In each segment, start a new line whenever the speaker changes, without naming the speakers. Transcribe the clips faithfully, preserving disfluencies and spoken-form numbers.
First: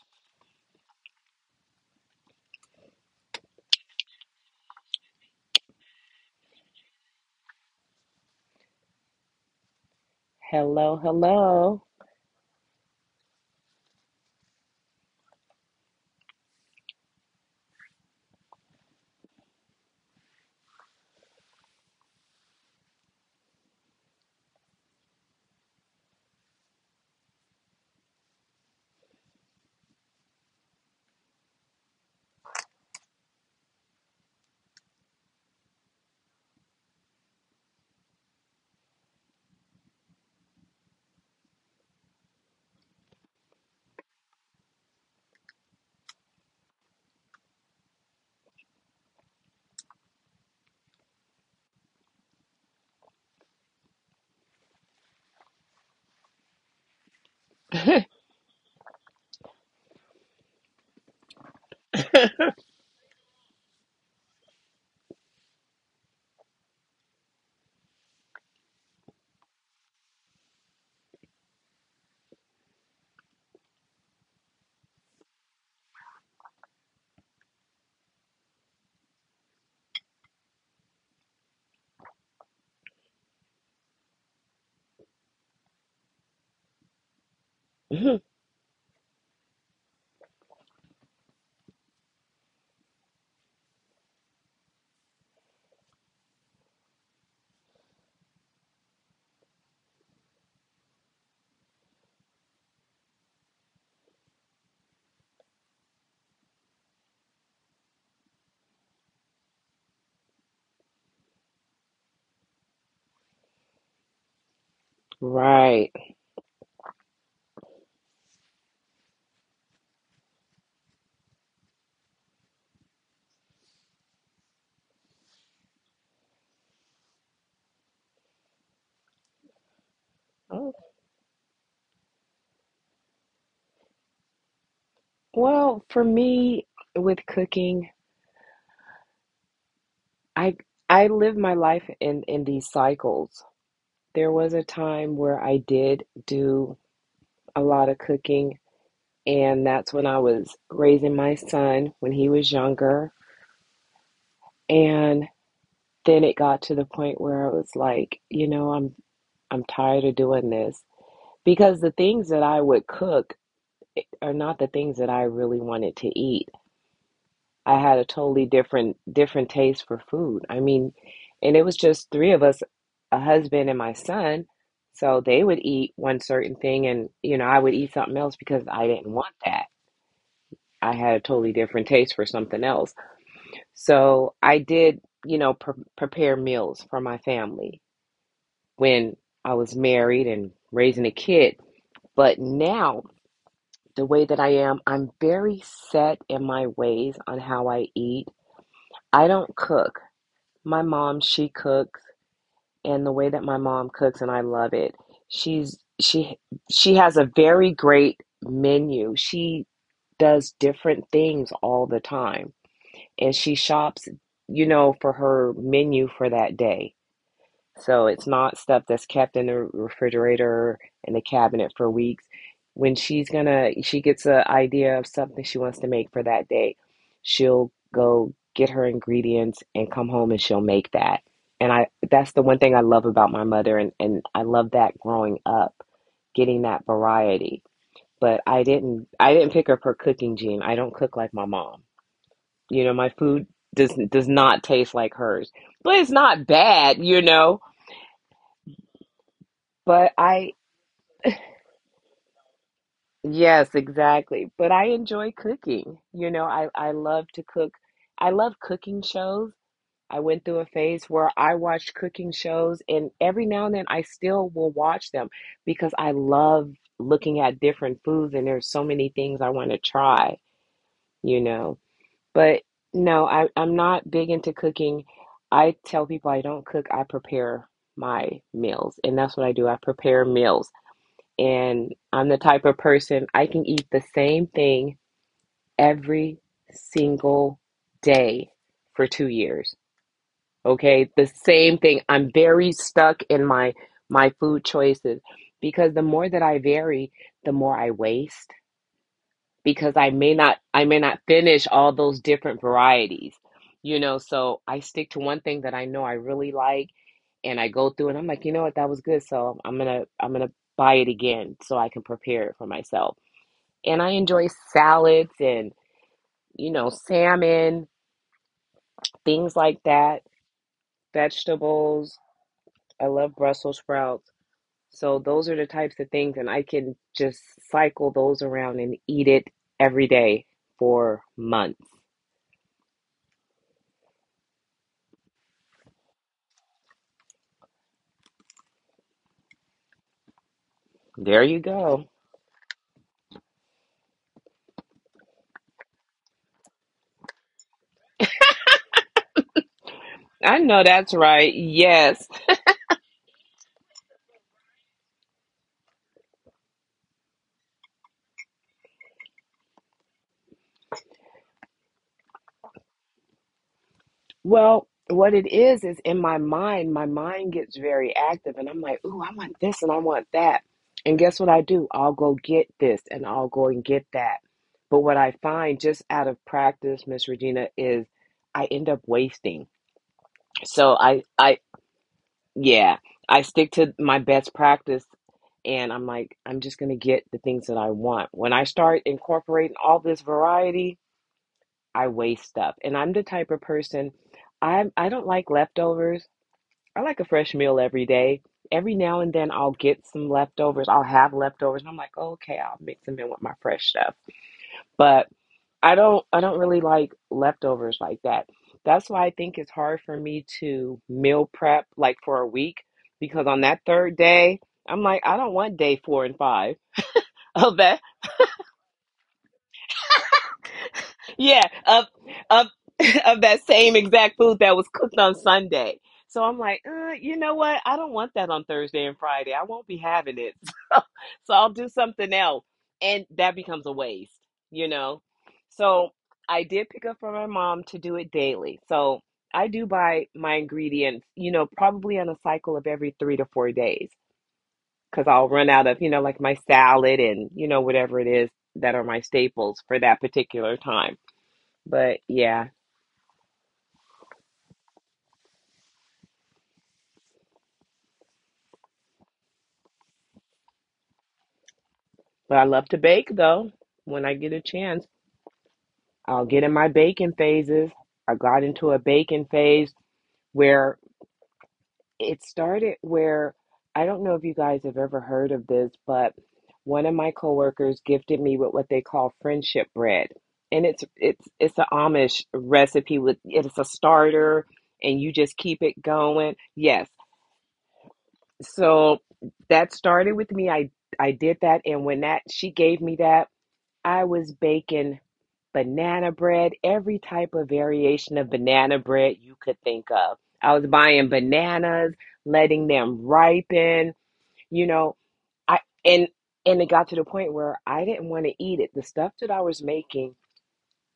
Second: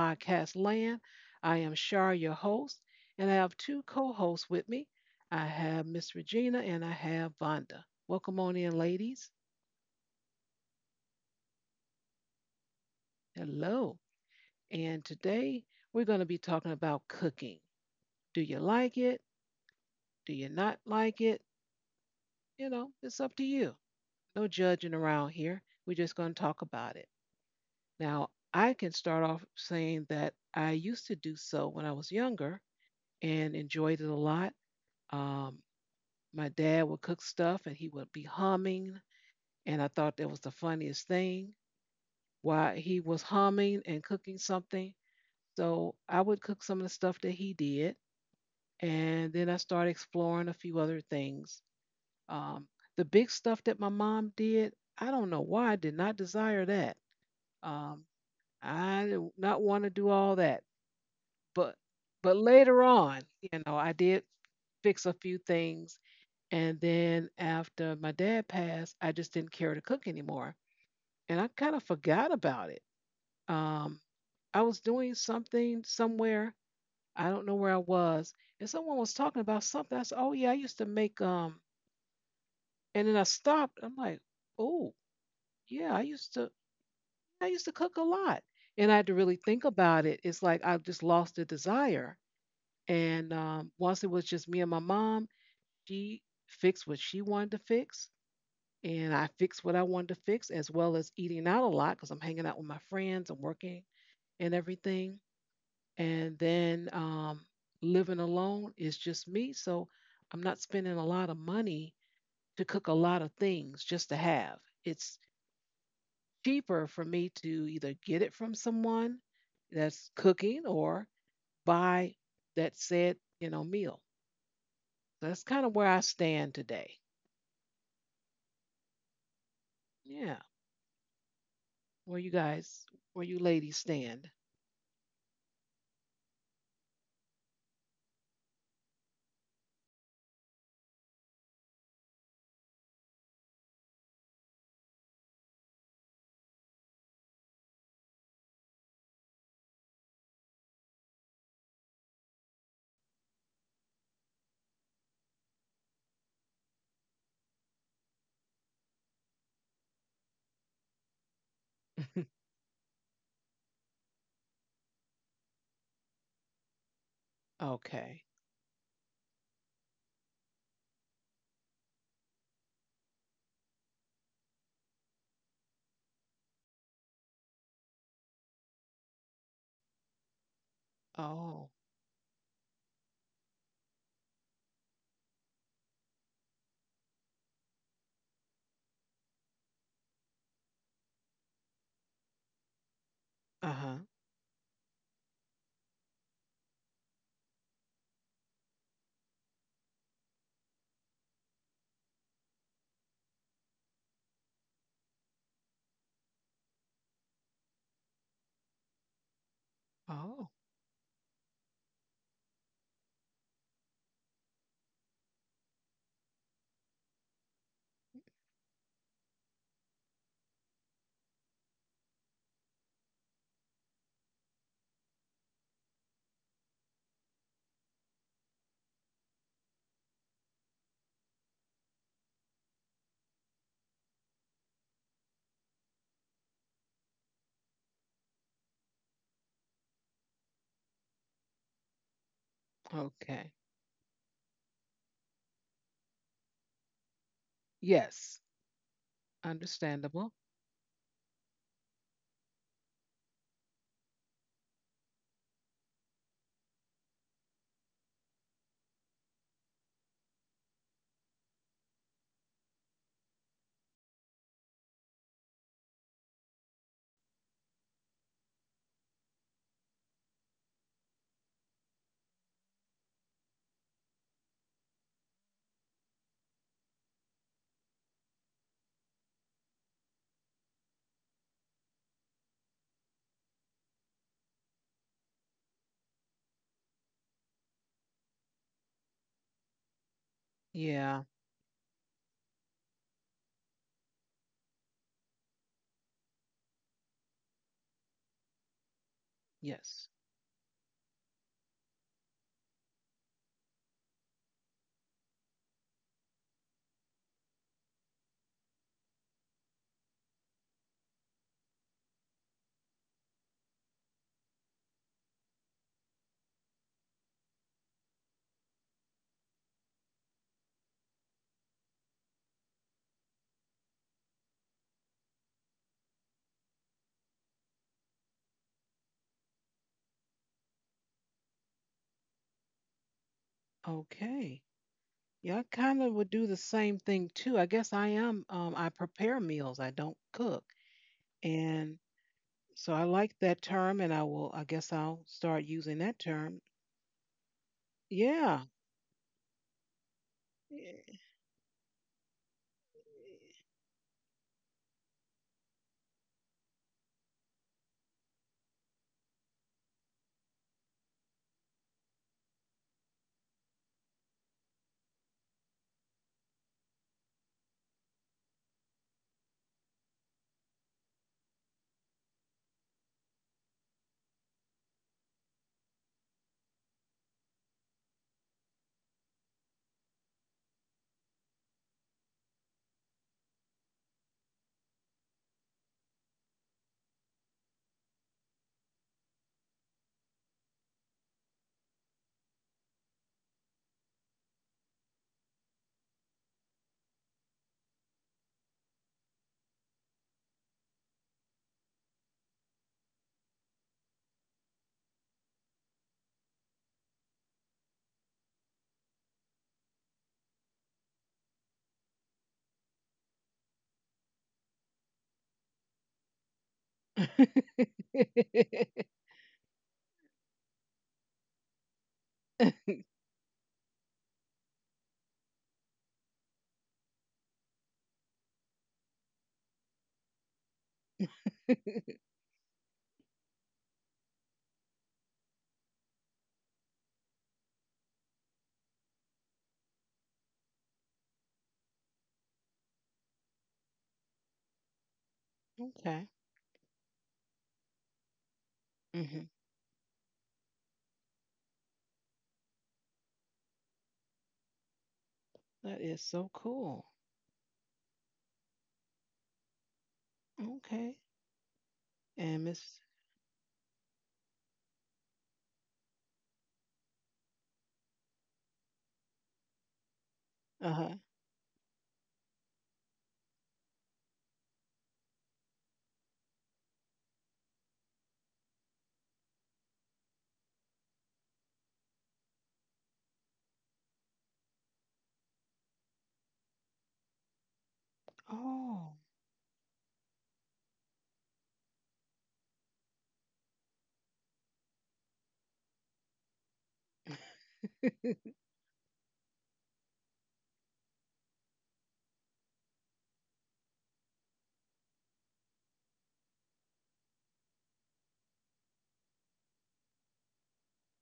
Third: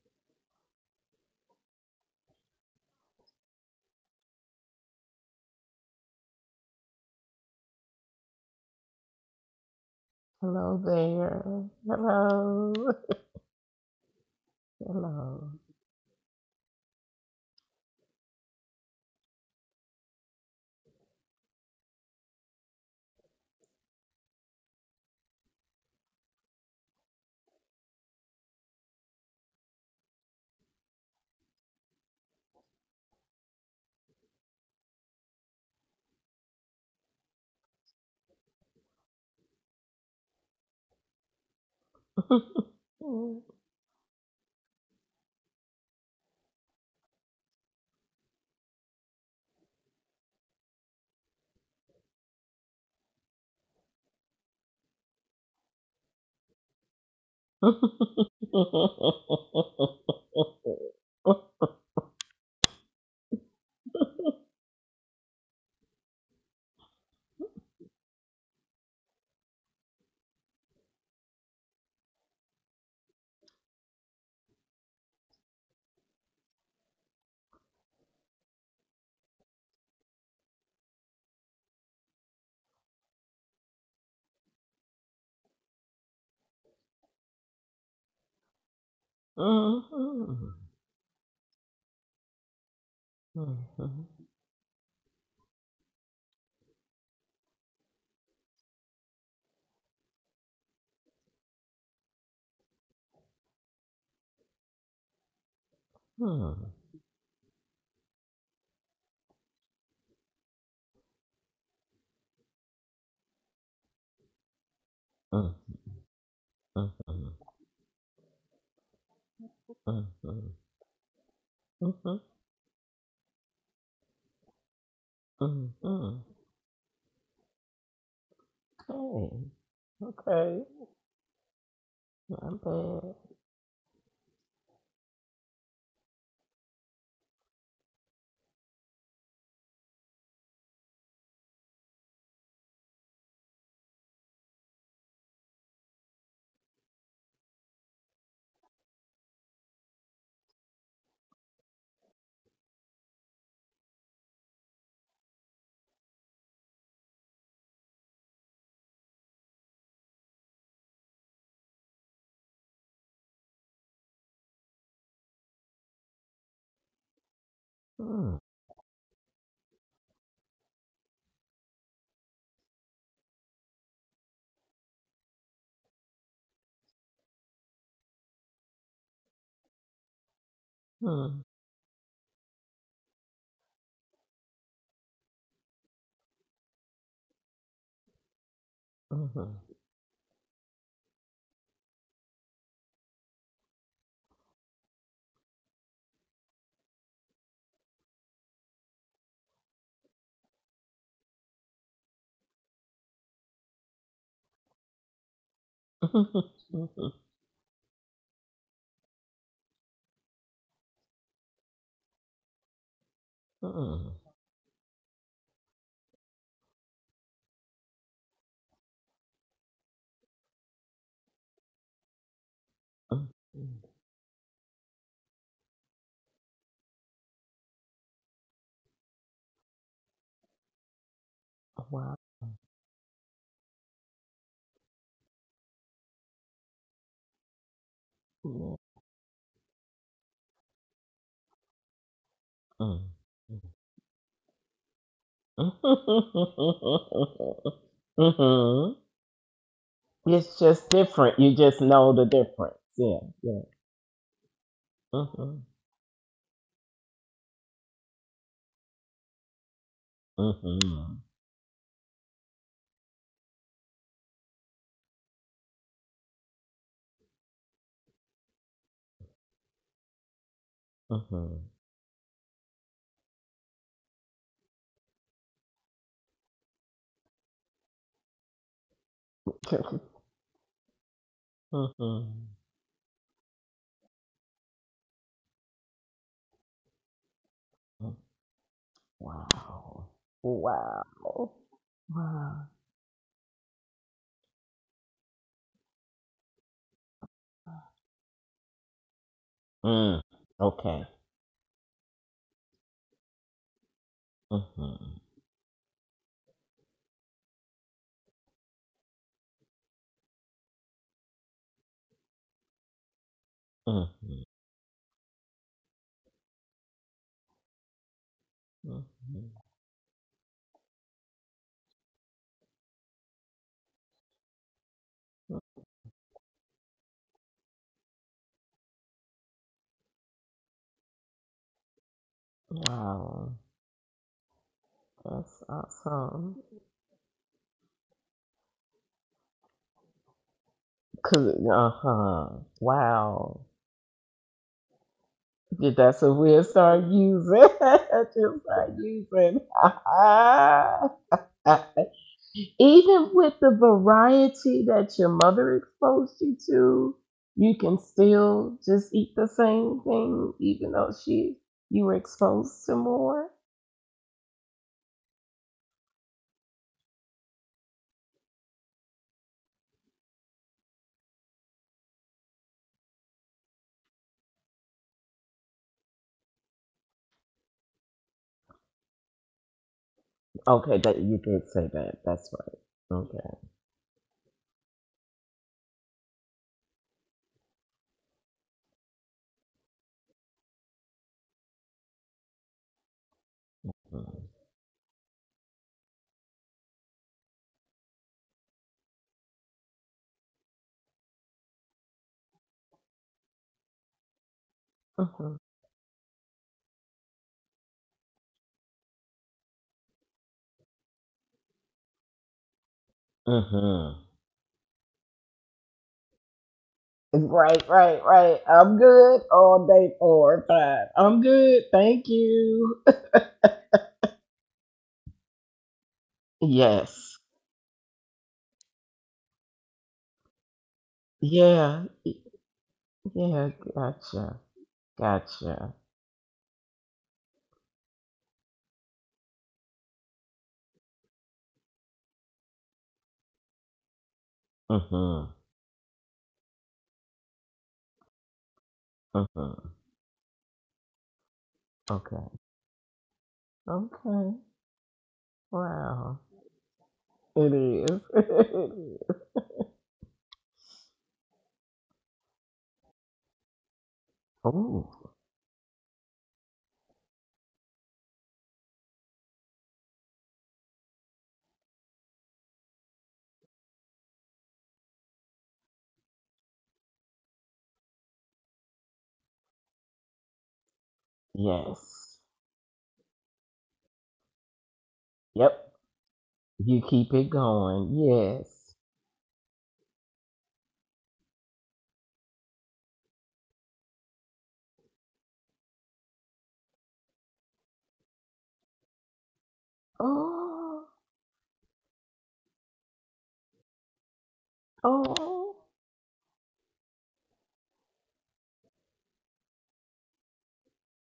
Podcast Land. I am Shar, your host, and I have two co hosts with me. I have Miss Regina and I have Vonda. Welcome on in, ladies.
Hello
Hello,
there.
hello.
Hello.
Hello. And
Hello.
today we're going to be talking about cooking. Do you like it? Do you not like it? You know, it's up to you. No judging around here. We're just going to talk about it. Now, I can start off saying that I used to do so when I was younger and enjoyed it a lot. Um, my dad would cook stuff and he would be humming. And I thought that was the funniest thing while he was humming and cooking something. So I would cook some of the stuff that he did. And then I started exploring a few other things. Um, the big stuff that my mom did, I don't know why I did not desire that. Um, I did not want to do all that. But but later on, you know, I did fix a few things. And then after my dad passed, I just didn't care to cook anymore. And I kind of forgot about it. Um, I was doing something somewhere. I don't know where I was. And someone was talking about something. I said, oh, yeah, I used to make, um, and then I stopped. I'm like, oh, yeah, I used to, I used to cook a
Mhm.
lot. And I had to really think about it. It's like I just lost the desire. And um, once it was just me and my mom, she fixed what she wanted to fix, and I fixed what I wanted to fix, as well as eating out a lot because I'm hanging out with my friends and working and everything. And then um, living alone is just me, so I'm not spending a lot of money to cook a lot of things just to have. It's
Right.
cheaper for me to either get it from someone that's cooking or buy that said you know meal. That's kind of where I stand today.
Okay.
Yeah,
Oh,
Okay.
where you
Not
guys,
bad.
where you ladies stand.
Well, for me with cooking, I I live my life in in these cycles. There was a time where I did do a lot of cooking, and that's when I was raising my son when he was younger. And then it got to the point where I was like, you know, I'm I'm tired of doing this because the things that I would cook are not the things that I really wanted to eat. I had a
Okay.
totally different different taste for food. I mean, and it was just three of us, a husband and my son. So they would eat one certain thing and, you know, I would eat something else because I didn't want that. I had a totally
Oh,
different taste for something else. So I did, you know, pre prepare meals for my family when I was married and raising a kid. But now,
uh-huh.
the way that I am, I'm very set in my ways on how I eat. I don't cook. My mom, she cooks, and the way that my mom cooks, and I love it. She's she she has a very great menu. She
Oh,
does different things all the time, and she shops, you know, for her menu for that day. So it's not stuff that's kept in the refrigerator in the cabinet for weeks. When she's gonna, she gets an idea of something she wants to make for that day, she'll go get her ingredients and come home and she'll make that. And I,
Wow.
that's the one thing I love about my mother, and, and I love that growing up, getting that variety. But I didn't, I didn't pick up her cooking gene. I don't cook like my mom.
Yeah.
You know, my food
okay.
Mm.
does does not taste like hers, but it's not bad, you know
Yes,
Mhm.
but
understandable.
I
It's just different. You just know the difference. Yeah, yeah.
Yes, exactly. But I enjoy
Mhm.
cooking. You know, I, I love to cook. I love cooking shows. I went through a phase
Mhm.
where I watched cooking shows, and every now and then I still will watch them because I love looking at different foods, and there's so many things I want to try, you
Mhm.
know. But no, I, I'm not big into cooking. I tell people I don't cook, I prepare my meals, and that's what I do. I prepare meals. And I'm the
Mhm.
type of person I can eat the same thing every single day for two years.
Wow.
Okay?
Yeah,
The
Wow.
same thing. I'm
Wow.
very stuck in my my food choices because the more that I vary, the more I waste because
yes.
I
Mm.
may not I
Okay.
may not finish all those different varieties. You know, so I stick
Mhm.
to one thing that I know I really like and I go through and I'm like, "You know what? That was good." So, I'm going to I'm going to buy it again so I can prepare it for myself and I
Mhm.
enjoy salads and, you know, salmon,
Mhm.
things like that, vegetables. I love Brussels sprouts. So those are the types of things, and I can just cycle those around and eat it every day for months.
Wow.
Okay. Yeah,
That's
I kind of would do the
awesome.
same thing too. I guess I am, um, I prepare meals, I don't cook.
There
Cause,
you
And
go.
uh-huh.
so I like
Wow.
that term and I will, I guess I'll start
Yeah,
using that
that's what
term.
we'll start using. Just
Yeah.
start using.
I know that's right. Yes.
Even with the variety that your mother exposed you to, you can still just eat the same thing, even though she you were exposed to more.
Well, what it is is in my mind, my mind gets very active and I'm like, ooh, I want this and I want that. And guess what I do? I'll go get this and I'll go and get that. But what I find just out of practice, Miss Regina, is I end up wasting. So
Okay, that
I
you
I
did say that. That's right.
Yeah, I
Okay.
stick to my best practice and I'm like, I'm just gonna get the things that I want. When I start incorporating all this variety, I waste stuff. And I'm the type of person I I don't like leftovers I like a fresh meal every day. Every now and then I'll get some leftovers. I'll have leftovers and I'm like, oh, okay, I'll mix them in with my fresh stuff. But
Mm-hmm.
I don't I don't really like leftovers like that. That's why I think it's hard for me to meal prep like for a week because on that third
Mm-hmm.
day, I'm like, I don't want day four and five of
Right, right, right. I'm good all day four or five. I'm
yeah,
good.
of
Thank
of
you.
of that same exact food that was cooked on Sunday. So I'm like, uh,
Yes.
you know what? I don't want that on Thursday and Friday. I won't be having it. So, so I'll do
Yeah.
something else. And that
Yeah.
becomes a waste,
Gotcha.
you know?
Gotcha.
So I did pick up from my mom to do it daily. So I do buy my ingredients, you know, probably on a cycle of every three to four days because
Mm-hmm.
I'll run out of, you
Okay.
know, like my salad and, you know, whatever it is that are my
Mm-hmm.
staples
Mm-hmm.
for that particular time. But
Okay.
yeah,
Okay.
That is
Wow.
so cool.
It is. It is.
Okay. And
but I love
Miss,
to bake though. When I get a chance,
Oh,
I'll get in my baking phases. I got into a baking phase where
uh-huh.
it started where I don't know if you guys have ever heard of this, but one of my coworkers gifted me with what they call friendship bread. And it's it's it's an
yes.
Amish recipe with it's a starter and you just keep
Yep.
it going.
You
Yes.
keep it going. Yes.
Oh.
So that started with me. I I did that and when that she gave me that I was baking banana bread, every type of variation of banana bread you could think of. I was
Oh,
buying bananas, letting them ripen, you know,
oh.
I and and it got to the point where I didn't want to eat it. The stuff that I was making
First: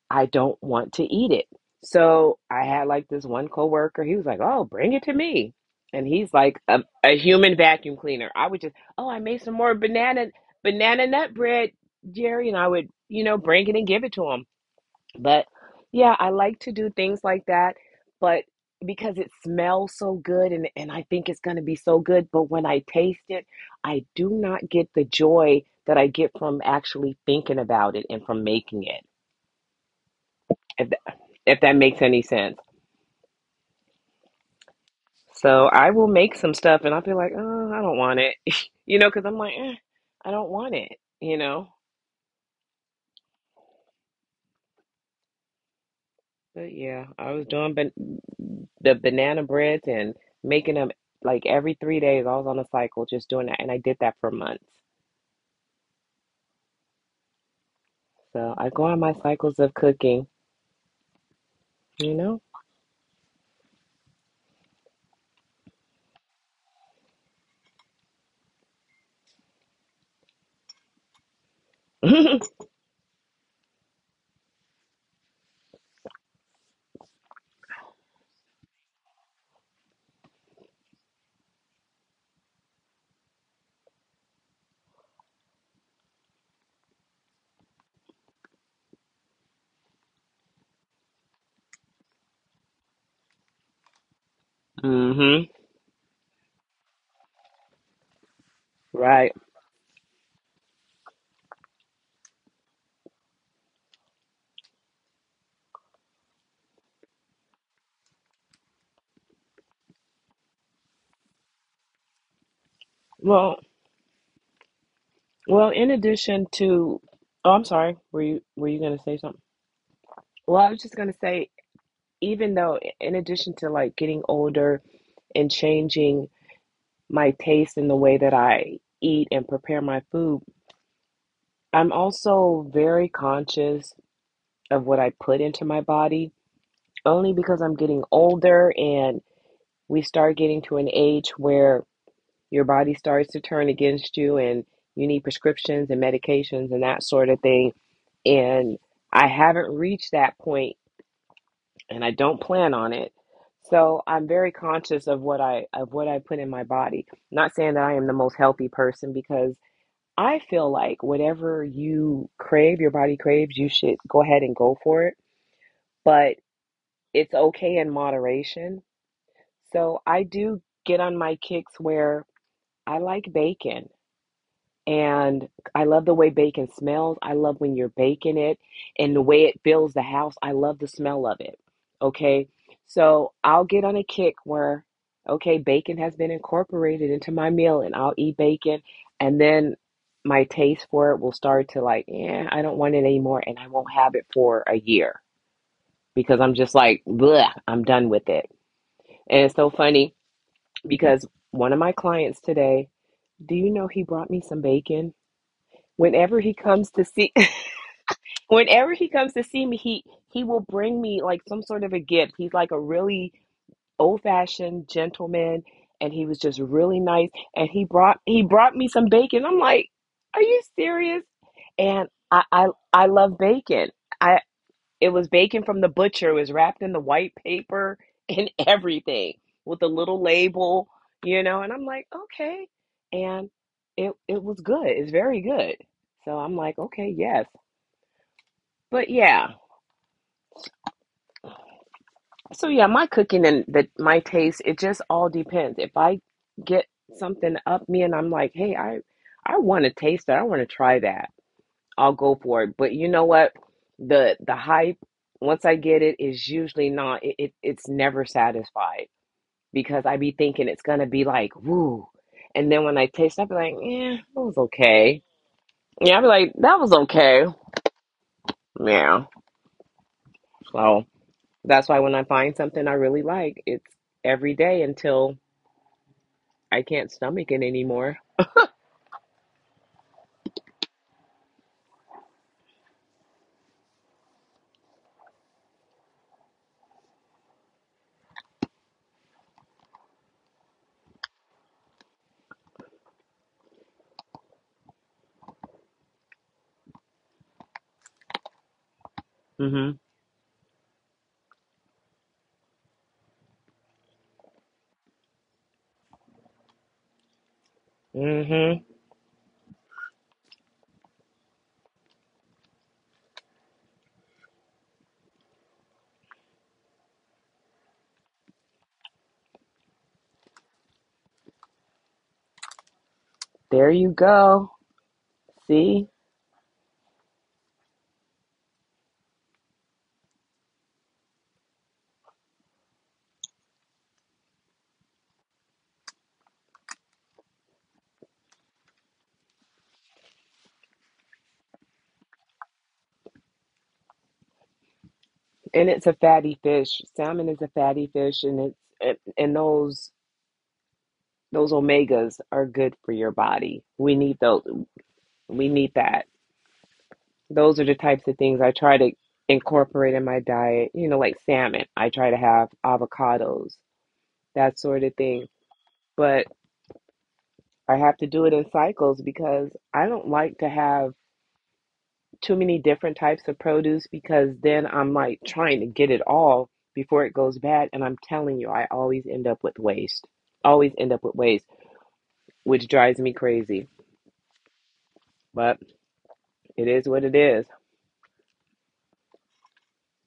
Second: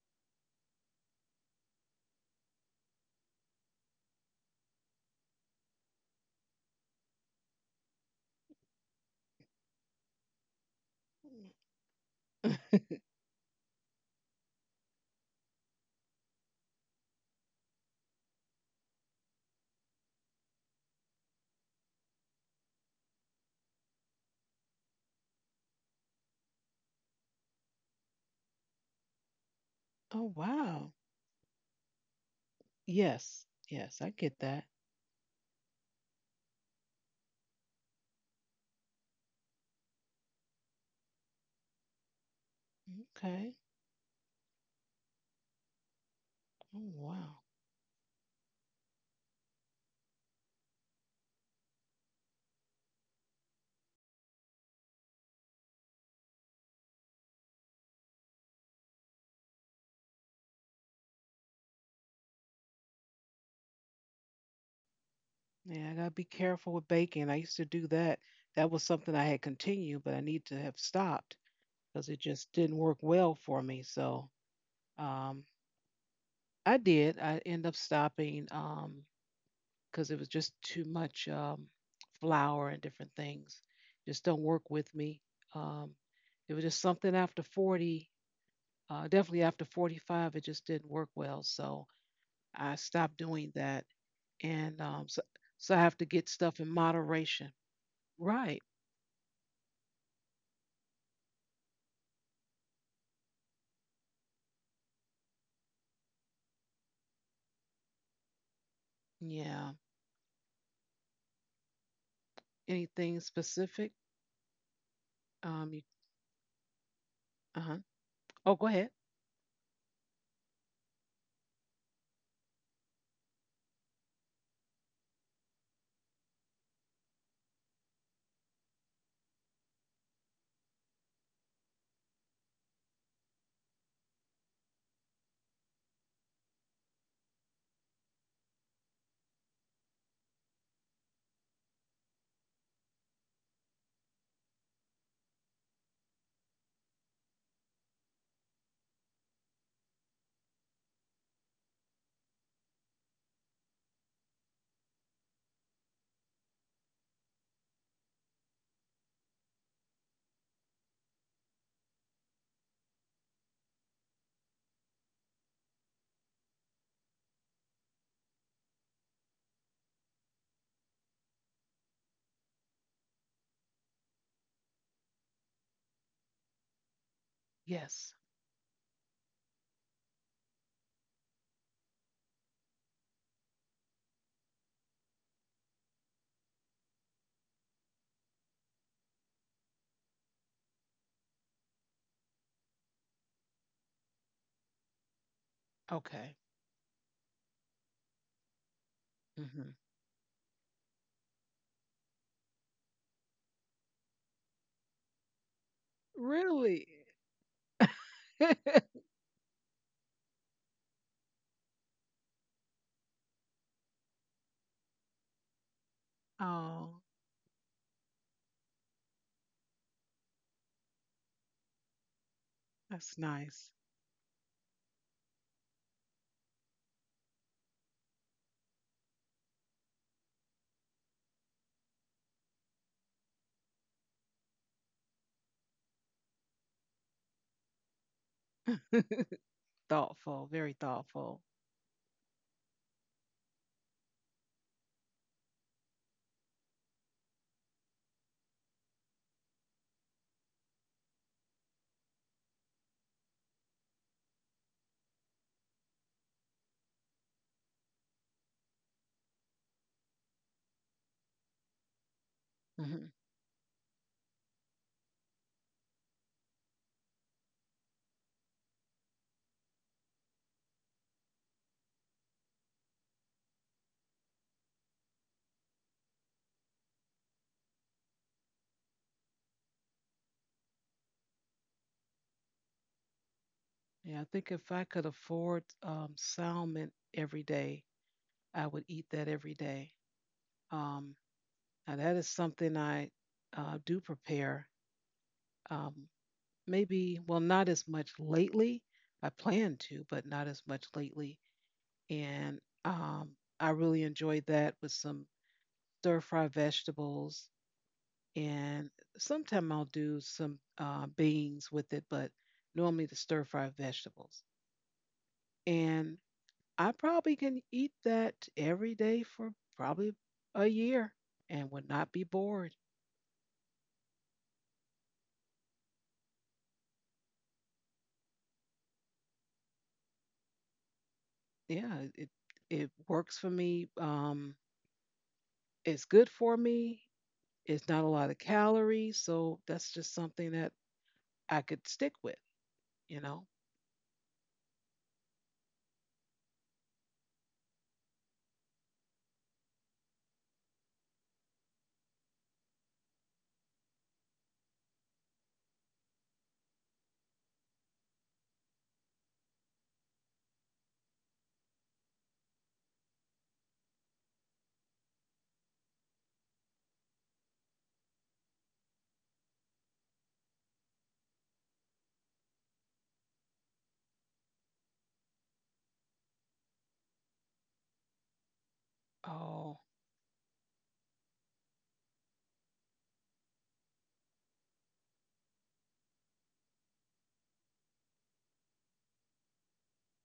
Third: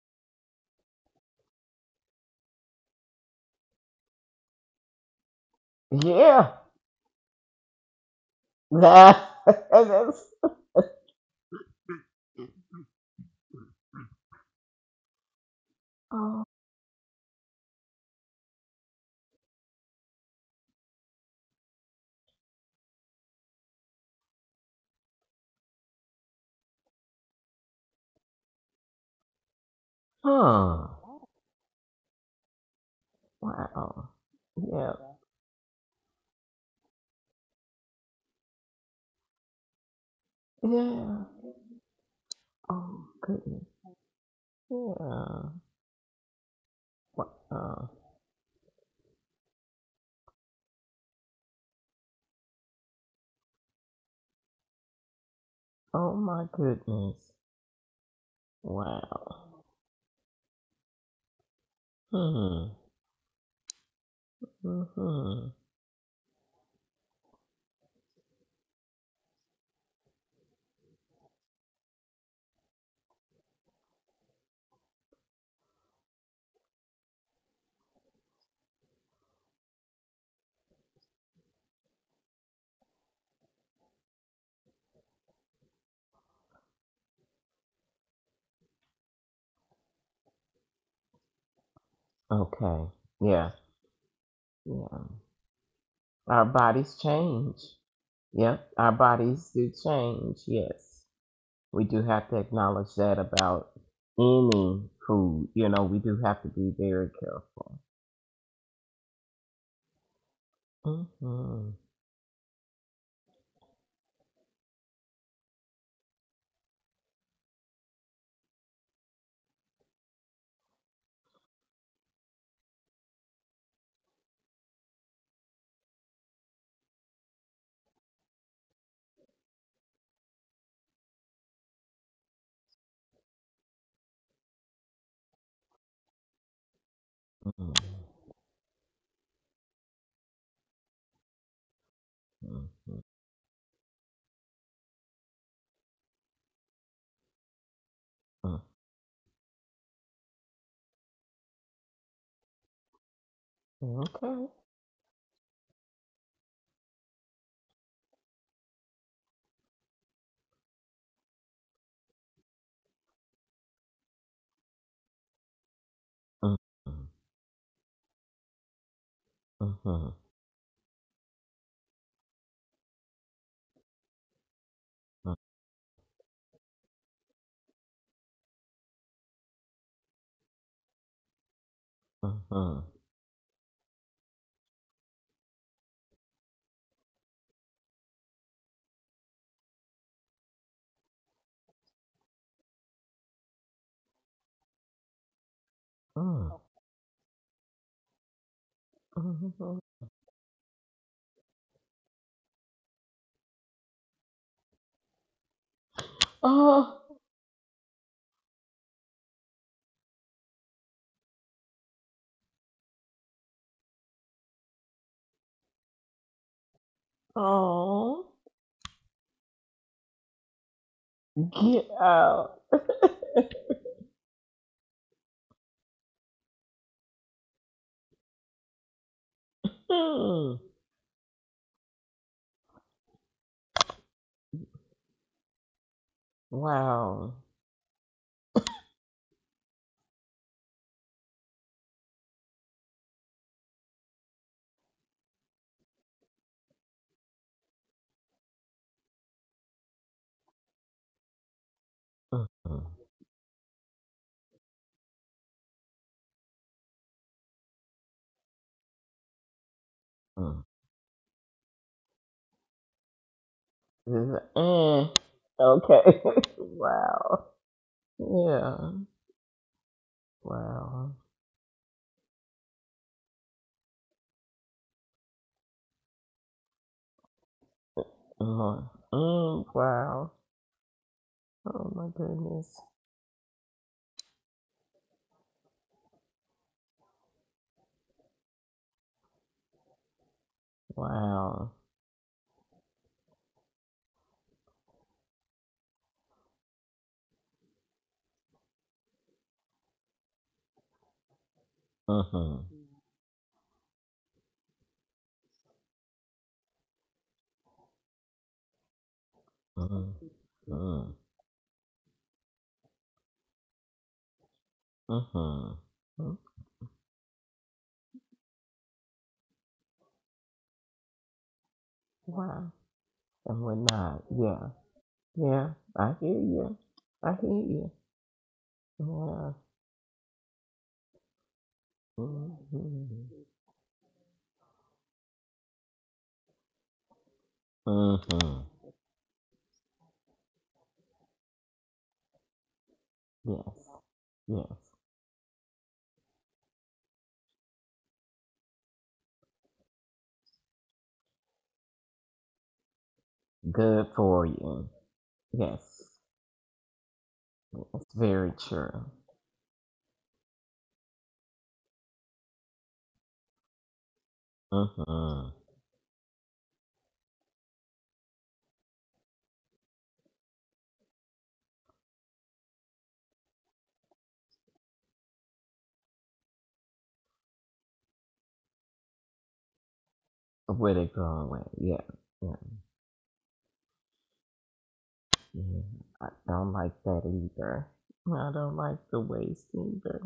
I don't want to eat it. So I had like this one coworker. He was like, "Oh, bring it to me," and he's
Yeah.
like a, a human vacuum cleaner. I would just, "Oh, I
That,
made some more banana
that's,
banana nut bread, Jerry," and I would, you know, bring it and give it to him. But yeah, I
oh,
like to do things like that, but because it smells so good and and I think it's going to be so good, but when I taste it, I do not get the joy that I get from actually thinking about it and from making it
Oh
If
huh.
wow.
if that makes any sense.
Yes. Yes,
Wow.
I get that.
Yeah.
So I will make some stuff and I'll be like, oh, I don't want it, you know, because I'm like, eh, I don't want it,
Yeah.
you know.
Oh,
Okay.
goodness. Yeah.
But
Oh
yeah, I
wow.
was doing
Wow.
ban- the banana breads and making them like every three days. I was on a cycle just doing that, and I did that for months.
Oh, my goodness.
So I go on my
Wow.
cycles of cooking, you know.
Hmm. Mm-hmm.
Yeah, I gotta be careful with baking. I used to do that. That was something I had continued, but I need to have stopped because it just didn't work well for me. So um, I did. I ended up stopping because it was just too much um, flour and different things. Just don't work with me. Um, it was just something after forty. Uh, definitely after forty-five, it just didn't work well. So I
Okay.
stopped
Yeah.
doing that, and
Yeah.
um, so,
hmm
so I have to get
Our
stuff in
bodies
moderation.
change. Yeah,
Right.
our
Right.
bodies do change. Yes, we do have to acknowledge that about any food. You know, we do have to be very careful.
Yeah.
Mm-hmm.
Anything
Well,
specific?
well.
Um. You,
In addition to, oh, I'm
uh-huh.
sorry. Were you
Oh,
were
go
you gonna
ahead.
say something? Well, I was just gonna say even though in addition to like getting older and changing my taste in the way that I eat and prepare my food, I'm also very conscious of what I put into my body only because I'm getting
Mm-hmm.
older and we start getting to an age where your body starts to turn against you and you need prescriptions and medications and that sort of thing and I haven't reached that point and I don't plan on it. So
Mm-hmm.
I'm
Okay.
very conscious of what I of what I put in my body. Not saying that I am the most healthy person because I feel like whatever you crave, your body craves, you should go ahead and go for it, but
Mm-hmm.
it's okay in moderation. So
Mm-hmm.
I do get on my kicks where I like bacon And I love the way bacon smells. I love when you're
Yes.
baking it and the way it fills the house. I love the smell of it. Okay.
Mm-hmm.
So I'll get on a kick where, okay, bacon has been incorporated into my meal and I'll eat bacon. And then my taste for it will start to like, yeah, I don't want it anymore. And I won't have it for a year because
Okay.
I'm just like, bleh, I'm done with it. And it's so
Hmm.
Mm-hmm.
funny because one of my clients today, do you know he brought me some bacon? Whenever he comes
Really?
Oh,
to see whenever he comes to see me he he will bring me like some sort of a gift. He's like a really old fashioned gentleman and he was just really
Oh,
nice and he brought
oh,
he brought me some bacon. I'm like, are you serious?
get
And i
out.
i, I
that's
love
nice.
bacon. It was bacon from the butcher. It was wrapped in the white paper and everything with a little
Mm.
label, you know. And I'm like, okay. And it it was good. It's very good. So I'm like, okay,
Wow.
yes. But yeah.
Thoughtful. Very thoughtful.
So yeah, my cooking and the my taste, it just all depends. If I get something up me and I'm like, hey, I I want to taste that. I want to try that. I'll go for it.
Mm-hmm.
But you know what? The the hype once I get it is usually not it, it it's never satisfied because I be
Mm.
thinking it's gonna be like woo, and then when I
Hmm.
taste, it, I be like,
This
yeah, that was
is- mm.
okay. Yeah,
Okay.
I be like, that was
Wow.
okay.
Yeah.
Yeah, so
Wow.
that's why when I find something I really like, it's every day until I can't stomach it anymore.
Uh, mm, wow. Oh my goodness.
Yeah. I think if I could afford um, salmon every day, I would eat that every day. Um.
Wow.
Now that is something I uh, do prepare. Um, maybe well not as much lately. i plan
Mhm.
to but not as much lately, and
Mm-hmm.
um, I really enjoyed that with some stir fry vegetables
Mhm.
and sometime I'll do some uh,
Mm-hmm.
beans with it, but normally the stir fry vegetables.
Mm-hmm.
And
Mm,
I probably can eat that every day for probably a year and would not be
wow.
bored.
And we're
There you
not. Yeah.
go.
Yeah.
See,
I hear you. I hear you. Yeah.
Yeah, it it
Mm-hmm.
works for me. um, it's good for me. It's not a lot of
Mm-hmm.
calories, so that's just something that I could stick with, you know.
Yes. Yes.
and it's a fatty fish. Salmon is a fatty fish, and it's and and those those omegas are good for your body.
Good
We need
for
those.
you.
We need
Yes.
that. Those are the
It's
types of
very
things I try to
true.
incorporate in my diet. You know, like salmon, I try to have avocados, that sort of thing.
Mm-hmm.
But I have to do it in cycles because I don't like to have too many different types of produce because then I'm like trying to get it all before it goes bad. And I'm telling you, I always end up with
Oh,
waste. Always
Where they
end up with
going
waste,
with? Yeah. Yeah.
which drives me crazy. But
Yeah, I don't
it
like
is what
that
it is.
either. I don't like the waste either.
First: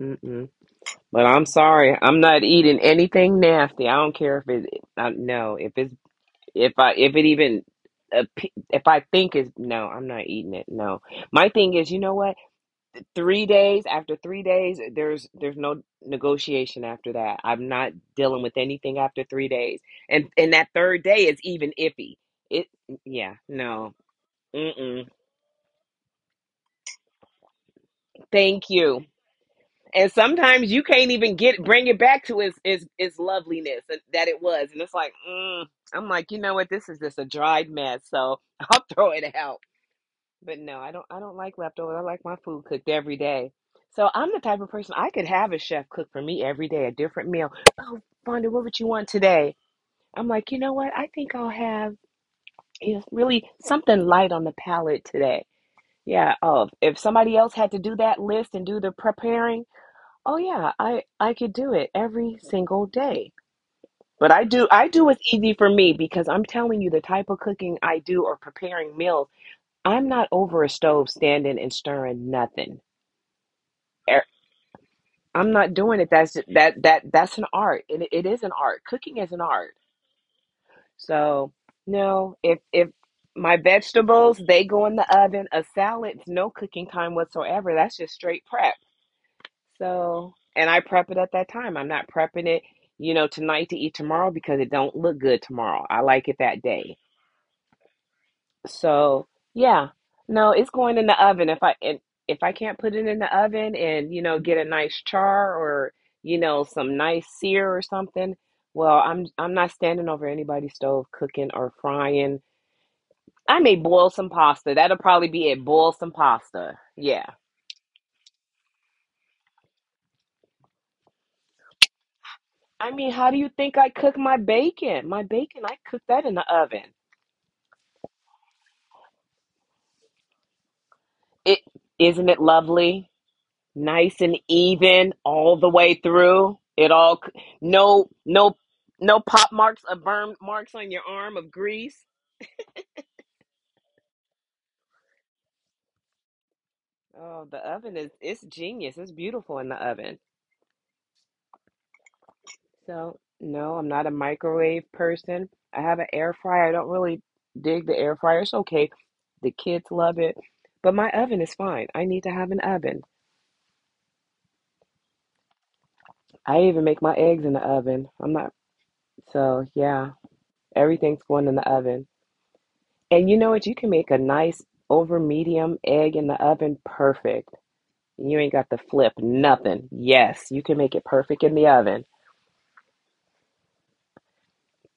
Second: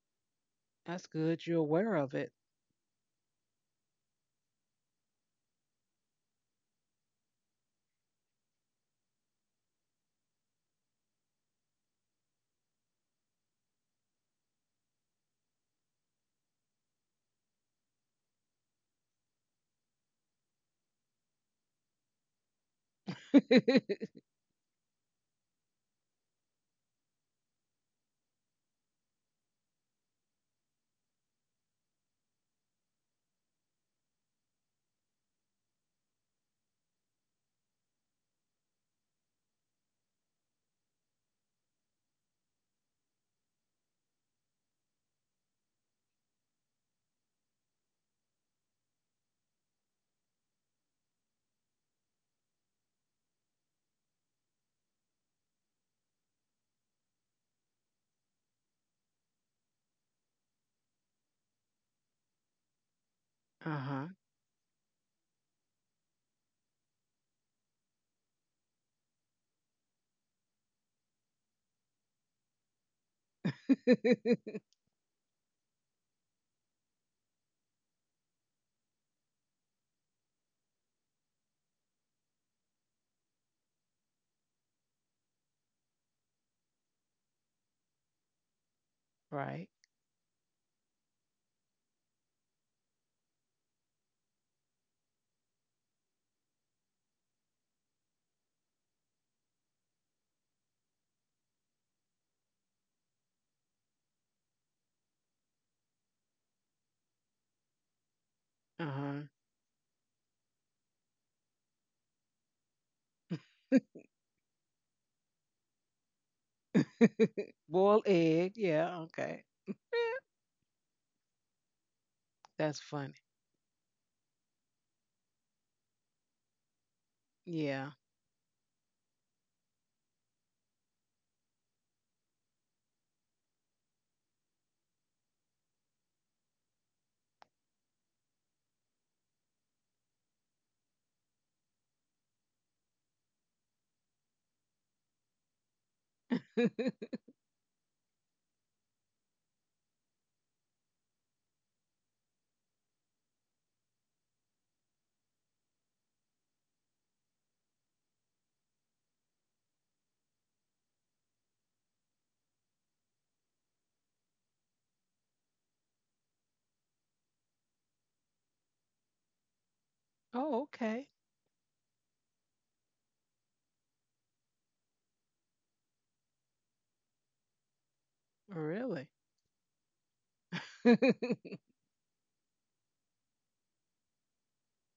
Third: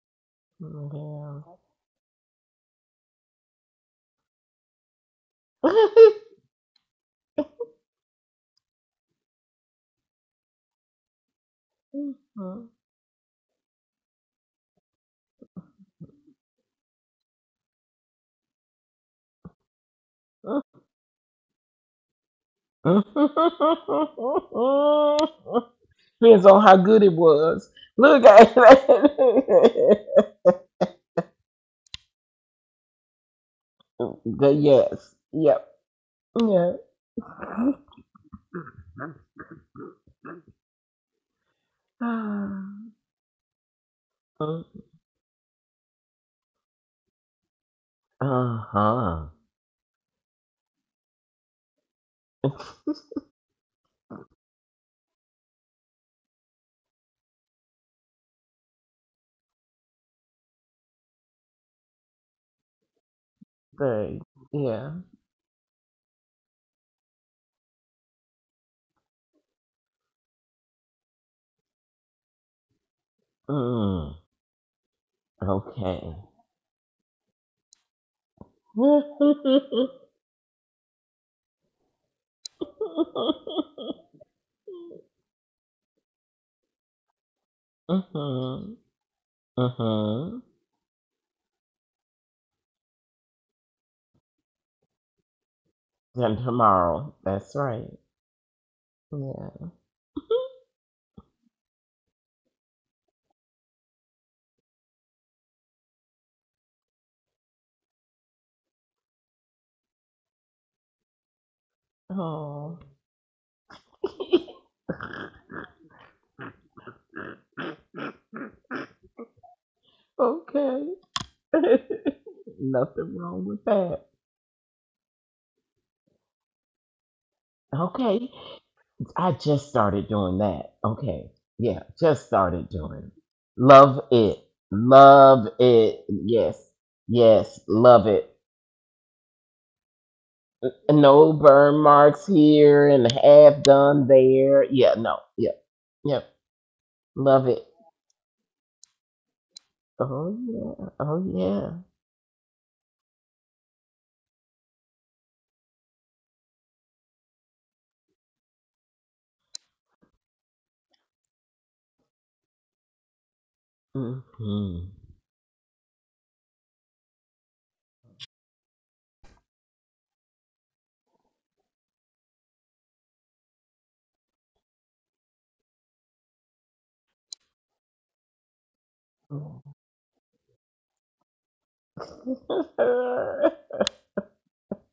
Mm-mm.
that's
But
good.
I'm
You're aware
sorry,
of
I'm
it.
not eating anything nasty. I don't care if it. I, no, if it's if I if it even appe- if I think is no, I'm not eating it. No, my thing is, you know what?
Yeah.
Three days, after three days, there's there's no negotiation after that. I'm not dealing with anything after three days, and and that third day is even iffy. It, yeah, no. Mm-mm.
Depends on how good it was. Look at
Thank you. And
it.
sometimes you can't even get bring it back to its its, its loveliness that it
The
was. And it's like,
yes.
mm.
Yep.
I'm like, you know what?
Yeah.
This is just a dried mess. So I'll throw it out. But no, I don't. I don't like leftovers. I like my food cooked every day. So I'm the type of person I could have a chef cook for me every day a different meal. Oh, Fonda,
Uh
what would you want
huh.
today? I'm like, you know what? I think I'll have, you know, really something light on the palate today. Yeah. Oh, if somebody else had to do that list and do the preparing. Oh yeah, I I could do it every single day.
Uh-huh.
Thanks.
But I do I
Yeah.
do what's easy for me because I'm telling you the type of cooking I do or preparing meals, I'm not over a stove standing and stirring nothing.
Mm,
Er- I'm not doing it.
okay.
That's that that that's an art. And it, it is an art. Cooking is an art. So, no, if if my vegetables, they go in the oven, a salad's no cooking time whatsoever. That's just straight
Mm-hmm.
prep.
Right.
So,
Mm-hmm.
and I prep it at that time. I'm not prepping it, you know, tonight to eat tomorrow because it don't look good tomorrow. I like
Then
it that day.
tomorrow. That's right.
So,
Yeah.
yeah. No, it's going in the oven. If I and if I can't put it in the oven and, you know, get a nice char or, you know, some nice sear or something, well,
Uh-huh.
I'm I'm not standing over anybody's stove cooking or frying.
Oh.
I may boil some pasta. That'll probably be it. Boil some pasta. Yeah.
Boiled egg. Yeah, okay.
okay.
That's
I mean,
funny.
Nothing
how do
wrong
you
with
think I
that.
cook my bacon? My bacon, I cook that in the oven.
Yeah.
Okay. I just started doing that. Okay.
It,
Yeah. Just
isn't it
started doing
lovely,
it. Love
nice and
it.
even
Love
all the way
it.
through.
Yes.
It all c-
Yes.
no
Love it.
no no pop marks or burn marks on your arm
No
of
burn
grease.
marks here and half done there. Yeah. No. Yeah. Yep.
Oh, the
Love it.
oven is, it's genius. It's beautiful in the oven.
Oh yeah. Oh yeah.
So no, I'm not a microwave person. I have an air fryer. I don't really dig the air fryer. It's okay. The kids love it. But my oven is fine. I need to have an oven.
Mm-hmm.
I even make my eggs in the oven. I'm not so yeah,
Oh, okay.
everything's going in the oven. And you know what? You can make a nice over medium egg in the oven perfect. You ain't
Oh,
got to
really?
flip
Oh,
nothing. Yes, you can make it perfect in the oven.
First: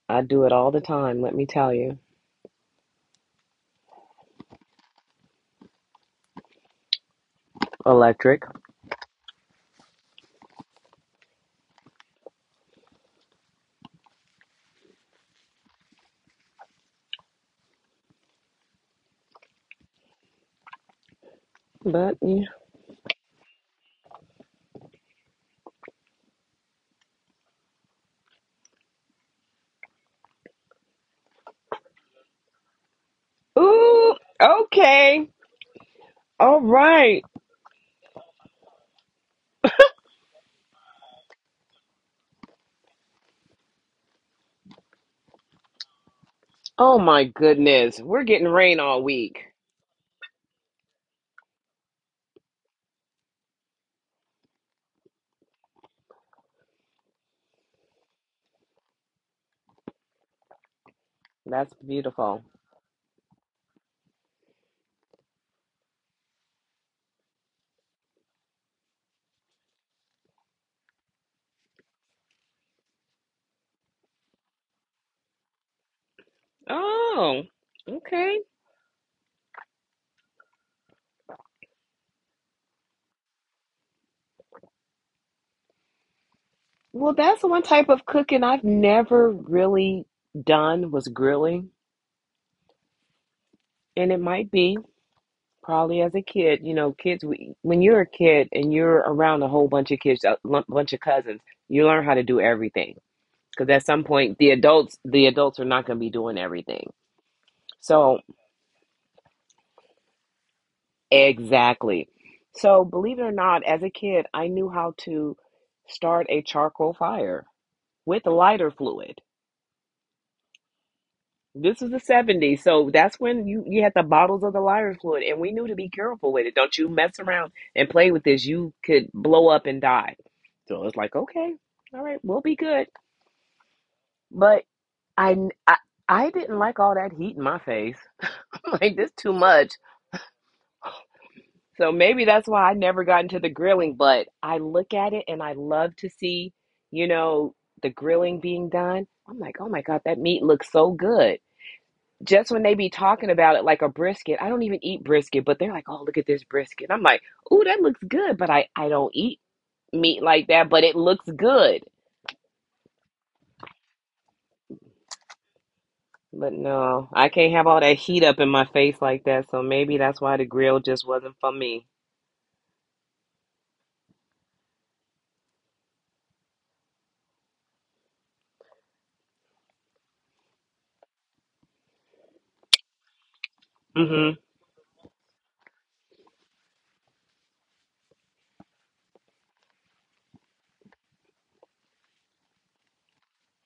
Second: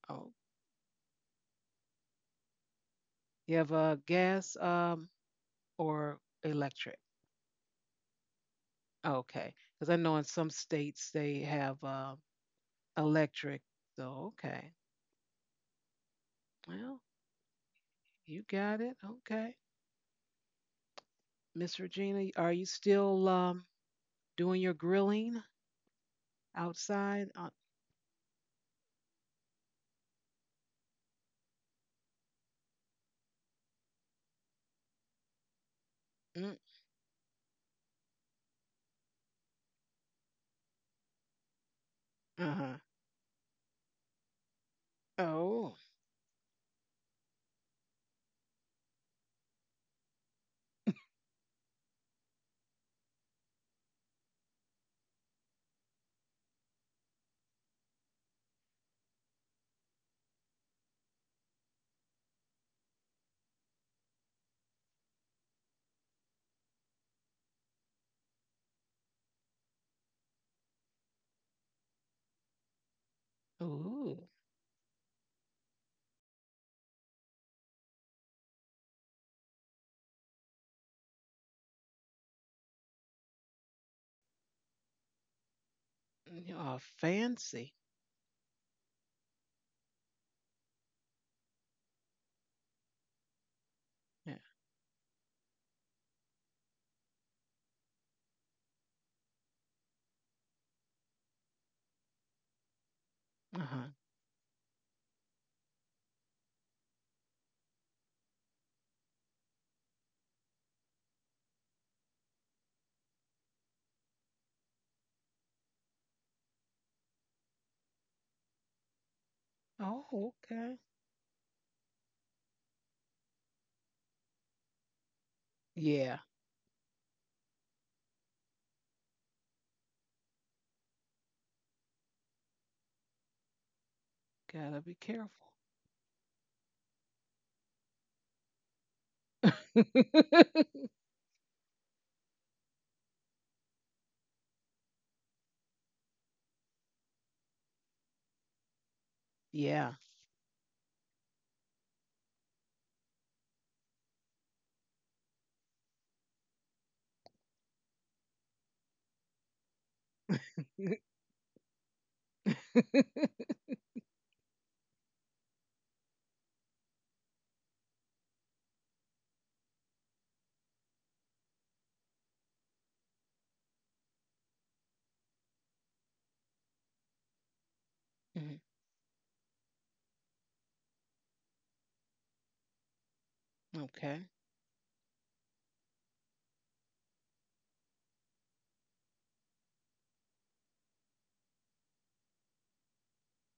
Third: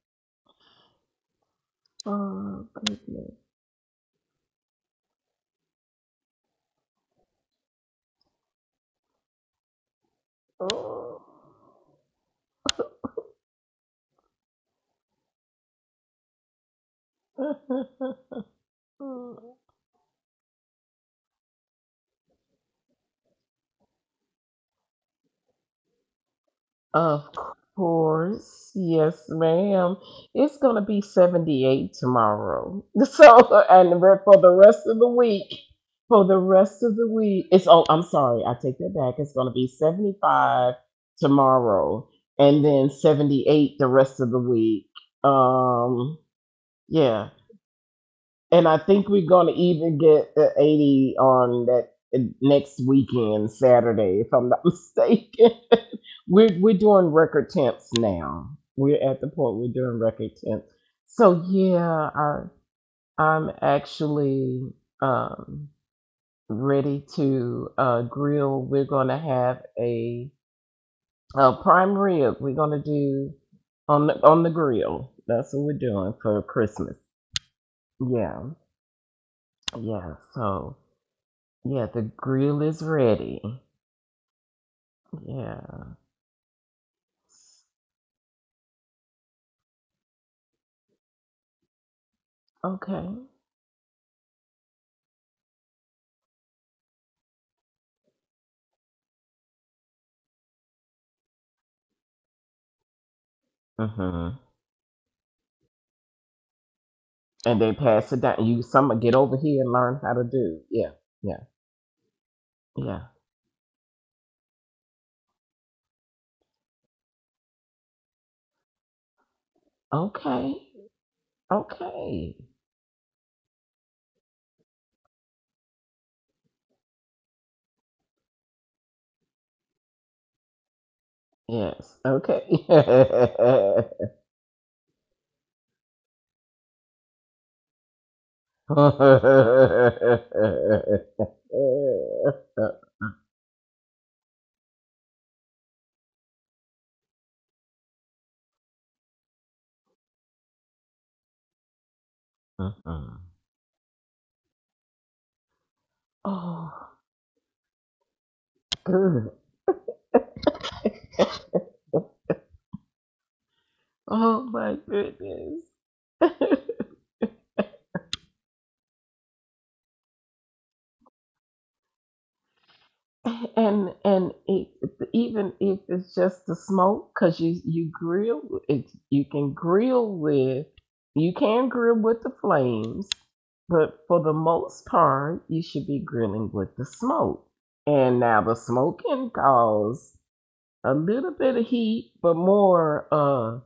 I
Oh,
do it all the time, let me tell you.
oh goodness.
you have a gas um or electric?
Electric.
Okay, because I know in some states
Oh.
they have uh, electric. So okay, well you got it. Okay, Miss
But
Regina,
yeah.
are you still um doing your grilling
Of
outside?
course. Yes, ma'am. It's going to be seventy-eight tomorrow. So, and re-
Ooh,
for the rest of the
okay.
week, for the
Uh
All
rest of the
right.
week, it's, oh, I'm sorry. I take that back. It's going to be seventy-five tomorrow and
huh.
then seventy-eight the rest of the week.
Oh,
Um,
Oh my
Yeah.
goodness. We're getting
And I
rain all
think we're gonna
week.
even get the eighty on that next weekend, Saturday, if I'm not mistaken. we're we're doing record temps now. We're at the point we're doing record temps. So
That's
yeah, I,
beautiful.
I'm actually um, ready to uh, grill. We're gonna have a, a prime rib. We're gonna do on the
ooh,
on the grill. That's what we're doing for Christmas.
Oh, okay.
Yeah, yeah. So yeah, the grill is ready. Yeah.
you are
Well, that's one
fancy.
type of cooking I've never really done was grilling.
Okay.
And it
Yeah.
might be. Probably as a kid, you know, kids, we, when you're a kid and you're around a whole bunch of kids, a l- bunch of cousins, you learn how to do everything.
Uh
Because at
huh.
some point,
Hmm.
the adults, the adults are not going to be doing everything.
And they pass it
So,
down. You some get over here and learn how to do. Yeah. Yeah.
exactly. So,
Yeah.
believe it or not, as a kid, I knew how to start a charcoal fire with lighter fluid.
Oh,
Okay.
okay.
This was the
Okay.
seventies. So that's when you, you had the bottles of the lighter fluid, and we knew to be
Yeah,
careful with it. Don't you mess around and play with this. You could blow up and die. So it's like, okay,
Yes.
all right, we'll be
Okay.
good. But
gotta be
I,
careful.
I, I didn't like all that heat in my face. like, this too much. So maybe that's why I never got into the grilling, but I look at it and I love to see, you know, the grilling being done. I'm like, oh my
Yeah.
God, that meat looks so good. Just when they be
Mhm.
talking about it like a brisket, I don't even eat brisket, but they're like, "Oh, look at this brisket."
Oh,
I'm like, "Ooh, that looks good," but I I don't
good.
eat meat like that, but it looks good.
Oh my goodness.
But no, I can't have all that heat up in my face like that, so maybe that's why the grill just wasn't for me.
And and it, even if it's just the smoke, because you you grill
Mhm.
it, you can grill with, you can grill with the flames, but for
Okay.
the
Mhm.
most part, you should be grilling with the smoke. And now the smoke can cause a little bit of heat, but more uh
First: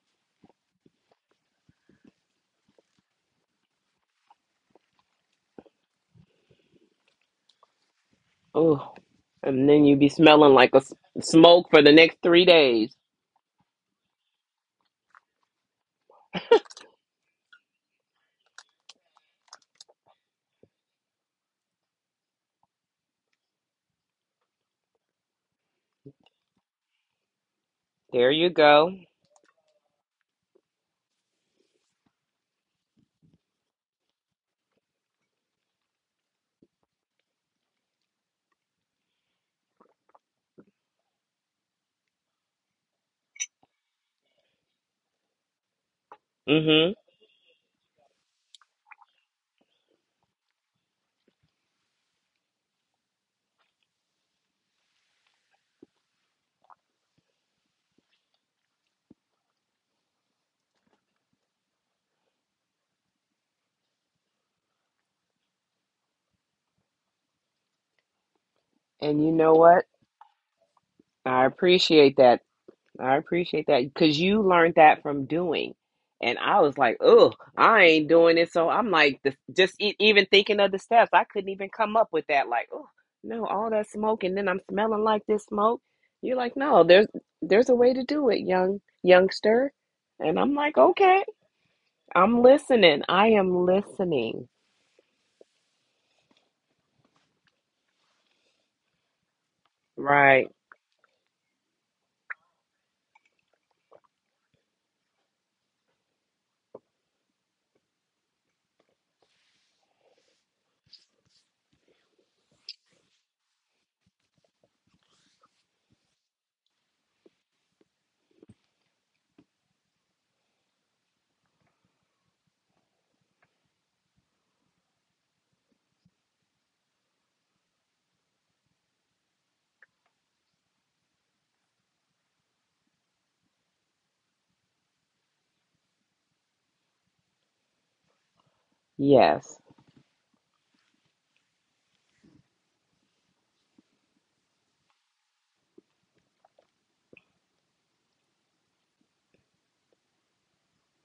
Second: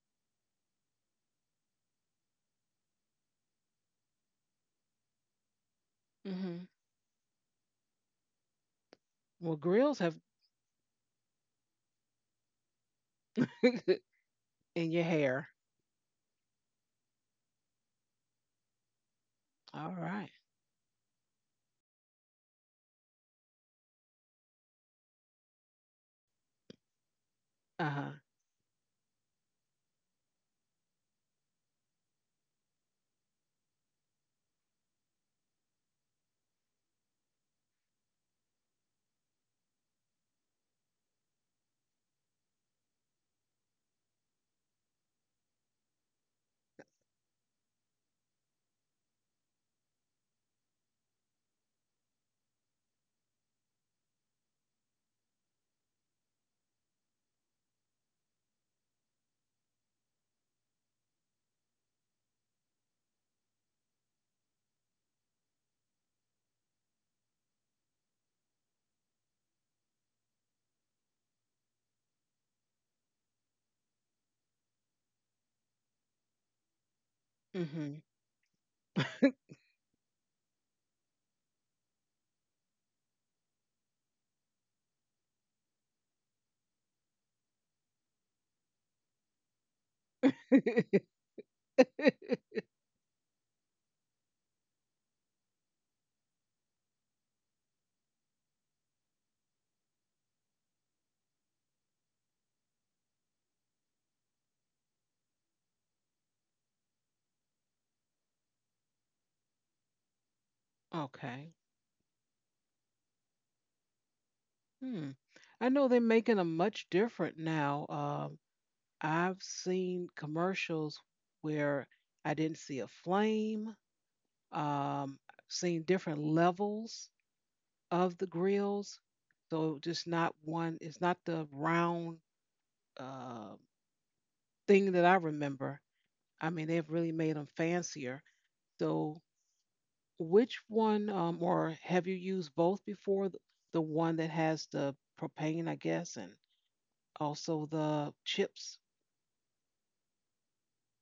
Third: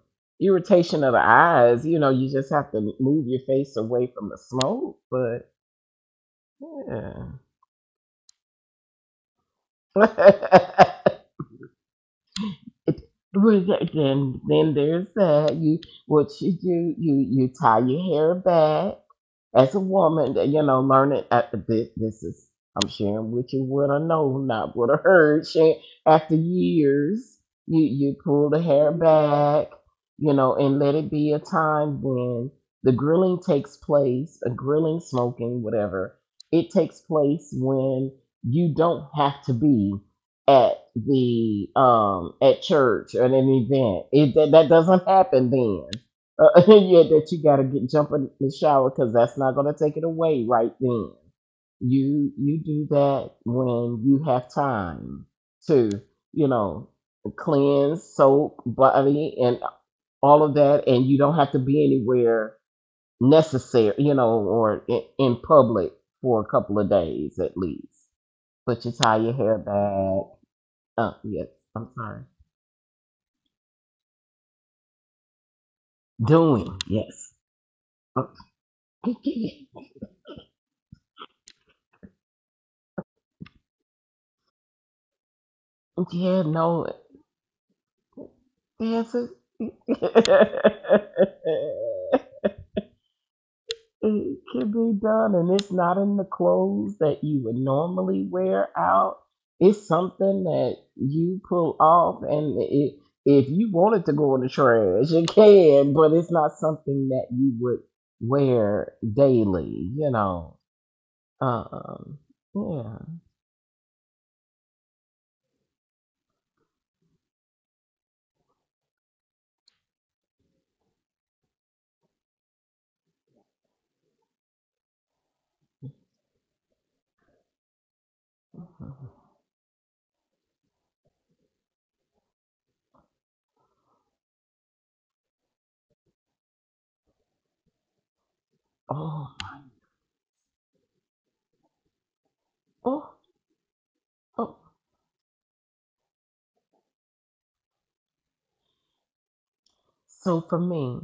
irritation of the eyes. You know, you just have to move your face away from the smoke. But
Hmm.
Oh,
Well,
and then you
grills
be
have
smelling like a s-
yeah.
smoke for the next three days.
It- well, yeah, then then
in your
there's
hair.
that. You what you do, you you tie your hair back as a
All right.
woman, that, you know, learning at the bit. This is I'm sharing with you what I know, not what I heard. Share after years, you
Uh huh.
you
There you
pull the hair
go.
back, you know, and let it be a time when the grilling takes place, a grilling, smoking, whatever. It takes place when you don't have to be at the um at church or at an event. It that, that doesn't happen then uh,
Mhm.
yeah, that you gotta get jump in the shower because that's not gonna take it away right then. You you do that when you have time to, you know, cleanse, soak, body, and all of that, and you don't have to be anywhere necessary, you know, or in, in public for a couple of days at least. But you tie
And you
your
know
hair
what?
back. Uh,
I
yes, I'm
appreciate
sorry.
that. I appreciate that because you learned that from doing. And I was
Doing,
like, oh,
yes.
I
Hmm.
ain't
Uh,
doing it. So I'm like, the, just e- even thinking of the steps, I couldn't even come up with that. Like, oh, no, all that smoke, and then I'm smelling like this smoke. You're
yeah,
like, no,
no.
there's there's a way to do it, young
Yes, it
youngster. And I'm like, okay, I'm listening. I am
can
listening.
be done and it's not in the clothes that you would normally wear out. It's something
Right.
that you pull off and it, if you wanted to go in the trash you can, but it's not something that you would wear daily, you know.
Okay.
um yeah.
Hmm. I know they're making them much different now. Um, I've seen commercials where I didn't see a flame. Um, I've seen different levels of the grills. So just not one. It's not the round uh, thing that I remember. I mean, they've really made them fancier. So,
Oh
Yes.
my.
which one, um, or have you used both
Oh,
before? The, the one that
oh.
has the propane, I guess, and also the chips.
So for me,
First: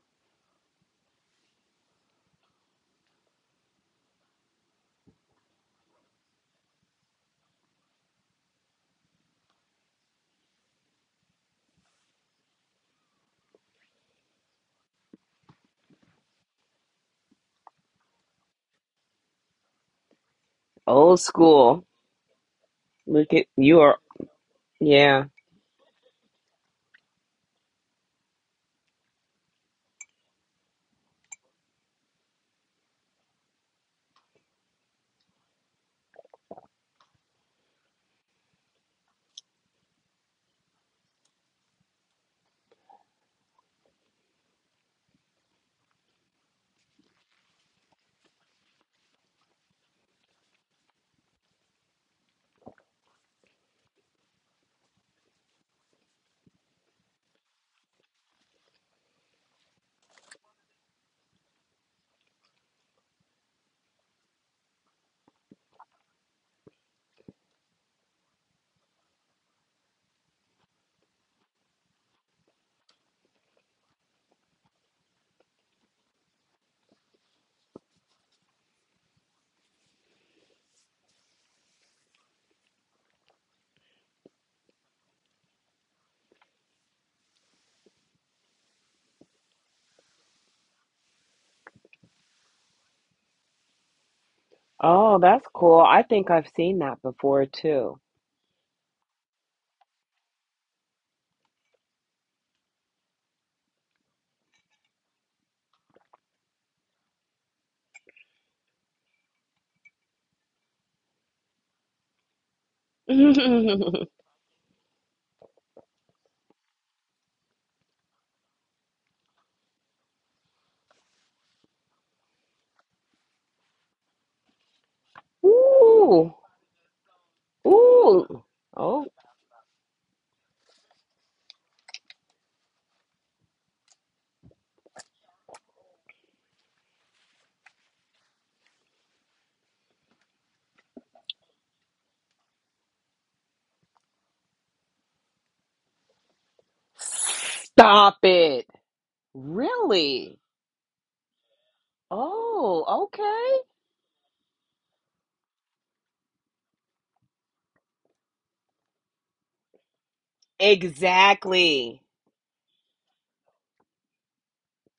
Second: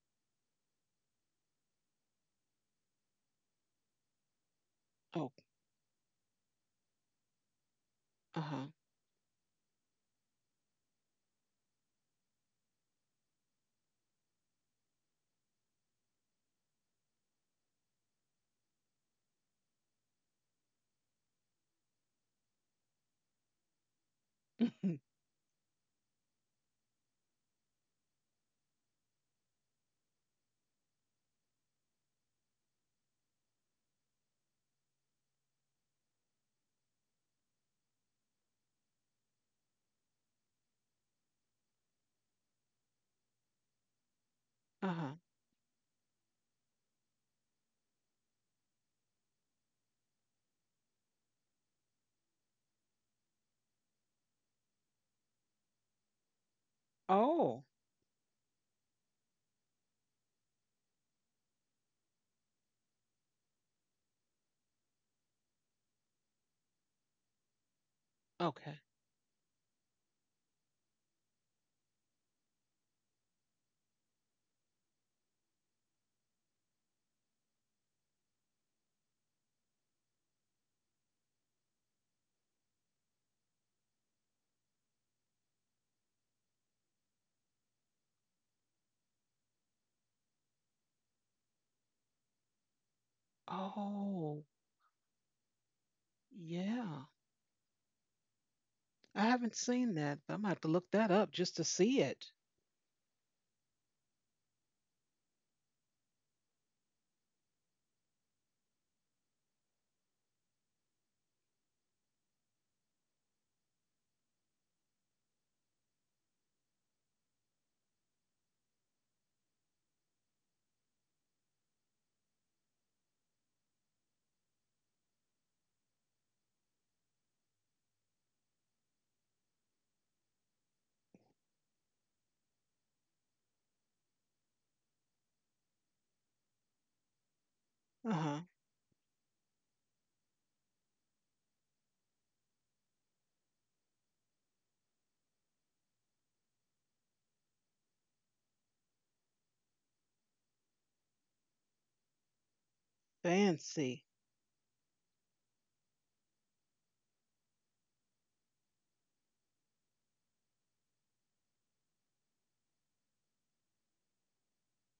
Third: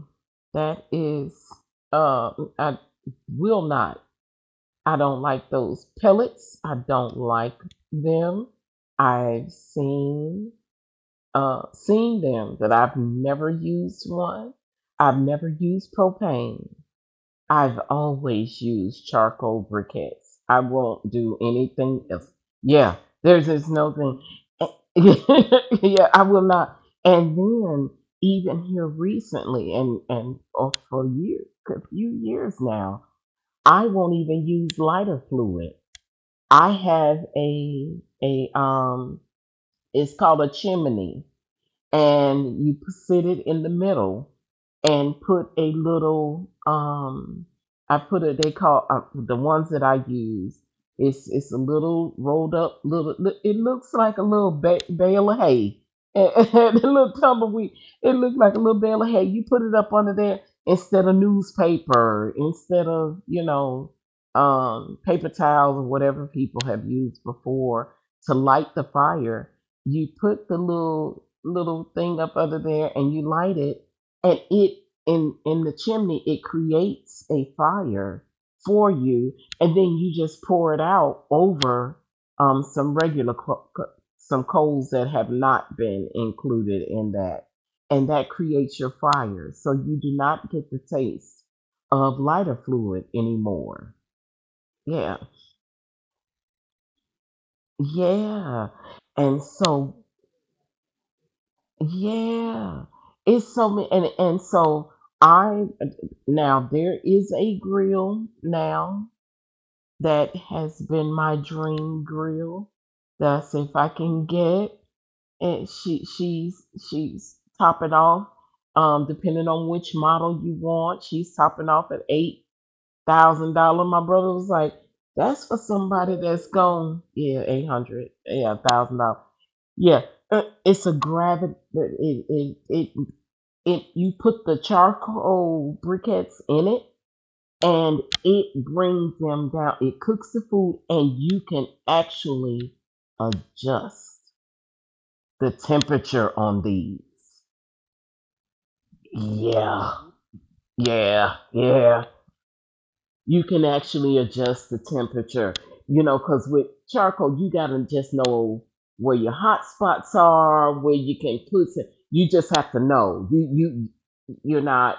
that is, um, I will not. I don't
Oh,
like those pellets. I don't like
uh
them.
huh,
I've seen uh seen them but I've never used one. I've never used propane. I've always used charcoal briquettes. I won't
Old
do
school.
anything else. Yeah,
Look at
there's just
you
no
are.
thing.
Yeah.
Yeah, I will not. And then even here recently, and and or for years, a few years now, I won't even use lighter fluid. I have a a um it's called a chimney and you sit it in the middle
uh huh.
and put a little um I put a. They call uh, the ones that I use it's it's a little rolled up little li- it looks like a little ba- bale of hay and, and a little
Oh,
tumbleweed. It looks like a little bale of hay. You put it up under there instead of newspaper, instead of you know um paper towels or whatever people have used before to light
okay.
the fire. You put the little little thing up under there and you light it, and it in in the chimney it creates a fire for you. And then you just pour it out over um some regular co- co- some coals that have not been included in that, and that creates your fire so you do not get the taste of lighter fluid anymore.
Oh,
Yeah,
Oh, that's cool. I think I've seen that
yeah.
before too.
yeah.
I
And
haven't seen
so
that, but I'm gonna have to look that up just to see it.
yeah, it's so many, and and so I now there is a grill now that has been my dream grill. That's if I
Ooh,
can get, and she she's she's topping off. Um, depending on which model you want, she's topping off at eight thousand dollar. My brother was like, "That's for somebody
ooh.
that's gone, yeah, eight hundred, yeah, thousand
Oh,
dollars." Yeah, uh, it's a gravity. It, it, it, it you put the charcoal briquettes in it, and
Uh huh.
it brings them down. It cooks the food, and you can actually adjust the temperature on these.
stop it.
Yeah,
Really?
yeah, yeah.
Oh,
You
okay.
can
Fancy.
actually adjust the temperature, you know, because with charcoal, you got to just know where your hot spots are, where you can put it.
Exactly.
You just have to know. You, you, you're not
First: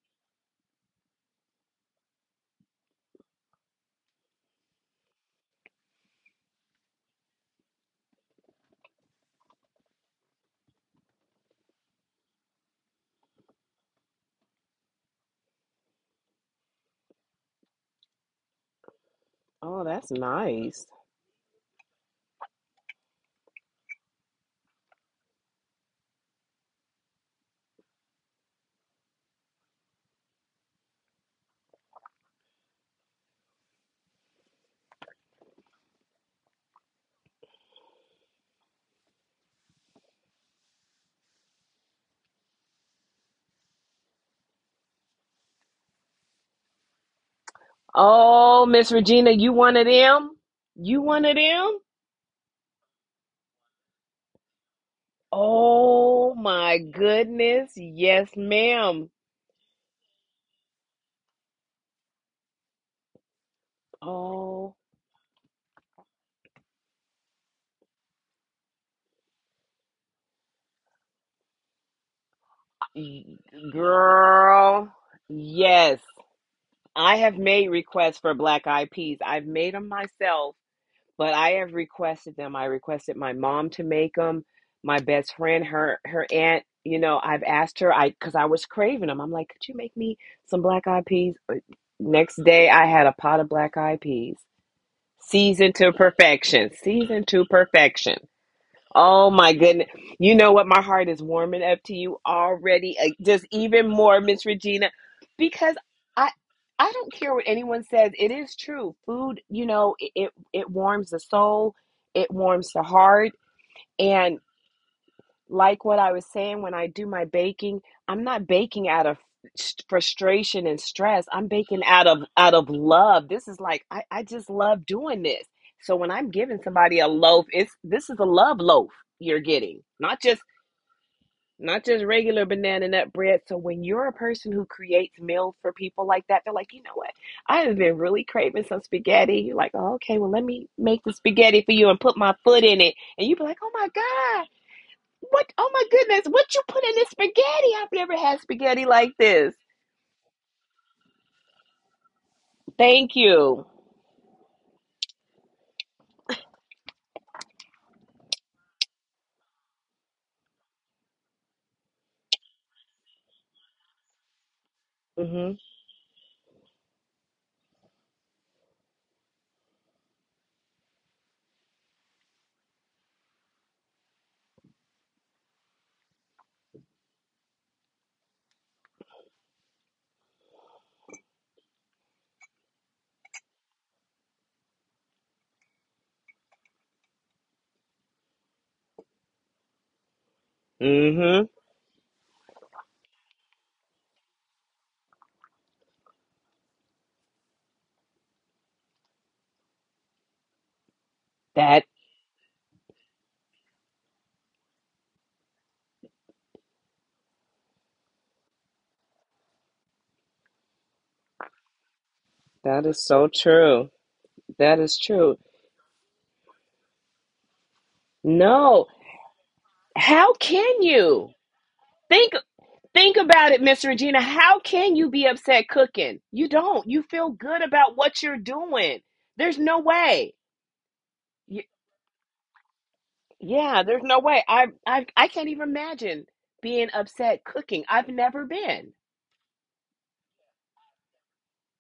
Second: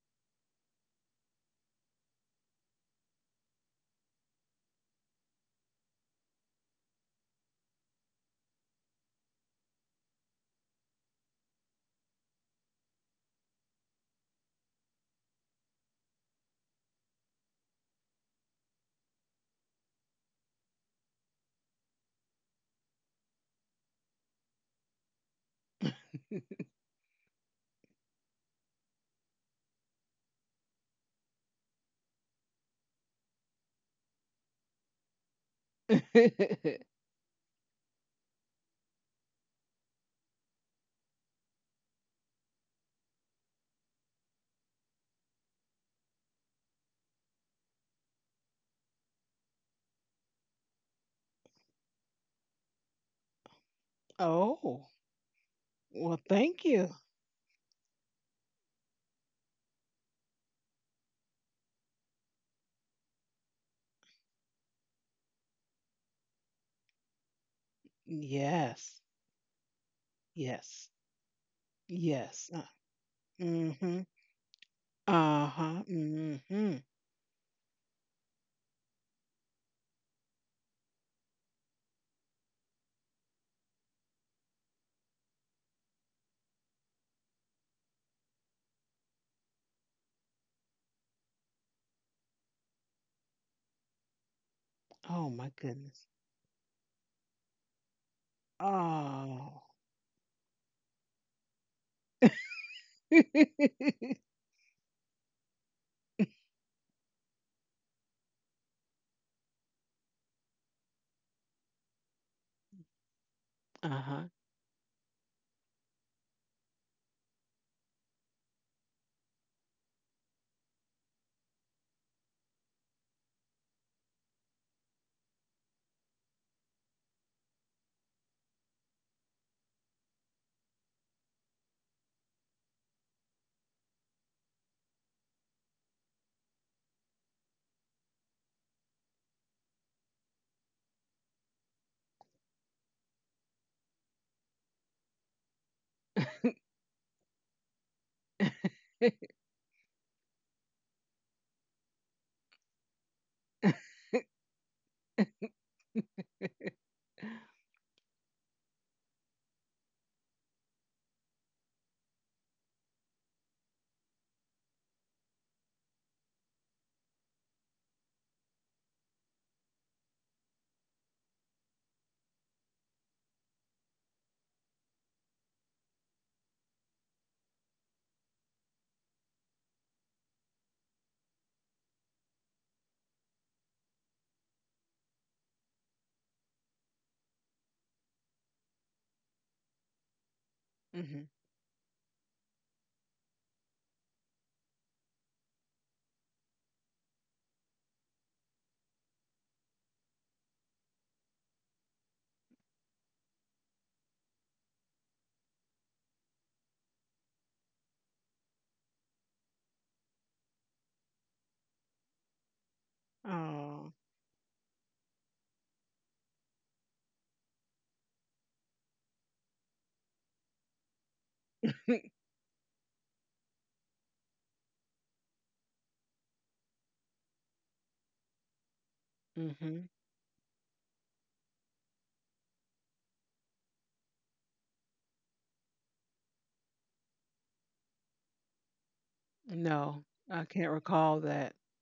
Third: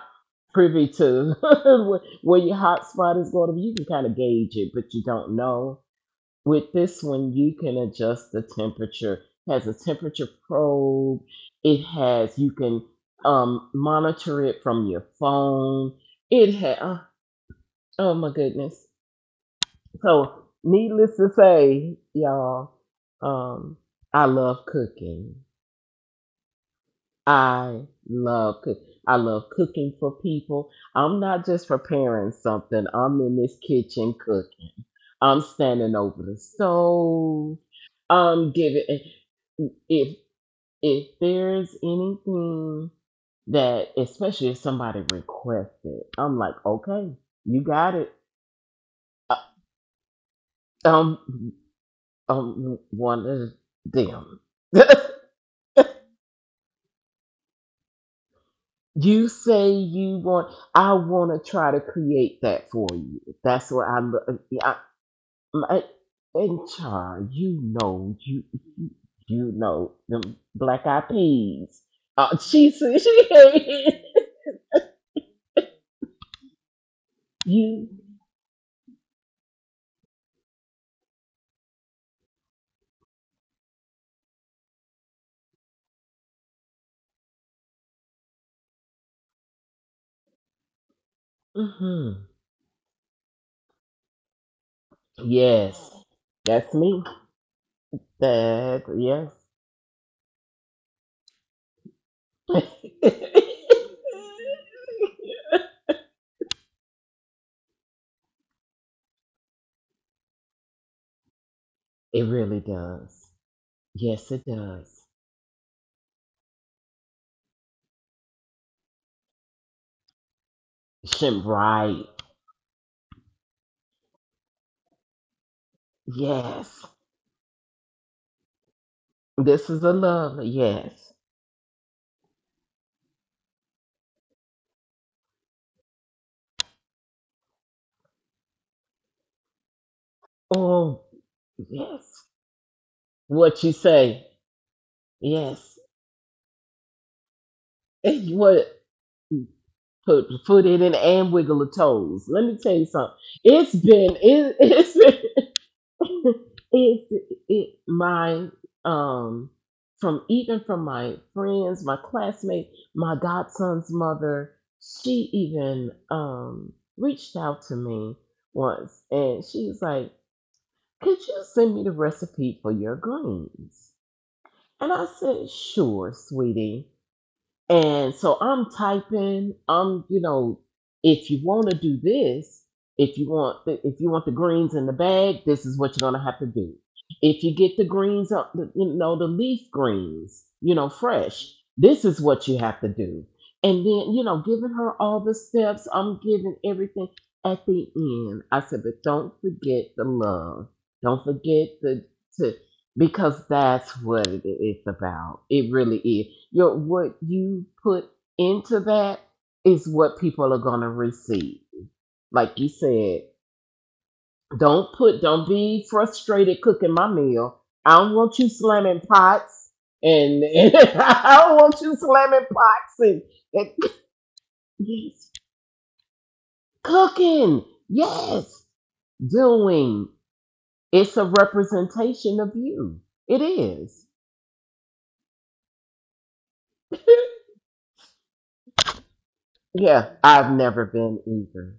privy to where where your hot spot is going to be. You can kind of gauge it, but you don't know. With this one, you can adjust the temperature. Has a temperature probe. It has, you can um, monitor it from your phone. It has, oh, oh my goodness.
Oh, that's
So,
nice.
needless to say, y'all, um, I love cooking. I love cooking. I love cooking for people. I'm not just preparing something. I'm in this kitchen cooking. I'm standing over the stove. I'm giving. If if there's anything that, especially if somebody requests it, I'm like, okay, you got it.
Oh, Miss Regina,
Uh,
you one of them? You one of
Um,
them?
um one of them.
Oh, well,
Oh
thank
my
you.
goodness. Yes, ma'am.
You say you want. I want to try to create that for you. That's what I look.
Oh,
I, my, and child, you know, you you
Yes,
you know them black
yes,
eyed peas. Uh,
yes.
she said
y-
Uh,
she.
huh.
girl.
Uh-huh.
Yes.
Mm-hmm.
I have made
You.
requests for black eyed peas. I've made them myself, but I have requested them. I requested my mom to make them. My best friend, her her aunt, you know, I've asked her. I, because I was craving them. I'm like, could you make me some black eyed peas? Uh,
Hmm.
Next day, I had a pot of black eyed peas,
Oh my
seasoned to
Yes,
goodness.
perfection,
that's me.
seasoned to perfection.
That
Oh
yes.
my
Oh.
goodness. You know what? My heart is warming up to you already. uh, Just even more, Miss Regina, because I I don't care what anyone says. It is true. Food, you know, it it, it warms the soul, it
It really
warms the heart.
does.
Uh-huh.
Yes,
And
it does.
like what I was saying, when I do my baking, I'm not baking out of s- frustration and stress. I'm
Shem-
baking out
right.
of out of love. This is like I, I just love doing this. So when I'm giving
Yes.
somebody a loaf, it's, this is a love loaf you're
This
getting,
is a
not just
love. Yes.
not just regular banana nut bread. So when you're a person who creates meals for people like that, they're like, you know what? I have been really craving some spaghetti. You're like, oh, okay, well let me make
Oh,
the spaghetti for you and put
yes.
my foot in it, and you be like,
What
oh
you
my
say?
god. What? Oh
Yes.
my goodness! What you put in this spaghetti? I've never
And
had
you
spaghetti
what?
like this.
Put foot in it and wiggle the toes. Let me tell you
Thank
something.
you.
It's been it, it's been it's it my um from even from my friends, my classmates, my godson's mother. She
Mhm.
even um reached out to me once, and she was like. Could you send me the recipe for your greens? And I said, sure, sweetie. And so I'm typing, I'm, you know, if you want to do this, if you want the, if you want the greens in the bag, this is what you're going to have to do. If you get the greens up, the- you know, the leaf greens, you know,
Hmm.
Mhm.
fresh, this is what you have to do. And then, you know, giving her all the steps, I'm giving everything at the end. I said, but don't forget the love. Don't forget
That
the to because that's what it is about. It really is. Your what you put into that is what people are gonna receive. Like you
that is
said,
so true.
Oh.
That
don't
is
put,
true.
don't be frustrated cooking my meal. I don't want you
No.
slamming pots,
How
and
can you
I don't want you
think?
slamming pots
Think
and,
about it,
and
Miss Regina. How can you be
yes,
upset cooking? You don't. You feel good
cooking.
about what you're
Yes,
doing. There's
Hmm.
no
doing.
way.
It's a
Y-
representation of you. It
Yeah, there's
is.
no way. I I I can't even imagine being upset cooking. I've never been.
No,
Yeah,
I
I've
can't
never
recall
been
that.
either.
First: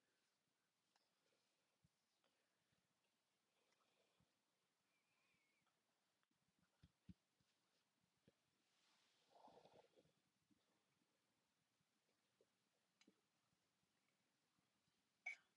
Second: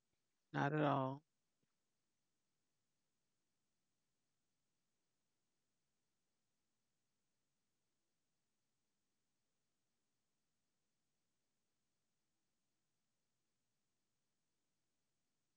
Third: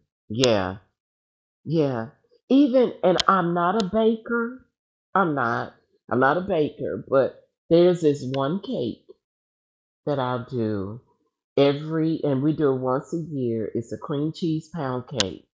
Not
Yeah,
at all.
yeah. Even, and I'm not a baker. I'm not. I'm not a baker, but there's this one cake that I'll do every, and we do it once a year. It's a cream cheese pound cake.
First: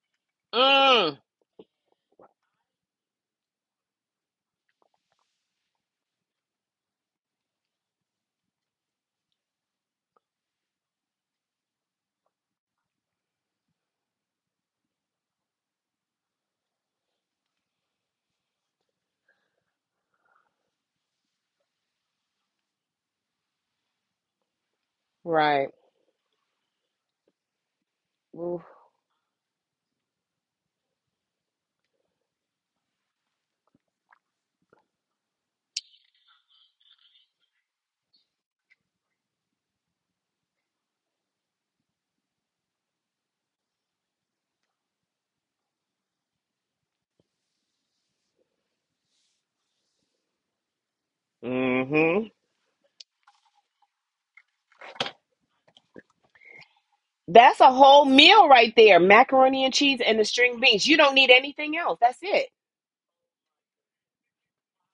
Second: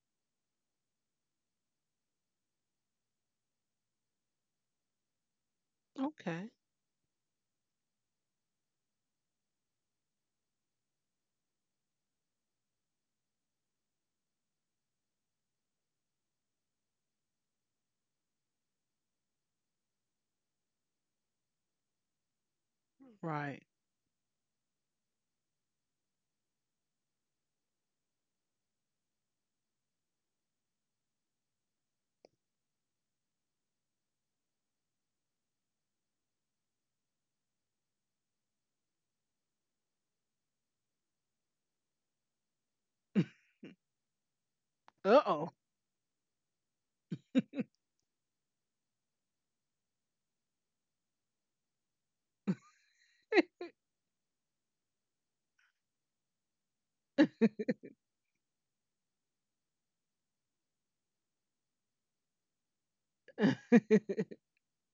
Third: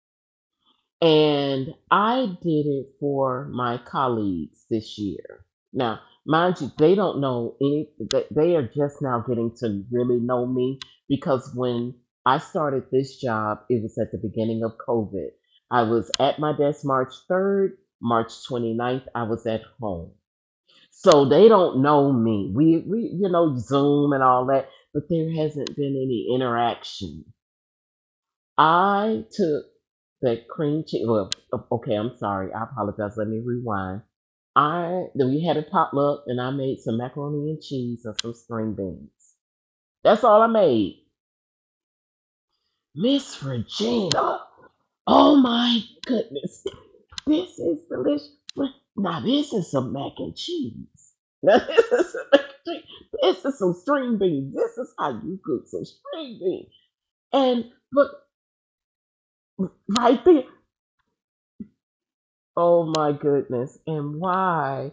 Mm.
And I did it for my colleagues this year. Now,
Okay.
mind you, they don't know any, they they are just now getting to really know me because when I started this job, it was at the beginning of COVID. I was at my desk March third, March 29th, I was at home. So they don't know me. We, we, you know,
Right.
Zoom and all that, but there
Right.
hasn't been any interaction.
Oof.
I took that cream cheese. Well, o- okay, I'm sorry. I apologize. Let me rewind. I then We had a potluck, and I made some macaroni and cheese and some string beans. That's all I made. Miss Regina. Oh
Uh-oh.
my goodness. This is delicious. Now this is some mac and cheese. Now this is some
Hmm.
mac and cheese. This is some string beans. This is how you cook some string beans.
That's
And
a whole
look
meal right there. Macaroni and cheese and the
right there.
string beans. You don't need anything else. That's it.
Oh my goodness. And why?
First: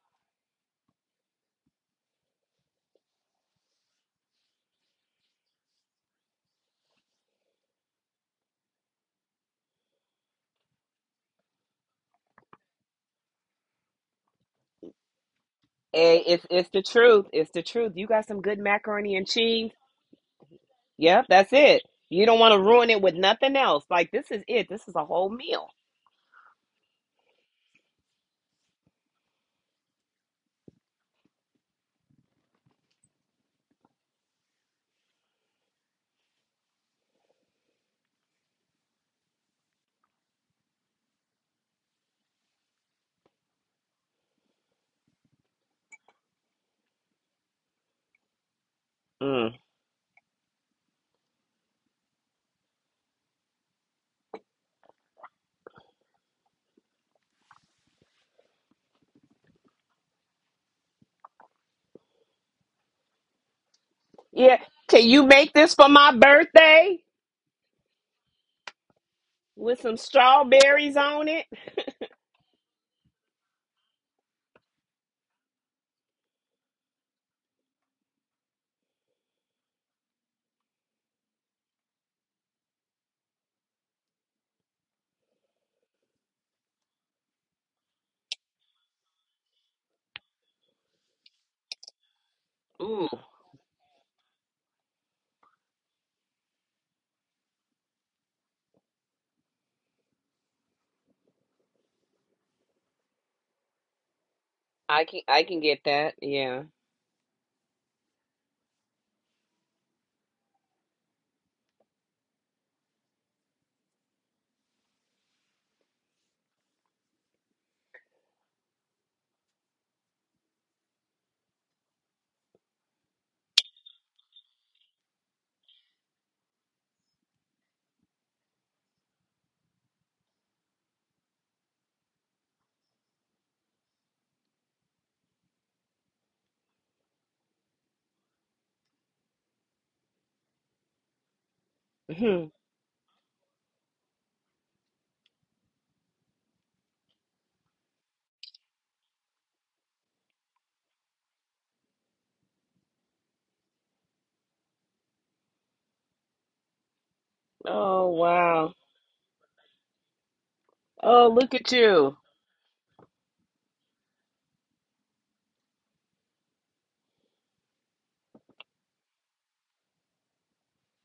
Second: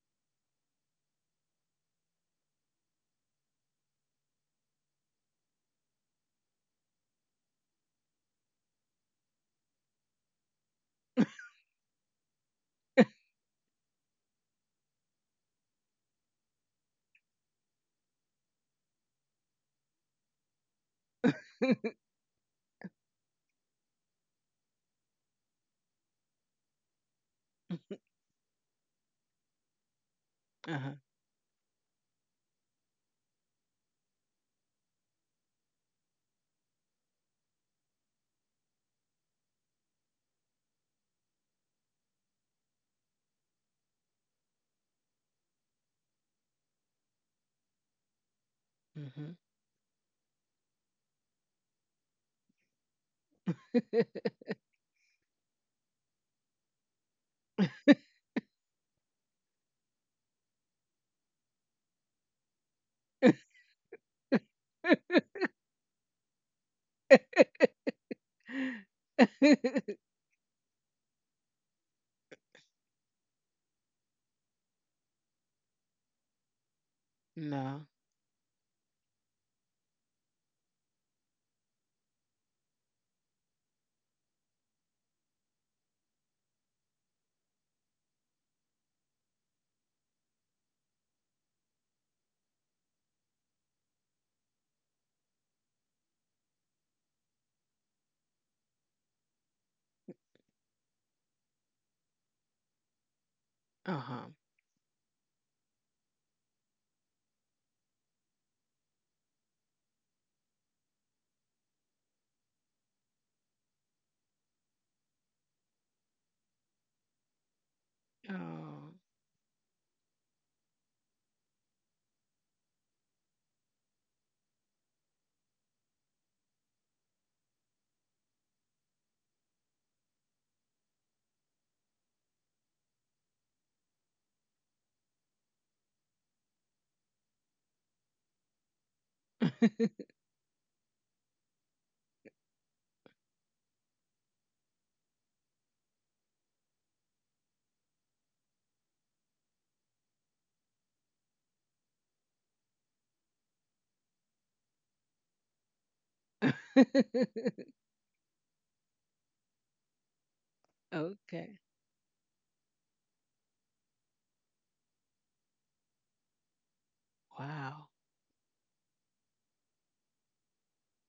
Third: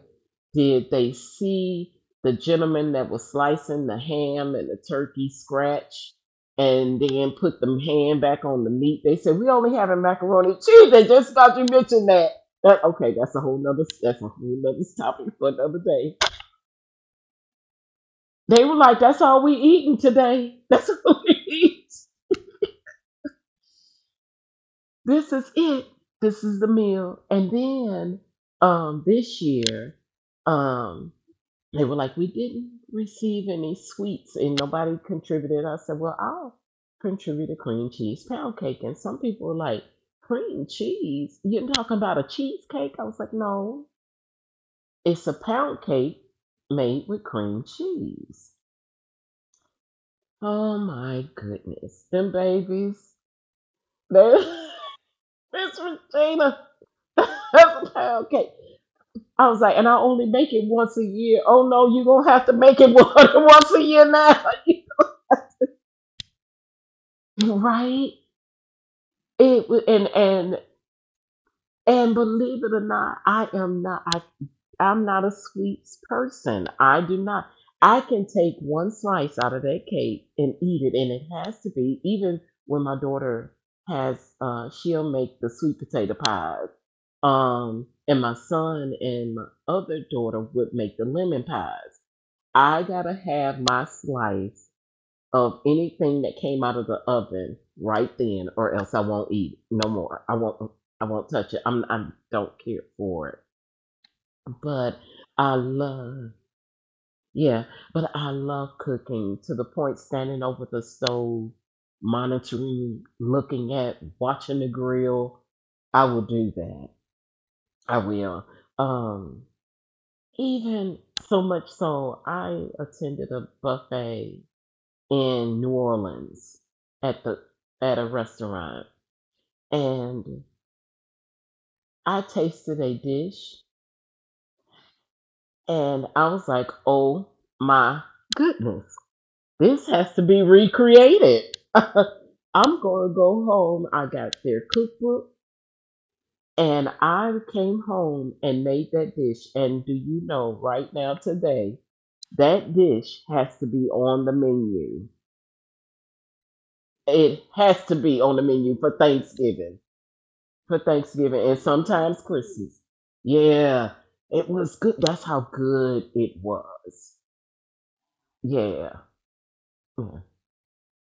Did they see the gentleman that was slicing the ham and the turkey scratch and then put the ham back on the meat? They said, "We only having macaroni and cheese." They just thought you mentioned that. That- okay, that's a whole nother, that's a whole nother topic for another day.
Hey, it's it's the truth. It's the truth. You got some good
They were like,
macaroni
"That's
and
all we
cheese.
eating today. That's all
Yep,
we
that's it.
eat."
You don't want to ruin it with nothing else. Like this is it. This is a whole
This is
meal.
it. This is the meal. And then um this year,
Uh-huh.
um they were like, "We didn't receive any sweets and nobody contributed." I said, "Well, I'll contribute a cream cheese pound cake." And some people were like, "Cream cheese? You're talking about a cheesecake?" I was like, "No, it's a pound cake made with cream cheese."
Hmm.
Mm.
Oh my goodness. Them babies. They, Miss Regina. That's a pound cake. I was like, and I only make it once a year. Oh no, you're going to have to make it once a year now.
Yeah. Can you make this for my birthday
Right? it
with some
and and
strawberries on it?
and believe it or not, i am not i i'm not a sweets person. i do not
No.
i can take one slice out of that cake and eat it, and it has to be even when my daughter has uh she'll make the sweet potato pies, um and my son and my other daughter would make the lemon pies. I
Ooh,
gotta have my slice of anything that came out of the oven right then, or else I won't eat it no more. I won't. I won't touch it. I'm. I don't care for it.
Uh-huh.
But
I can I
I
can get that.
love.
Yeah.
Yeah, but I love cooking to the point, standing over the stove, monitoring, looking at, watching the grill. I will do that. I will.
Oh.
Um, Even so much so, I attended a buffet in New Orleans at the at a restaurant and I tasted a dish and I was like, "Oh my goodness. This has to be recreated."
Mhm.
I'm going to go home. I got their cookbook and I came home and made that dish, and do you know right now today that dish has to be on the menu. It has to
Oh
be on the menu
wow.
for Thanksgiving, for
Oh,
Thanksgiving
Okay.
and
look at
sometimes
you.
Christmas. Yeah, it was good. That's how good it was.
Wow.
Yeah.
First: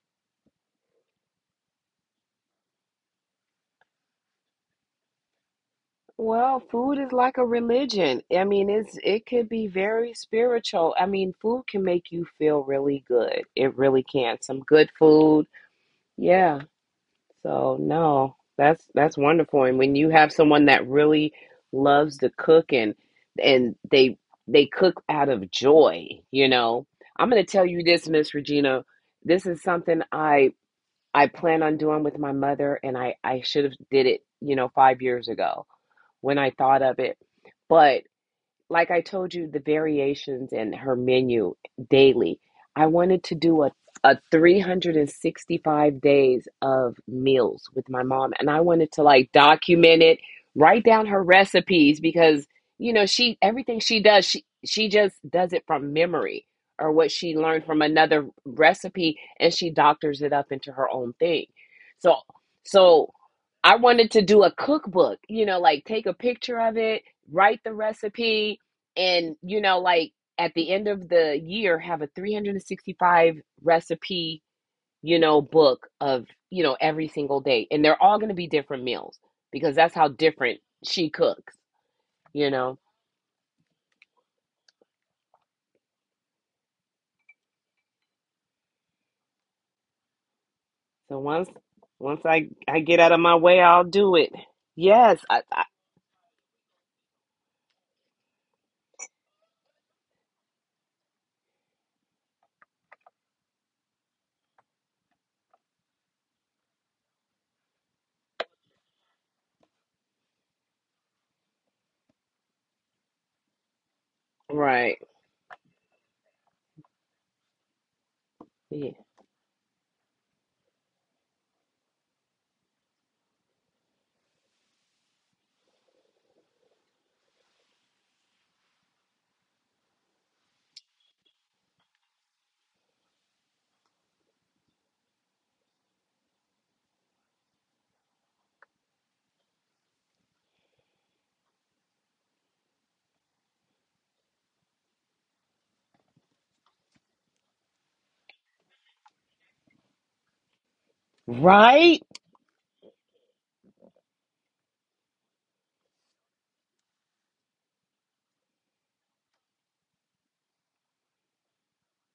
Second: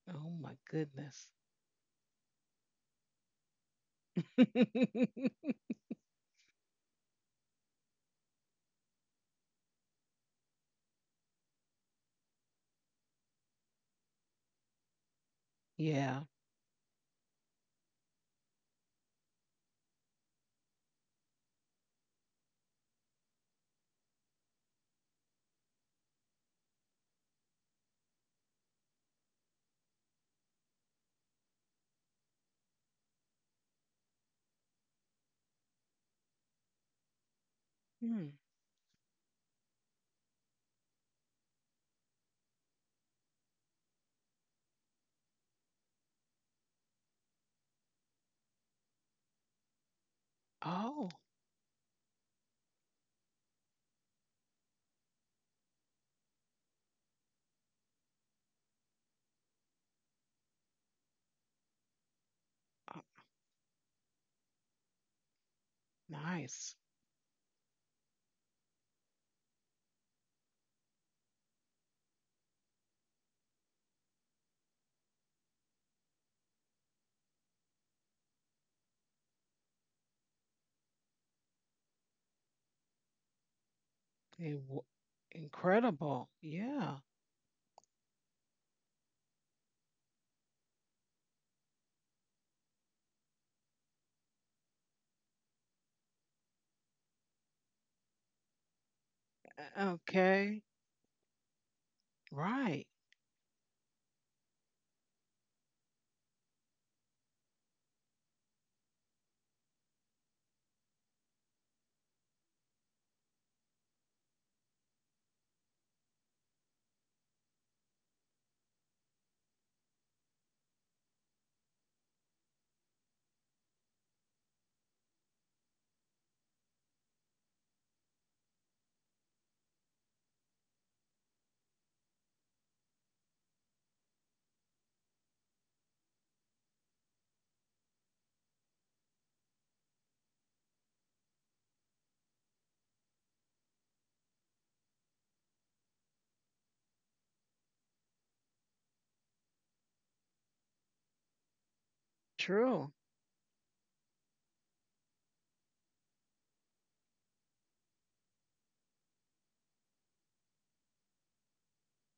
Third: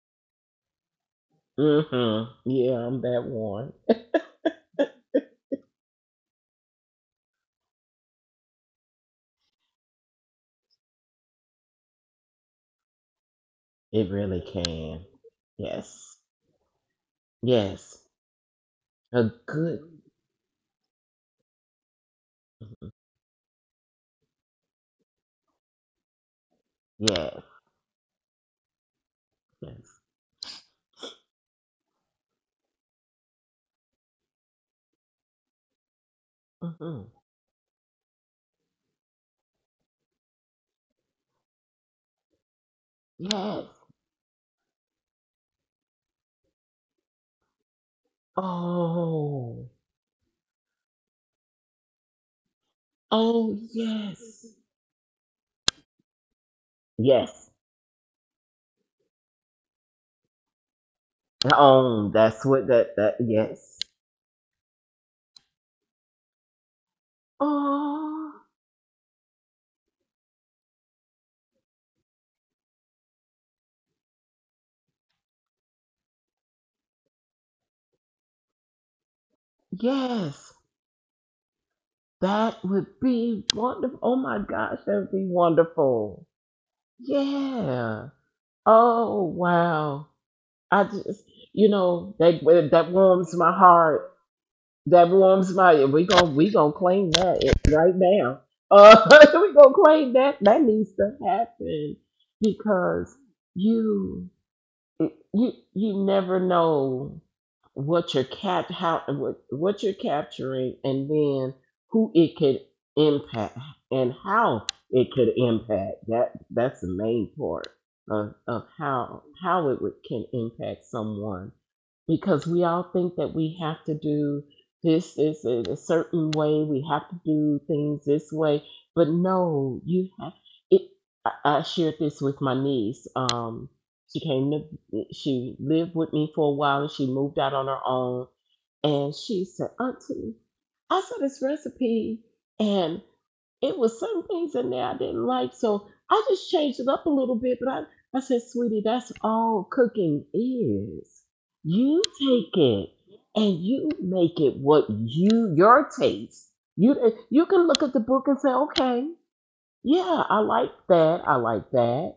Oh my goodness.
Mm-hmm. Yeah, I'm that one.
Well, food is like a religion. I mean, it's it could be very spiritual. I mean, food can make you feel really good. It really
It
can.
really
Some good
can.
food.
Yes.
Yeah.
Yeah. So,
Yes.
no. That's that's
A
wonderful. And when
good.
you have someone that really loves to cook, and and they they cook out of joy, you know. I'm
Yeah.
going to tell you this, Miss Regina. This is
Yes.
something I I plan on doing with my mother, and I I should have did it, you know, five years ago when I thought of
Mm-hmm.
it. But
Hmm.
like I told you, the variations in her menu daily. I wanted to do
Yes.
a, a three hundred sixty-five days of meals with my mom, and I wanted to like
Oh.
document it, write down
Oh,
her recipes because you know she
Oh,
everything she does she
yes.
she just does it from memory, or what she
Yes.
learned from another recipe, and she doctors it up into her own thing.
Oh,
So
that's what that,
uh,
so
that,
I
yes.
wanted to do a cookbook, you know, like take a picture of
nice.
it, write the
Oh,
recipe, and you know like at the end of the year have a three hundred sixty-five recipe you know book of you know every single day, and they're all going to be different meals because that's how
yes.
different she cooks you
That
know
would be wonderful. Oh my
It
gosh,
w-
that would be wonderful.
Incredible. Yeah.
Yeah. Oh wow. I
so
just,
once
you know,
once i
that
i
that
get out of my
warms my
way, I'll
heart.
do it.
That
Yes. I,
warms
I,
my. We going, we gonna claim that it- right now. Uh, we gonna
Uh,
claim that.
okay.
That needs to happen
Right.
because you it, you you never know what you're cap how what, what you're capturing, and then who it could impact and how
right.
it could impact, that that's the main part of, of
Yeah.
how how it would, can impact someone because we all think that we have to do this this in a certain way, we have to do things this way, but no, you have it. i, I shared this with my niece. Um she came to. She lived with me for a while and she moved out on her own. And she said, "Auntie, I saw this recipe and it was certain things in there I didn't like. So I just changed it up a little bit. But I, I said, "Sweetie, that's all cooking is. You
Right,
take it
True.
and you make it what you, your taste. You, you can look at the book and say, okay, yeah, I like that. I like that,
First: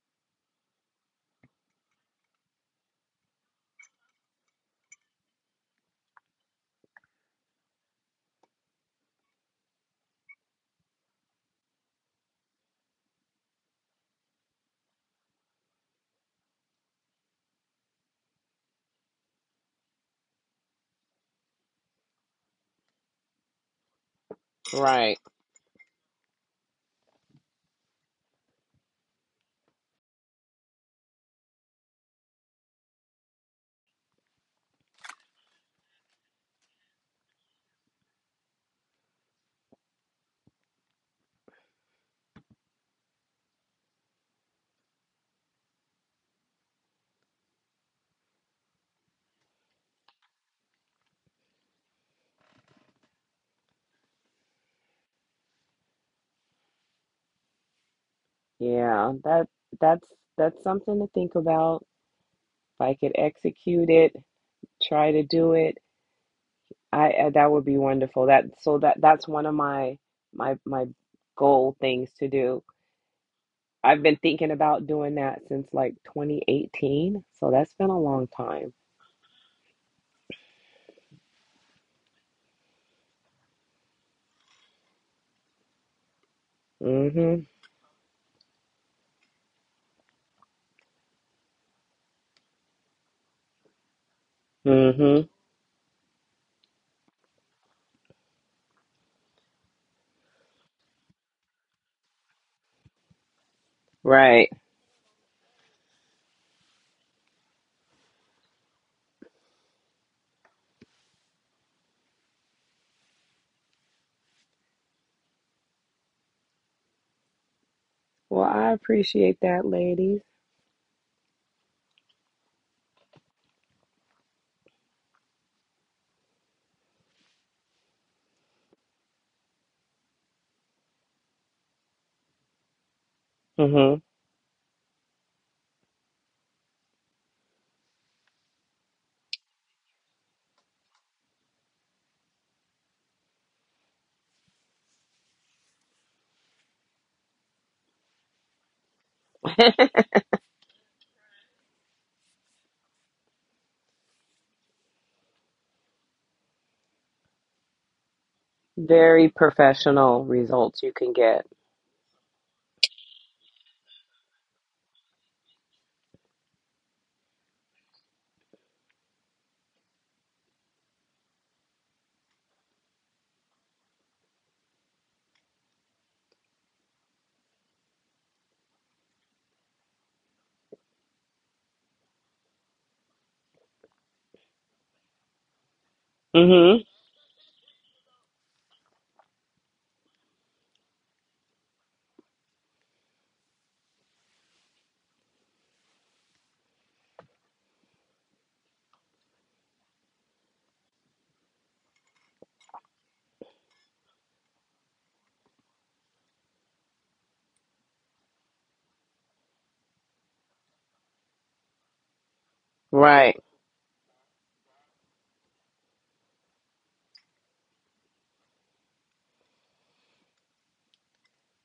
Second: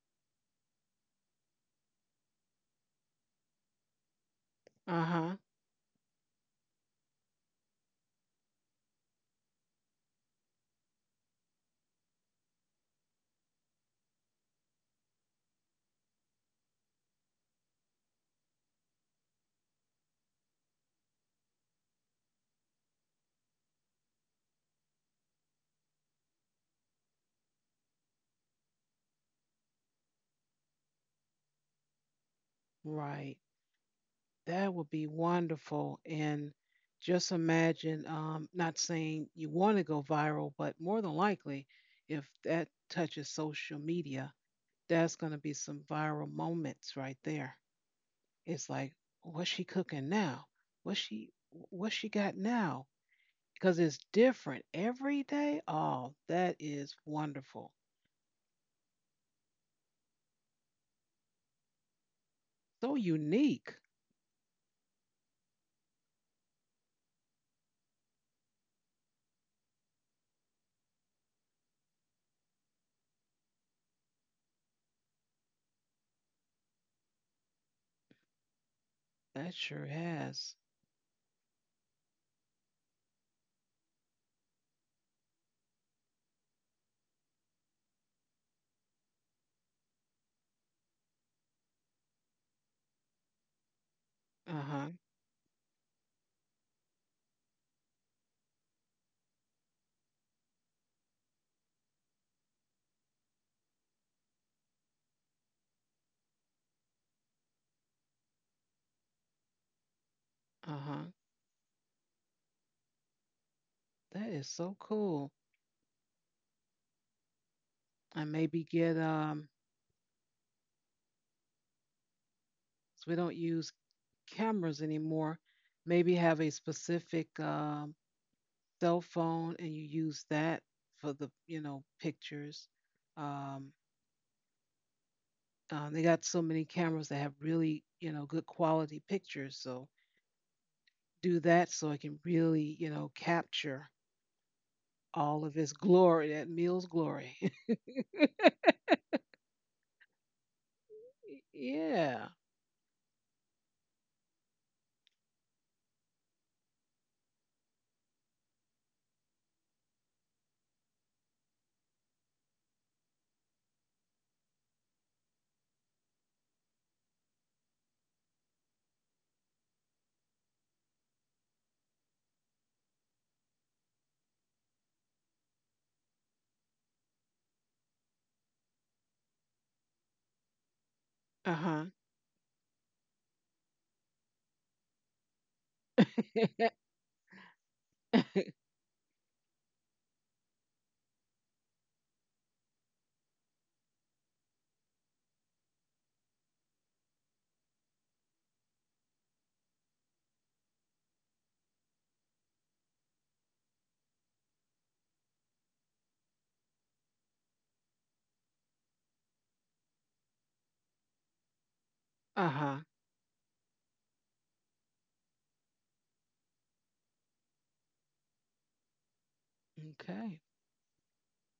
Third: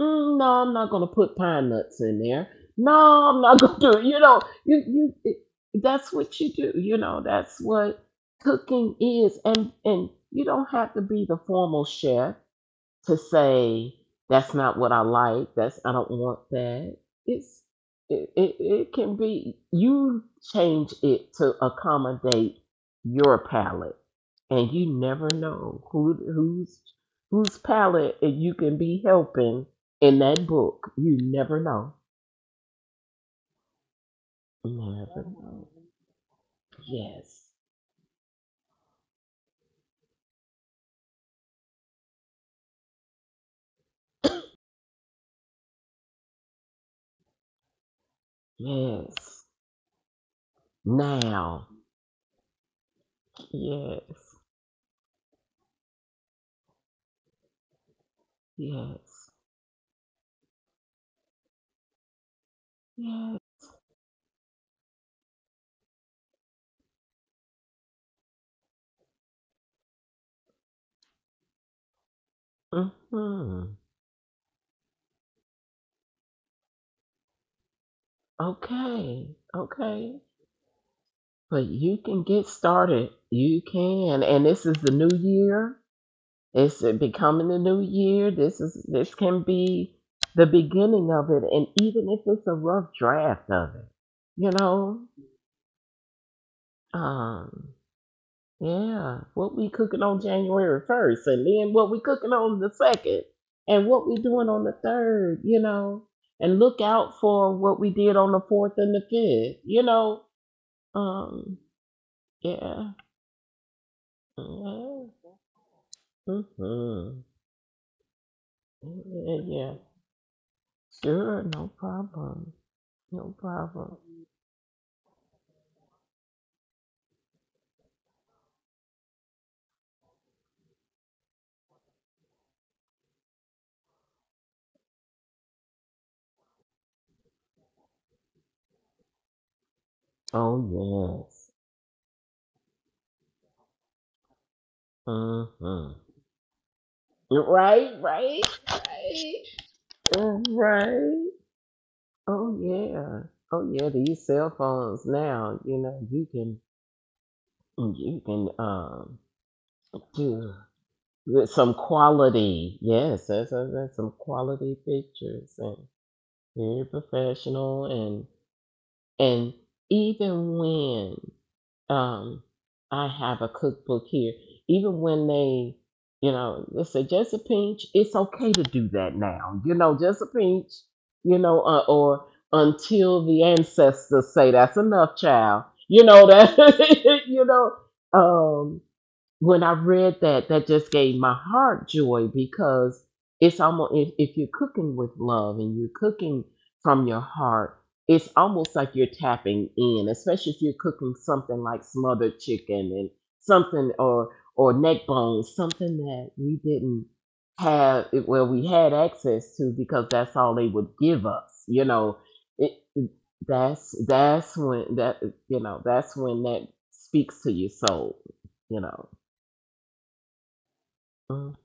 mm, no, I'm not gonna put pine nuts in there. No, I'm not gonna do it. You know, you
Uh
you it,
huh.
that's what you do. You know, that's what cooking is, and and you don't have to be the formal chef to say that's not what I like. That's, I don't want that. It's it, it, it can be you change it to accommodate your palate, and you
right.
never know who who's whose palate you can be helping in that book. You never know.
Right.
You
That would be
never know.
wonderful. And just
Yes.
imagine, um, not saying you want to go viral, but more than likely, if that touches social media, that's going to be some viral moments right there. It's like,
Yes.
what's she cooking now? What's she,
Now.
what's she got now? Because it's
Yes.
different every day. Oh, that is wonderful.
Yeah.
Yes.
That that's that's something to think about if I
So
could
Yes.
unique.
execute it, try to do it. I uh, That would be wonderful. That so that that's one of my my my goal things to do.
Hmm.
I've been thinking about doing that since like twenty eighteen, so that's been a long time.
Okay.
That sure
Okay.
has.
But you can get started. You can. And this is the new year. It's
Mhm.
becoming the new year. This is, this can be the beginning of it. And even if it's a rough draft of it, you
Uh-huh.
know,
Mhm.
um, yeah, what we cooking on January first and then what we cooking on the second and what we
Right.
doing on the third, you know, and look out for what we did on the fourth and the fifth, you know,
Uh-huh.
um, yeah,
That is so
yeah.
cool.
Mm-hmm.
And
Well,
maybe
I
get
Yeah,
appreciate
um
that,
yeah.
ladies.
Sure, no problem.
so we
No
don't use
problem.
cameras anymore. Maybe have a specific um cell phone and you use that for the, you know, pictures. Um
Mhm.
uh, they got so many cameras that have really, you know, good quality pictures. So
Oh,
do
yes.
that so it can really, you know, capture all of its
Mm-hmm.
glory, that meal's glory.
Right, right, right. Uh, Right.
Yeah.
Oh, yeah. Oh, yeah, these cell phones now, you know, you can, you can, um,
Very professional
do
results you can
with
get.
some quality. Yes, that's, that's that's some quality pictures and very professional, and, and even when um, I have a cookbook here. Even when they, you know, they say just a pinch, it's okay to do that now. You know, just a pinch, you
Uh
know, uh,
huh.
or until the ancestors say that's enough, child. You know
Mhm.
that, you know. um, when I read that, that just gave my heart joy because it's almost if, if you're cooking with love and you're cooking from your heart, it's almost like you're tapping in, especially if you're cooking something like smothered chicken and something, or or neck bones, something that we didn't have, well we had access to because that's all they would give us, you know. It,
Uh-huh.
Right.
that's that's when that, you know, that's when that speaks to your soul, you know.
Okay.
Mhm.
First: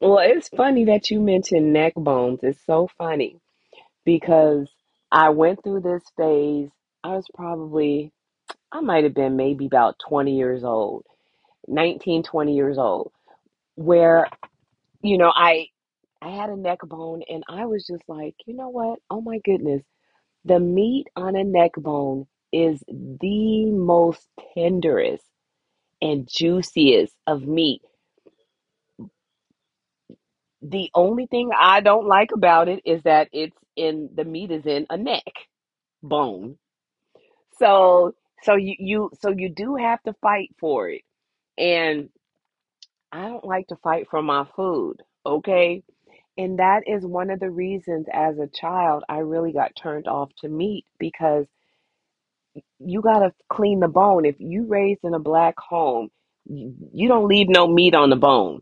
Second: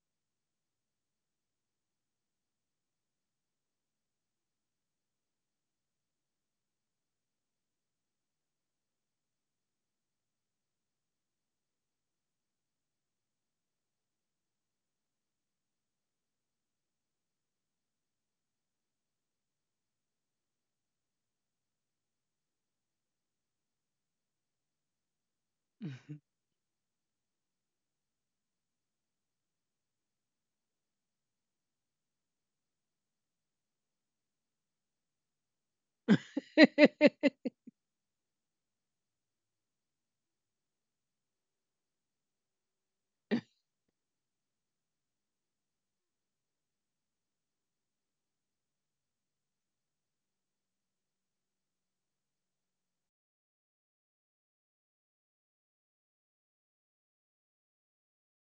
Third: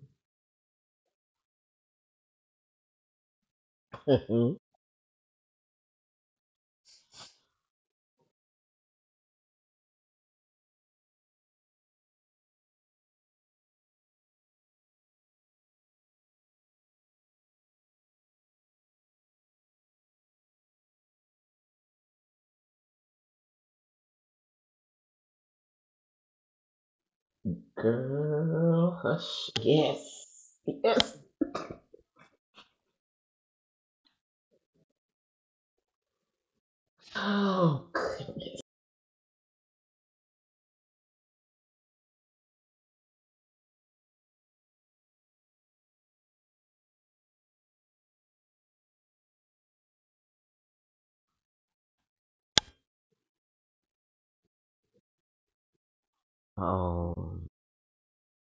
Well, it's funny that you mentioned neck bones. It's so funny because I went through this phase. I was probably I might have been maybe about twenty years old, nineteen, twenty years old, where, you know, I I had a neck bone and I was just like, you know what? Oh my goodness. The meat on a neck bone is the most tenderest
Mhm.
and juiciest of meat.
Girl, hush. Yes.
The
Yes.
only thing I don't like about it is that it's in the meat is in a neck bone.
Oh,
So so
good.
you, you so you do have to fight for it. And. I don't like to fight for my food, okay? And that is one of the reasons as a child I really got turned off to meat because you got to clean the bone. If you raised in a black home, y- you don't
Oh,
leave no meat on the bone.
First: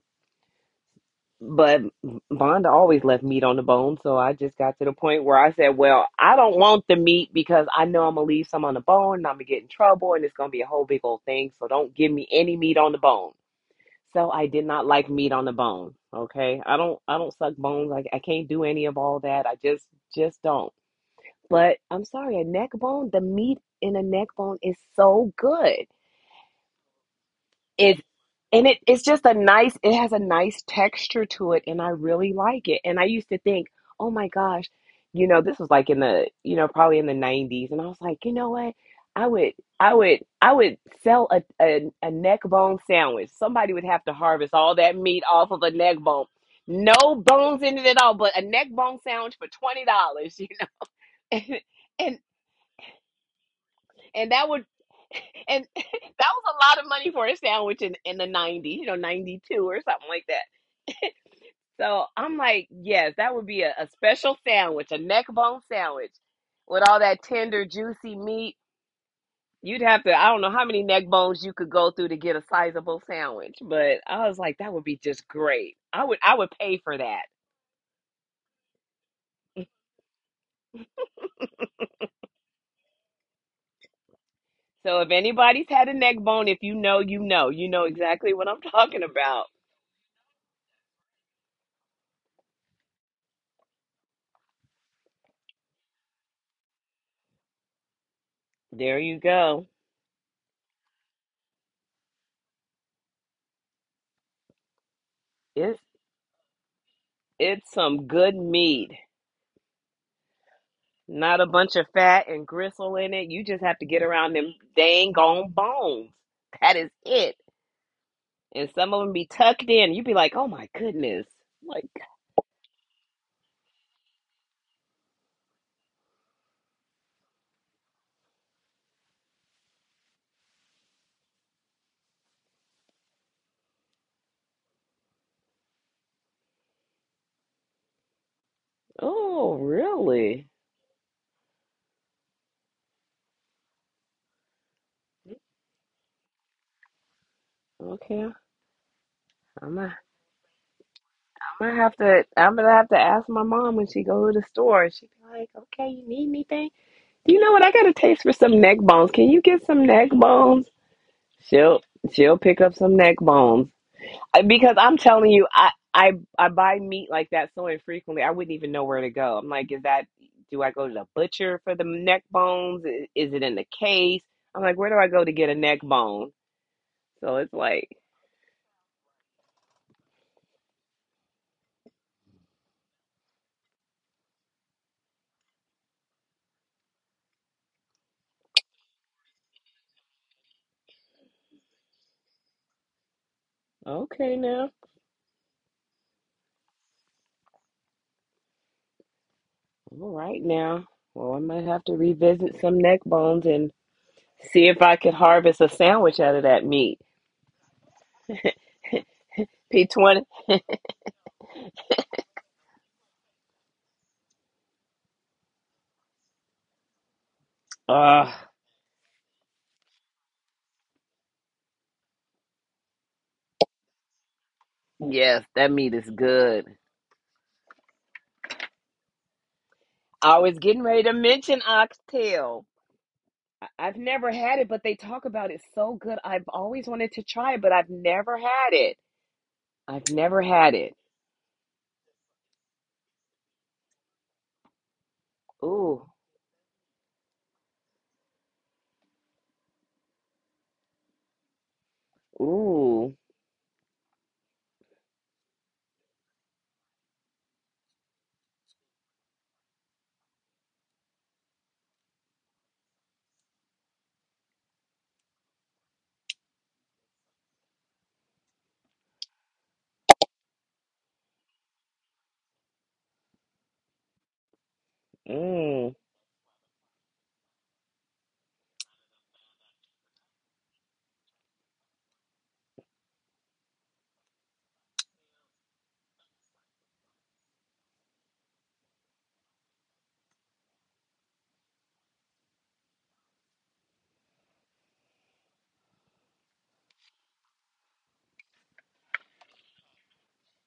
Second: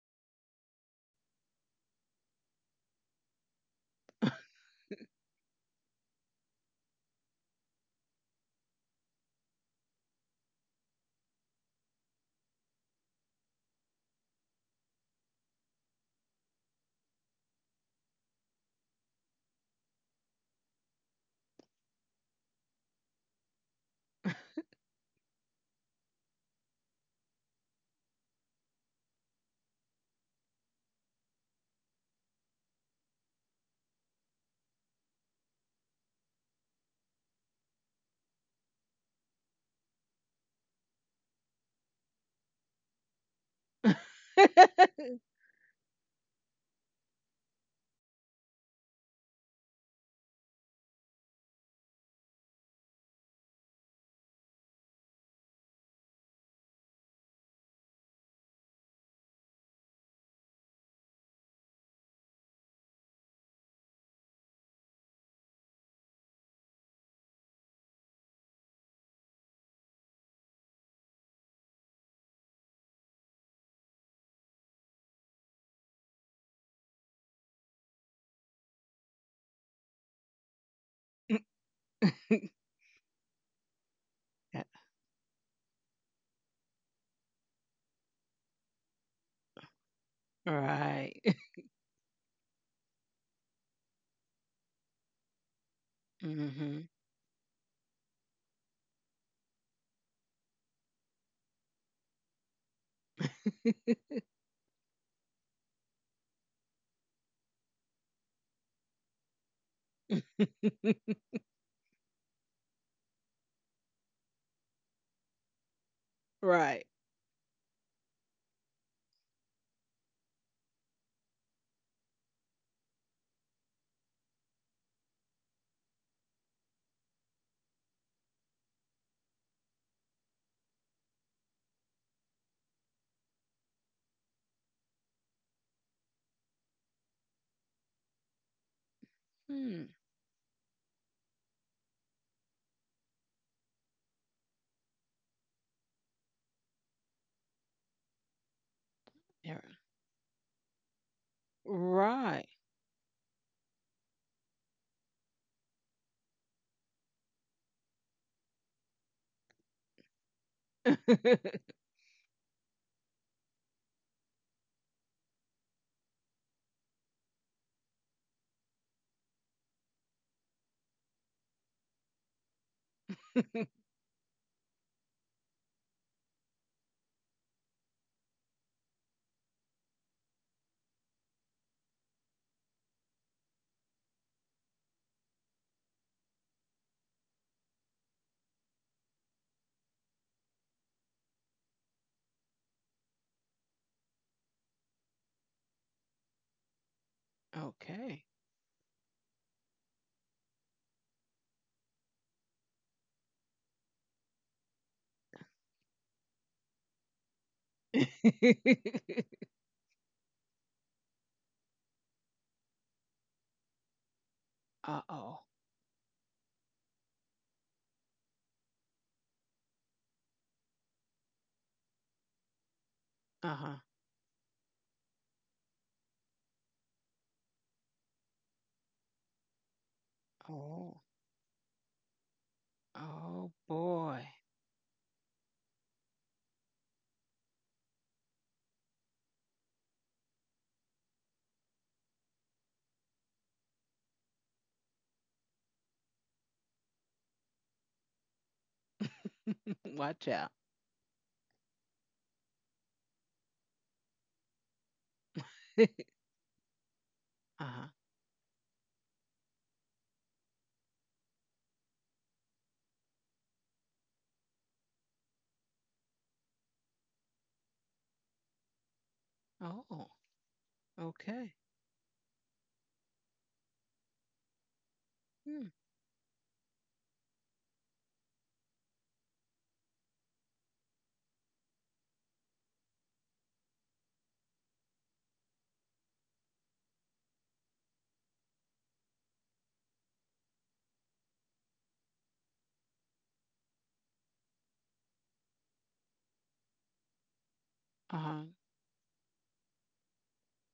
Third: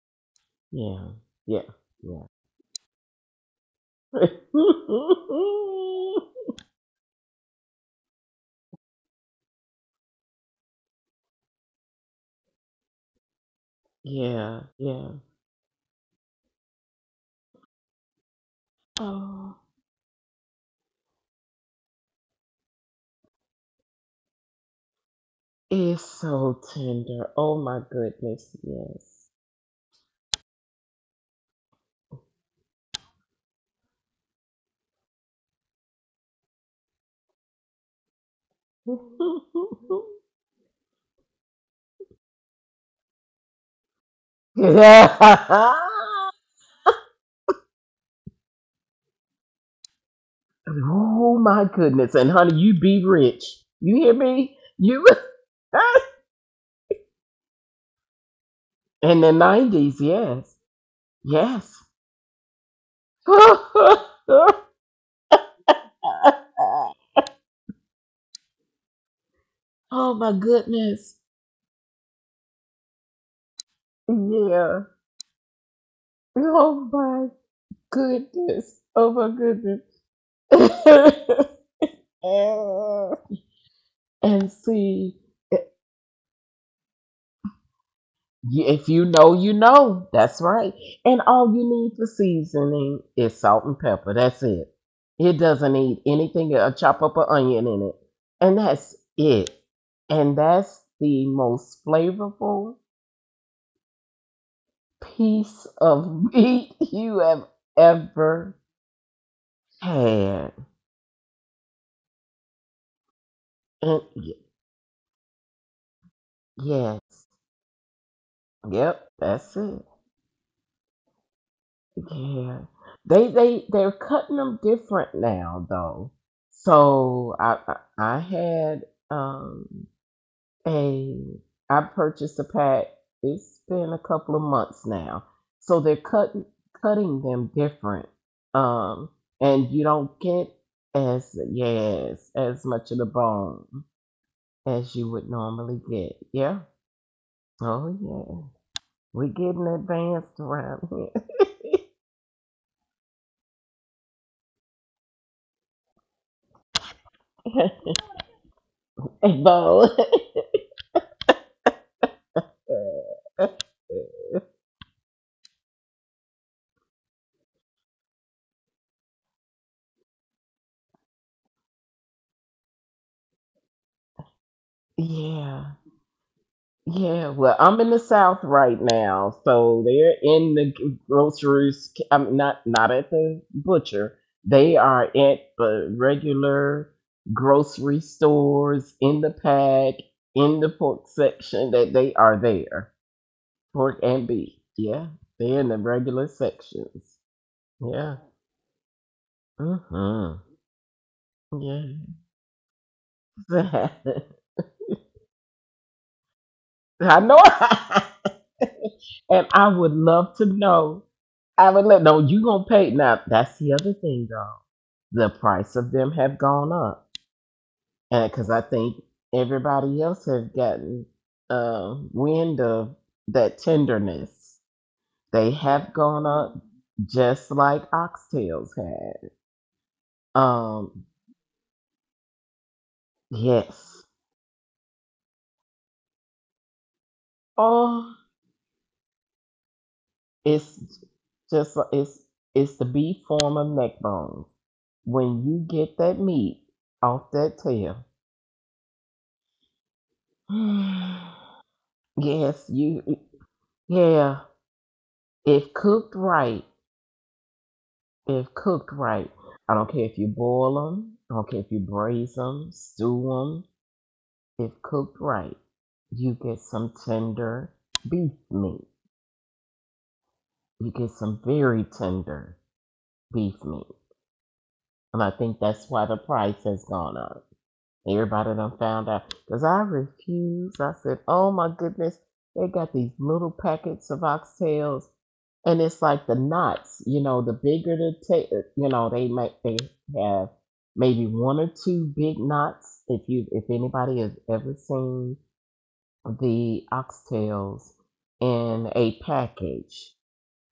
yeah. Yeah.
But Vonda always left meat on the bone, so
Yeah.
I just got to the point where I said, "Well, I don't want the meat because I know I'm gonna leave some on the bone, and I'm gonna get in trouble, and it's gonna be a whole big old thing. So don't give me any meat on the bone." So I
yeah.
did not
Yeah.
like meat on the bone. Okay. I don't I don't suck bones. Like I can't do any of all that.
Oh,
I just just don't. But I'm sorry, a neck bone, the meat in a neck bone is so good,
it's so tender. Oh, my
it
goodness.
and it it's
Yes.
just a nice it has a nice texture to it, and I really like it. And I used to think, "Oh my gosh, you know, this was like in the, you know, probably in the nineties." And I was like, "You know what? I would I would I would sell a a, a neck bone sandwich. Somebody would have to harvest all that meat off of
Yeah.
a neck bone. No bones in it at all, but a neck bone sandwich for twenty dollars you know."
Oh, my goodness.
and
And, honey, you be rich. You hear
and that
me?
would
You.
and that was a lot of money for a sandwich in in the nineties, you know,
In the
ninety-two or
nineties,
something like
yes.
that.
Yes.
So I'm like, yes, that would be a, a special
Oh
sandwich, a neck bone sandwich with all that tender, juicy meat. You'd have to,
my
I don't know how many neck
goodness.
bones you could go through to get a sizable sandwich, but I was like, that would
Yeah.
be just great. I would I would pay
Oh
for
my
that.
goodness. Oh my goodness. And
So if
see,
anybody's had a neck bone, if you know, you know, you know exactly what I'm
if you
talking
know, you
about.
know. That's right. And
Right.
all you need for seasoning is salt and pepper. That's it. It doesn't need anything. Uh,
Hmm.
chop up an onion in it. And that's
There you
it.
go.
And that's the most flavorful piece
It's.
of meat you have
It's some good
ever
meat.
had.
Not a bunch of fat and gristle in it. You just have to
And
get around
y-
them dang gone bones. That
Right.
is
yes,
it. And some of
yep,
them be
that's
tucked
it.
in. You be like, oh my goodness. Like,
Yeah, they they they're cutting them different now though. So I I, I had um a I purchased a pack. It's been a couple of months now, so they're cutting cutting them different. Um,
oh,
and you
Hmm.
don't get
really?
as yes as much of the bone as you would normally get. Yeah. Oh
Okay.
yeah. We
Yeah.
getting
I'm gonna,
advanced around here.
I'm gonna have to
Right.
I'm gonna have to ask my mom when she go to the store. She be like, okay, you need anything? Do you know what? I got a taste for some neck bones. Can you
Hey,
get
Bo.
some neck bones? She'll she'll pick up some neck bones. I- because I'm telling you, I I I buy meat like that so infrequently. I wouldn't even know where to go. I'm like, is that? Do I go to the butcher for the neck bones? I- Is it in the case? I'm like, where do I go to get a
Yeah.
neck bone?
Yeah.
So it's
Well, I'm in
like,
the South right now, so they're in the groceries. I'm not, not at the butcher. They are at the regular grocery stores in the pack in the pork section that they are there. Pork and
okay
beef.
now,
Yeah. They're in the regular sections. Yeah.
Okay.
all
Hmm.
right now. Well, I might
Yeah.
have to revisit some neck bones and see if I could harvest a sandwich out of that meat.
I know. I, and I would
P twenty.
love to know. I would let. No, you gonna pay now. That's the other thing, though.
Uh
The
oh.
price of them have gone up, and because
Ah,
I think everybody else has gotten uh, wind of
Uh
that
huh.
tenderness.
yes,
They
that
have
meat is
gone up,
good.
just like oxtails had.
I was getting
Oh.
ready
Um.
to mention oxtail.
Oh
I- I've
Yes.
boy.
never had it, but they talk about it so good. I've always wanted to try it, but I've
Oh.
never had it. I've never had it.
It's just it's it's the B form of neck bones. When you get
Ooh,
that meat off that tail,
Watch out.
yes, you
ooh,
yeah. If
Uh
cooked right,
huh.
if cooked right, I don't care if you boil them, I don't care if you braise them, stew them. If cooked right, you get some tender beef meat.
Oh.
You get some
Okay.
very tender beef meat, and I think
Hmm.
that's
mm.
why the price has gone up. Everybody done found out. Because I refused. I said, oh my goodness, they got these little packets of oxtails. And it's like the knots, you know, the bigger the ta- uh, you know, they might they have maybe one or two big knots. If you if anybody has ever seen the oxtails
Uh huh.
in a package,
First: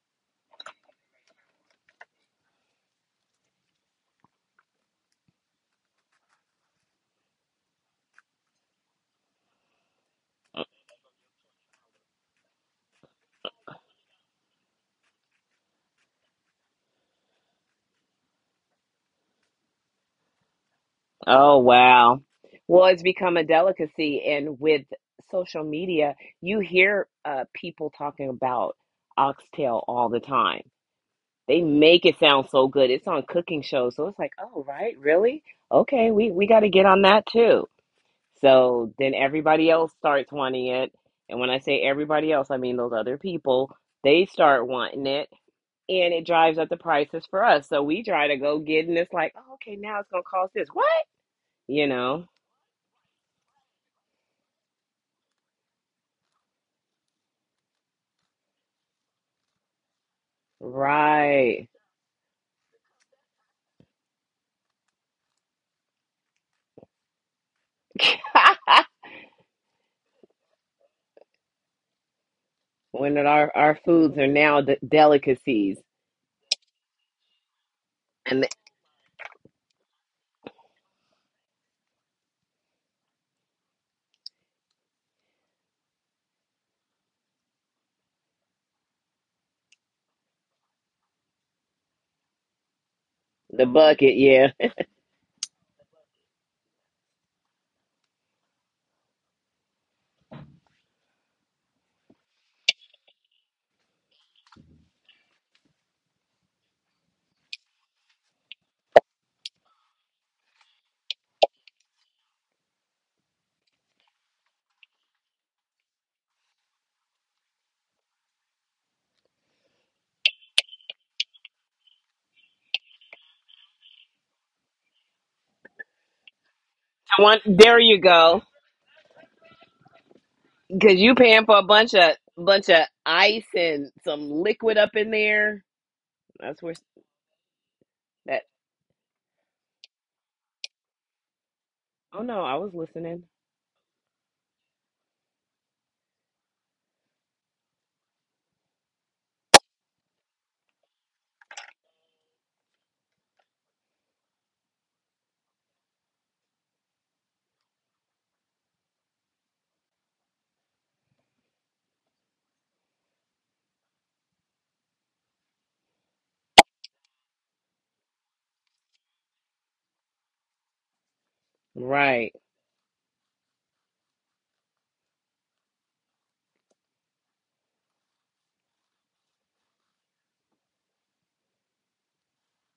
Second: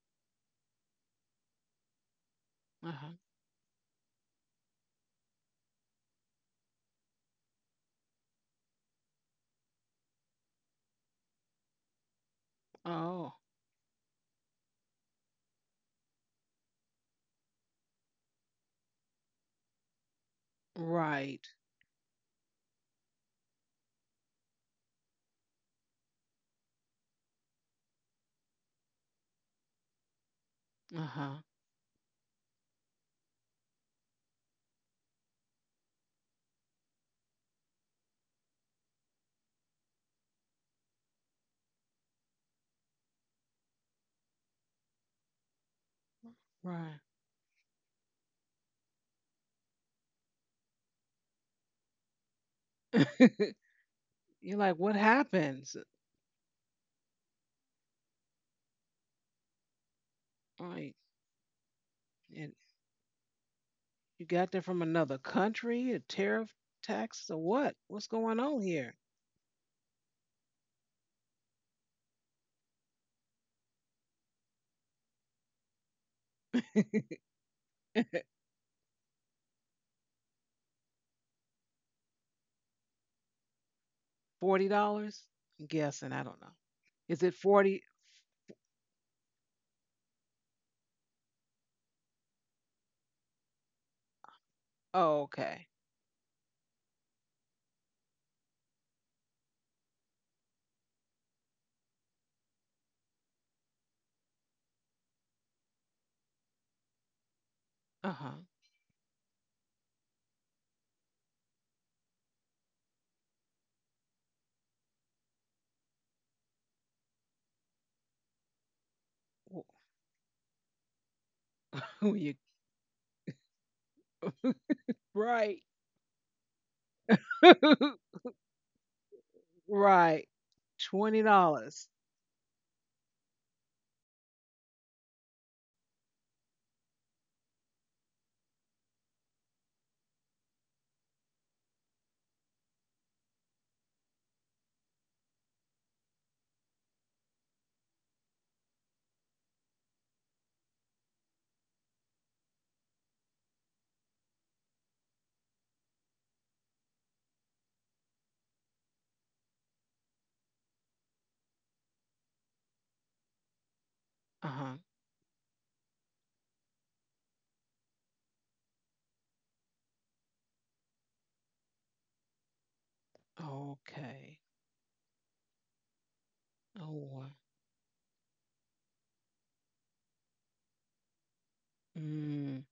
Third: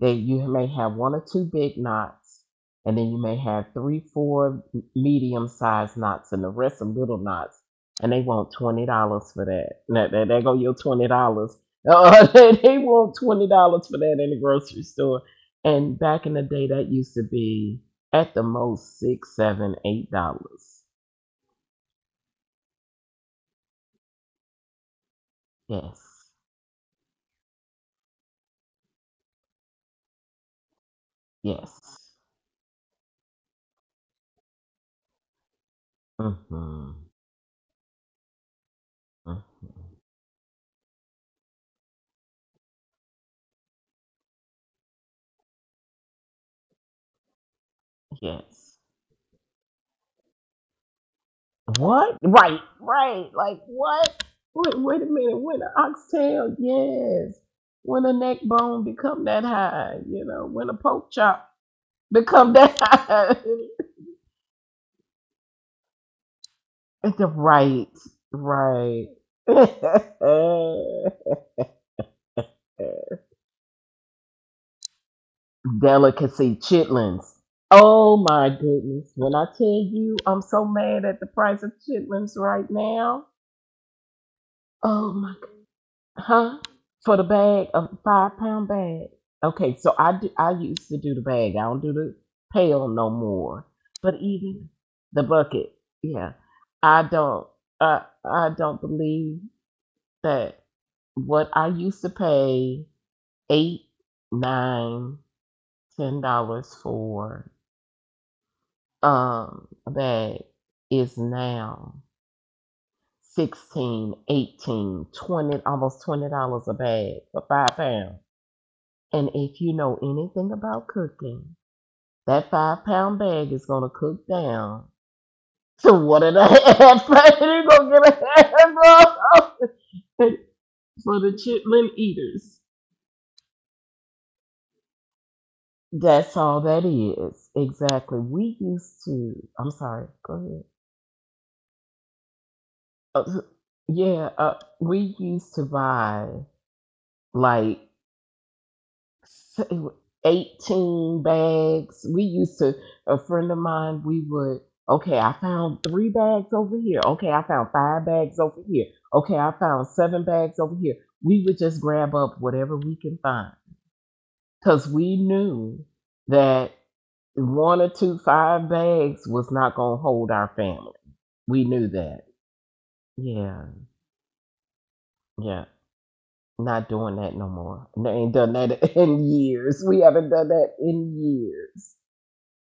that you may have one or two big knots,
Uh
and then
huh.
you may have three, four medium sized knots, and the rest are little knots. And they want twenty dollars for that. Now, there, there go your twenty dollars. Uh, they they want
Oh.
twenty dollars for that in the grocery store. And back in the day, that used to be at the most six, seven, eight dollars.
Right.
Oh, wow. Well, it's become a delicacy, and with social media,
Yes,
you hear uh, people talking about oxtail all the time.
Uh-huh.
They make
yes,
it sound so good. It's on cooking shows, so it's like, oh, right, really? Okay, we we got to get on
mm-hmm.
that too. So then
Hmm.
everybody else starts wanting it. And when I say everybody else, I mean those other people. They start wanting it, and it drives up the
Right.
prices for us. So we try to go
Yes.
get and it's like, oh, okay, now it's going to cost this. What? You
What?
know,
Right, right. Like what?
You're
Wait,
like, what
wait a minute. When an
happens?
oxtail, yes. When a neck bone become that high, you know. When a
Like,
pork chop
right.
and
become that high.
you got there from another country, a tariff
It's a
tax, or what?
right,
What's going on here?
right.
When it- our, our foods are now d- delicacies,
Delicacy chitlins. Oh
and the,
my goodness. When I tell you I'm so mad at the price of chitlins right now.
Forty
Oh
dollars?
my.
I'm guessing. I don't know.
Huh?
Is
For the
it
bag,
forty?
a five pound bag. Okay, so I do, I used to do the bag. I don't do the pail no
the
more.
bucket,
But
yeah.
even
Oh,
the
okay.
bucket, yeah. I don't I I don't believe that what I used to pay eight, nine, ten dollars for
Uh huh.
um a bag is now sixteen, eighteen, twenty, almost twenty dollars a bag for five pounds. And if you know anything about cooking,
You
that five pound bag is gonna cook down
right,
to one and a half.
I want,
You're
there
gonna
you
get a
go.
half of
right.
it
'Cause you
Twenty
for the
paying for a
dollars.
bunch
chitlin
of,
eaters.
bunch of ice and some liquid up in there.
That's
That's
all
where
that is. Exactly.
that,
We used to. I'm sorry. Go
oh no, I was listening.
ahead. Uh, yeah. Uh, we used to buy like so- eighteen bags. We used to, a friend of mine, we would, okay, I found three bags over here. Okay, I found five bags over here. Okay, I found seven bags over here. We would just grab up whatever we can find
Uh huh.
because we knew that one or two, five bags was not going to hold our family. We knew that.
Right.
Yeah,
Okay.
yeah. Not
Oh.
doing
Wow.
that no more. They ain't done that in years. We haven't done that in years.
Mm.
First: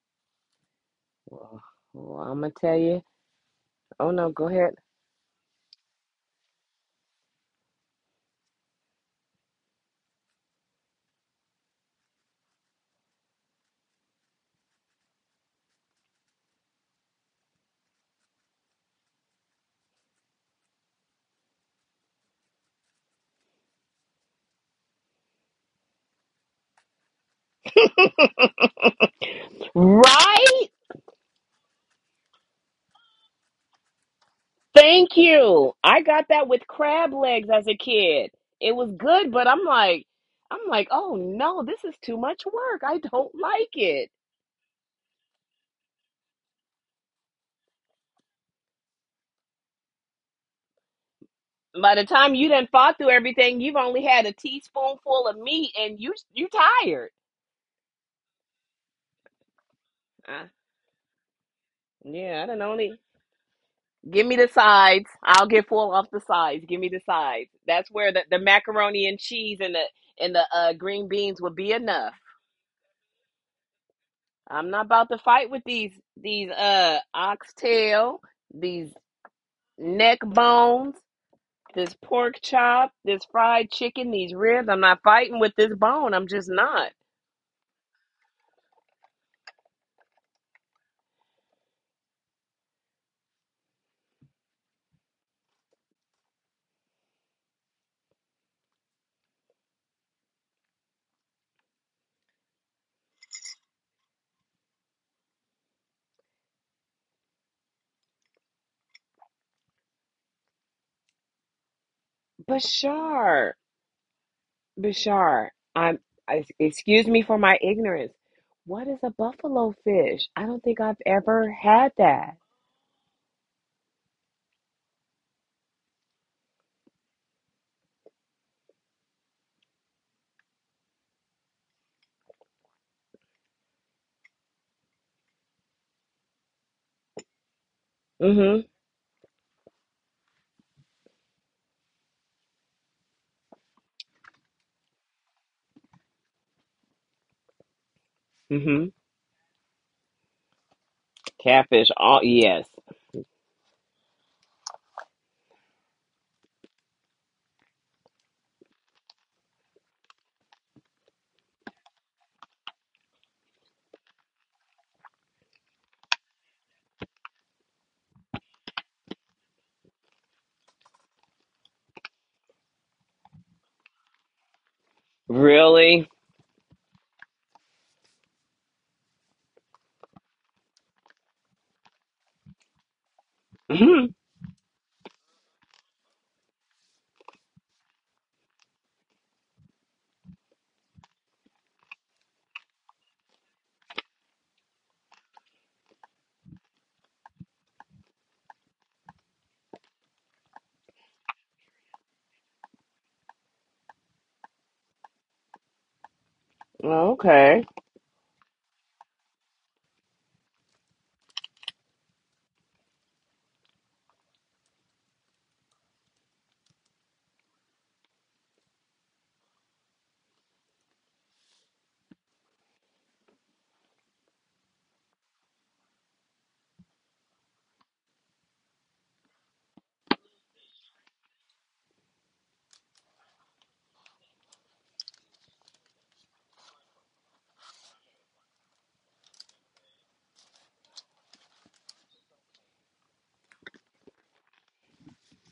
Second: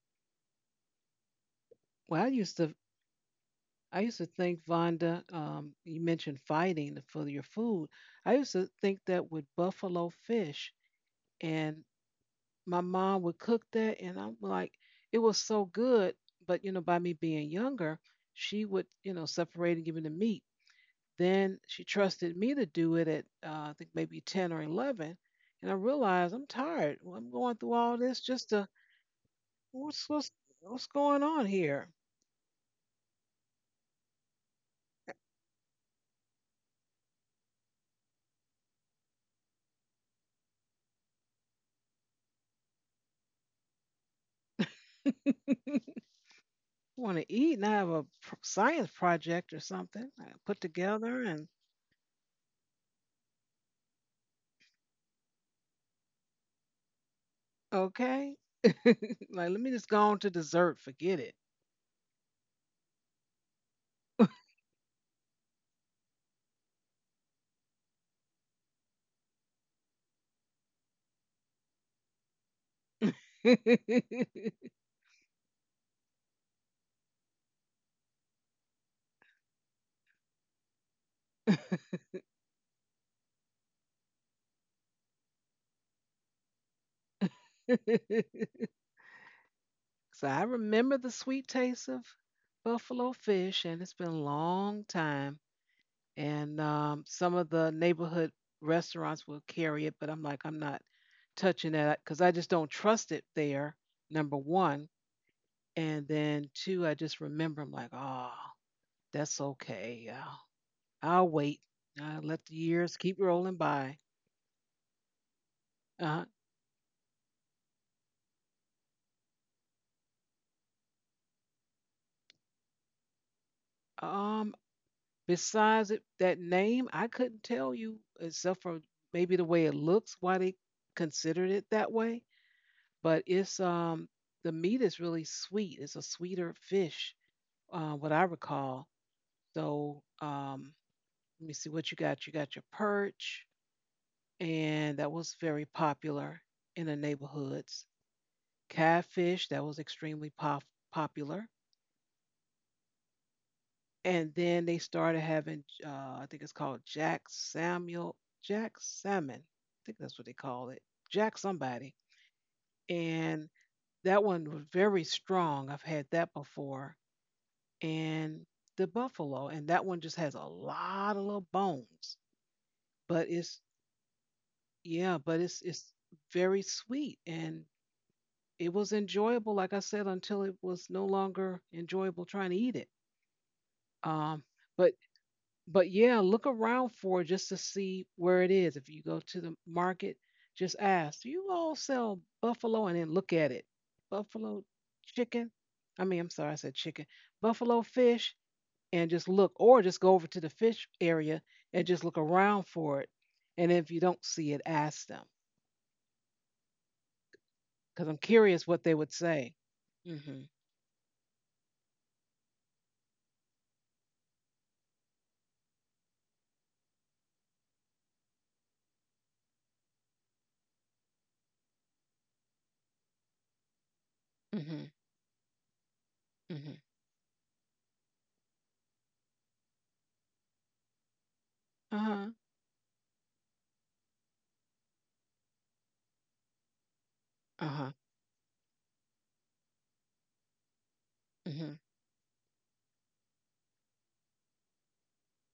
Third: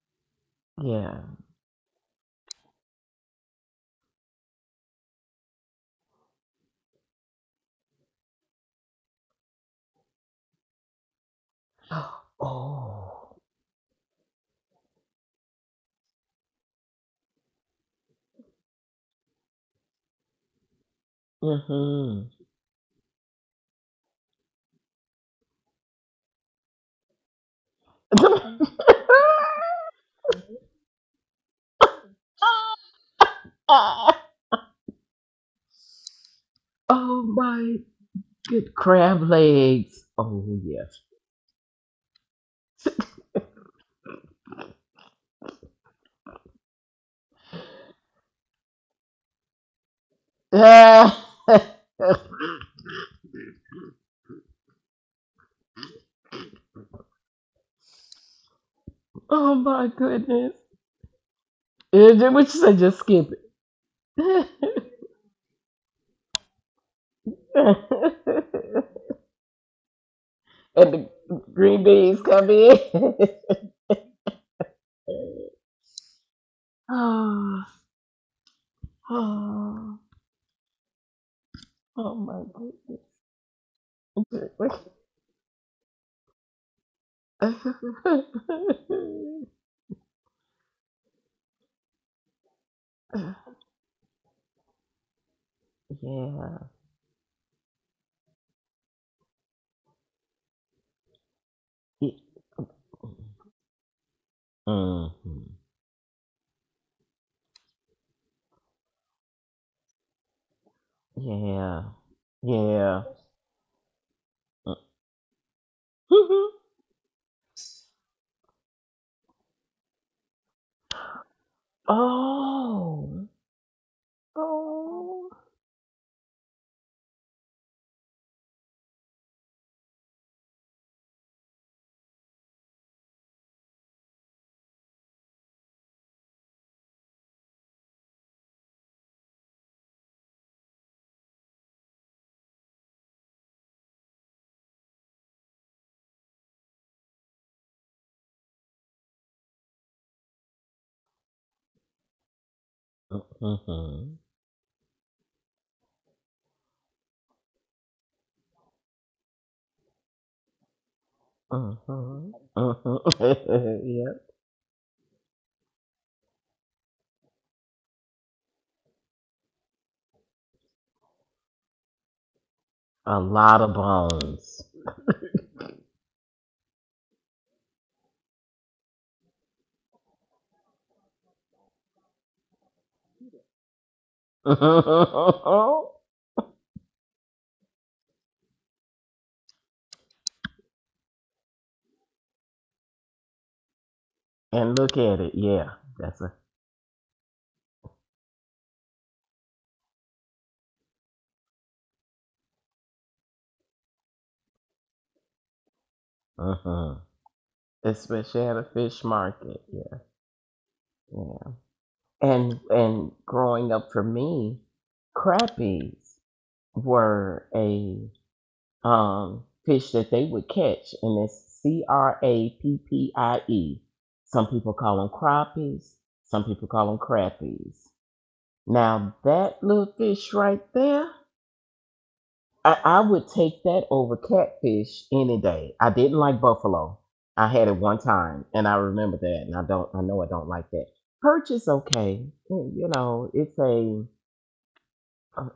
Yeah.
Well, well,
Well, I
I'm gonna
used to
tell you.
I
Oh
used to
no, go
think,
ahead.
Vonda, um, you mentioned fighting for your food. I used to think that with buffalo fish, and my mom
Oh.
would cook that, and I'm like, it was so good. But you know, by me being younger, she would, you know, separate and give me the meat. Then she
Mhm.
trusted me to do it at, uh, I think maybe ten or eleven, and I realized I'm tired. Well, I'm going through all this just to what's what's
Right.
what's going on here?
Thank you. I got that with crab
Oh
legs as a
my,
kid. It
good
was
crab
good, but I'm like,
legs. Oh
I'm like,
yes.
oh no, this is too much work. I don't like it.
Want to eat and I have a pr- science project or something I put together and
By the time you done fought through everything, you've only had a teaspoonful of meat, and you you tired.
okay. Like, let
Oh
me
my
just go on to
Uh,
goodness.
dessert. Forget
And then
yeah, I
what
don't
you
know.
say? Just skip
Give me the
it.
sides. I'll get full off the sides. Give me the sides. That's where the, the
And
macaroni and cheese and the and the uh, green
the
beans would be
green
enough.
beans come in.
I'm
it.
not about to fight with these these uh
Oh,
oxtail, these
oh,
neck bones, this
oh
pork
my
chop, this fried chicken, these ribs. I'm
goodness.
not fighting with this bone. I'm just not.
So I remember the sweet taste of buffalo fish, and it's been a long time. And um, some of the neighborhood restaurants will carry it, but I'm like, I'm not touching that
Yeah.
because I just don't trust it there. Number one,
Hmm.
and then two, I just remember I'm like, oh, that's okay. Yeah. I'll wait.
Yeah.
Uh, let the years
Yeah.
keep rolling
Bashar,
by.
Bashar, I'm.
Uh,
I,
Mm-hmm.
excuse me for my ignorance. What is a buffalo fish? I don't think I've ever had that.
Oh.
um.
Oh.
Besides it, that name, I couldn't tell you except for maybe the way it looks, why they considered it that way. But it's um the meat is really sweet. It's a sweeter fish, uh, what I
Hmm.
recall. So um, let me see what you got. You got your perch, and that was very popular in the neighborhoods.
Hmm.
Catfish, that was extremely pop- popular,
Catfish. All yes.
Mm-hmm.
and then they started having uh, I think it's called Jack Samuel Jack Salmon. I think that's what they call it. Jack somebody.
Mm-hmm.
And
Mm-hmm. Yeah.
that one was very strong. I've had that before. And the buffalo and that one just has a lot of little bones.
A
But
lot
it's
of bones.
yeah, but it's it's
Really?
very sweet and it was enjoyable like I said until it was no longer enjoyable trying to eat it.
Hmm.
Um but but yeah, look around for it just to see where it is. If you go to the market, just ask, do you all sell buffalo? And then look at it. Buffalo
And look at it.
chicken?
Yeah.
I
That's
mean,
a.
I'm sorry, I said chicken. Buffalo fish, and just look, or just go over to the fish area and just look around for it. And if you don't see it, ask them
Mm-hmm.
Okay.
because I'm
Especially at a
curious what they
fish
would say.
market. Yeah.
Mm-hmm.
Yeah. And and growing up for me, crappies were a um, fish that they would catch, and it's C R A P P I E. Some people
Mm-hmm.
call them crappies, some people
Mm-hmm.
call them crappies. Now, that little fish right there,
Uh-huh.
I, I would take that over catfish any day. I didn't like buffalo. I had it
Uh-huh.
one time, and I remember that, and I don't, I know I don't like that. Perch is
Mm-hmm.
okay. You you know, it's a,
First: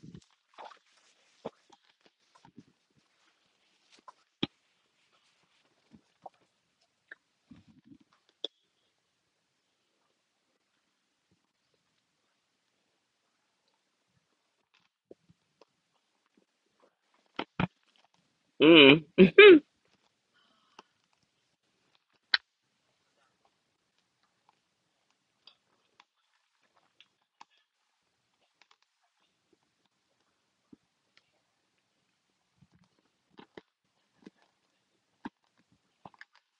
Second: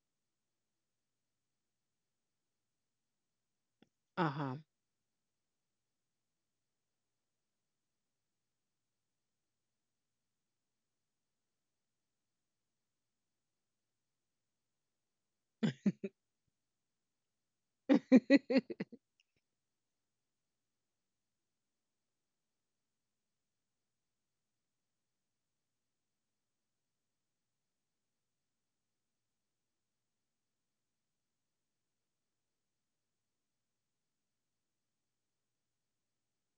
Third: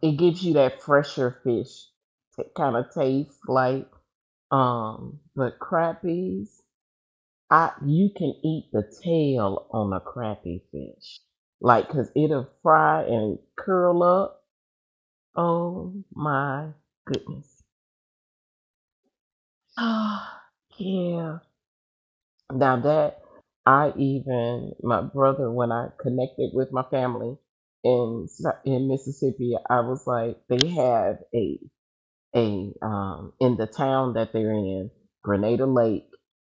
it gives you that fresher fish t- kind of taste, like.
Uh-huh.
Um, but crappies, I you can eat the tail on a crappie fish, like because it'll fry and curl up. Oh my goodness!
Mm.
Yeah. Now that I even my brother when I connected with my family in in Mississippi, I was like, they have a a um, in the town that they're in, Grenada Lake.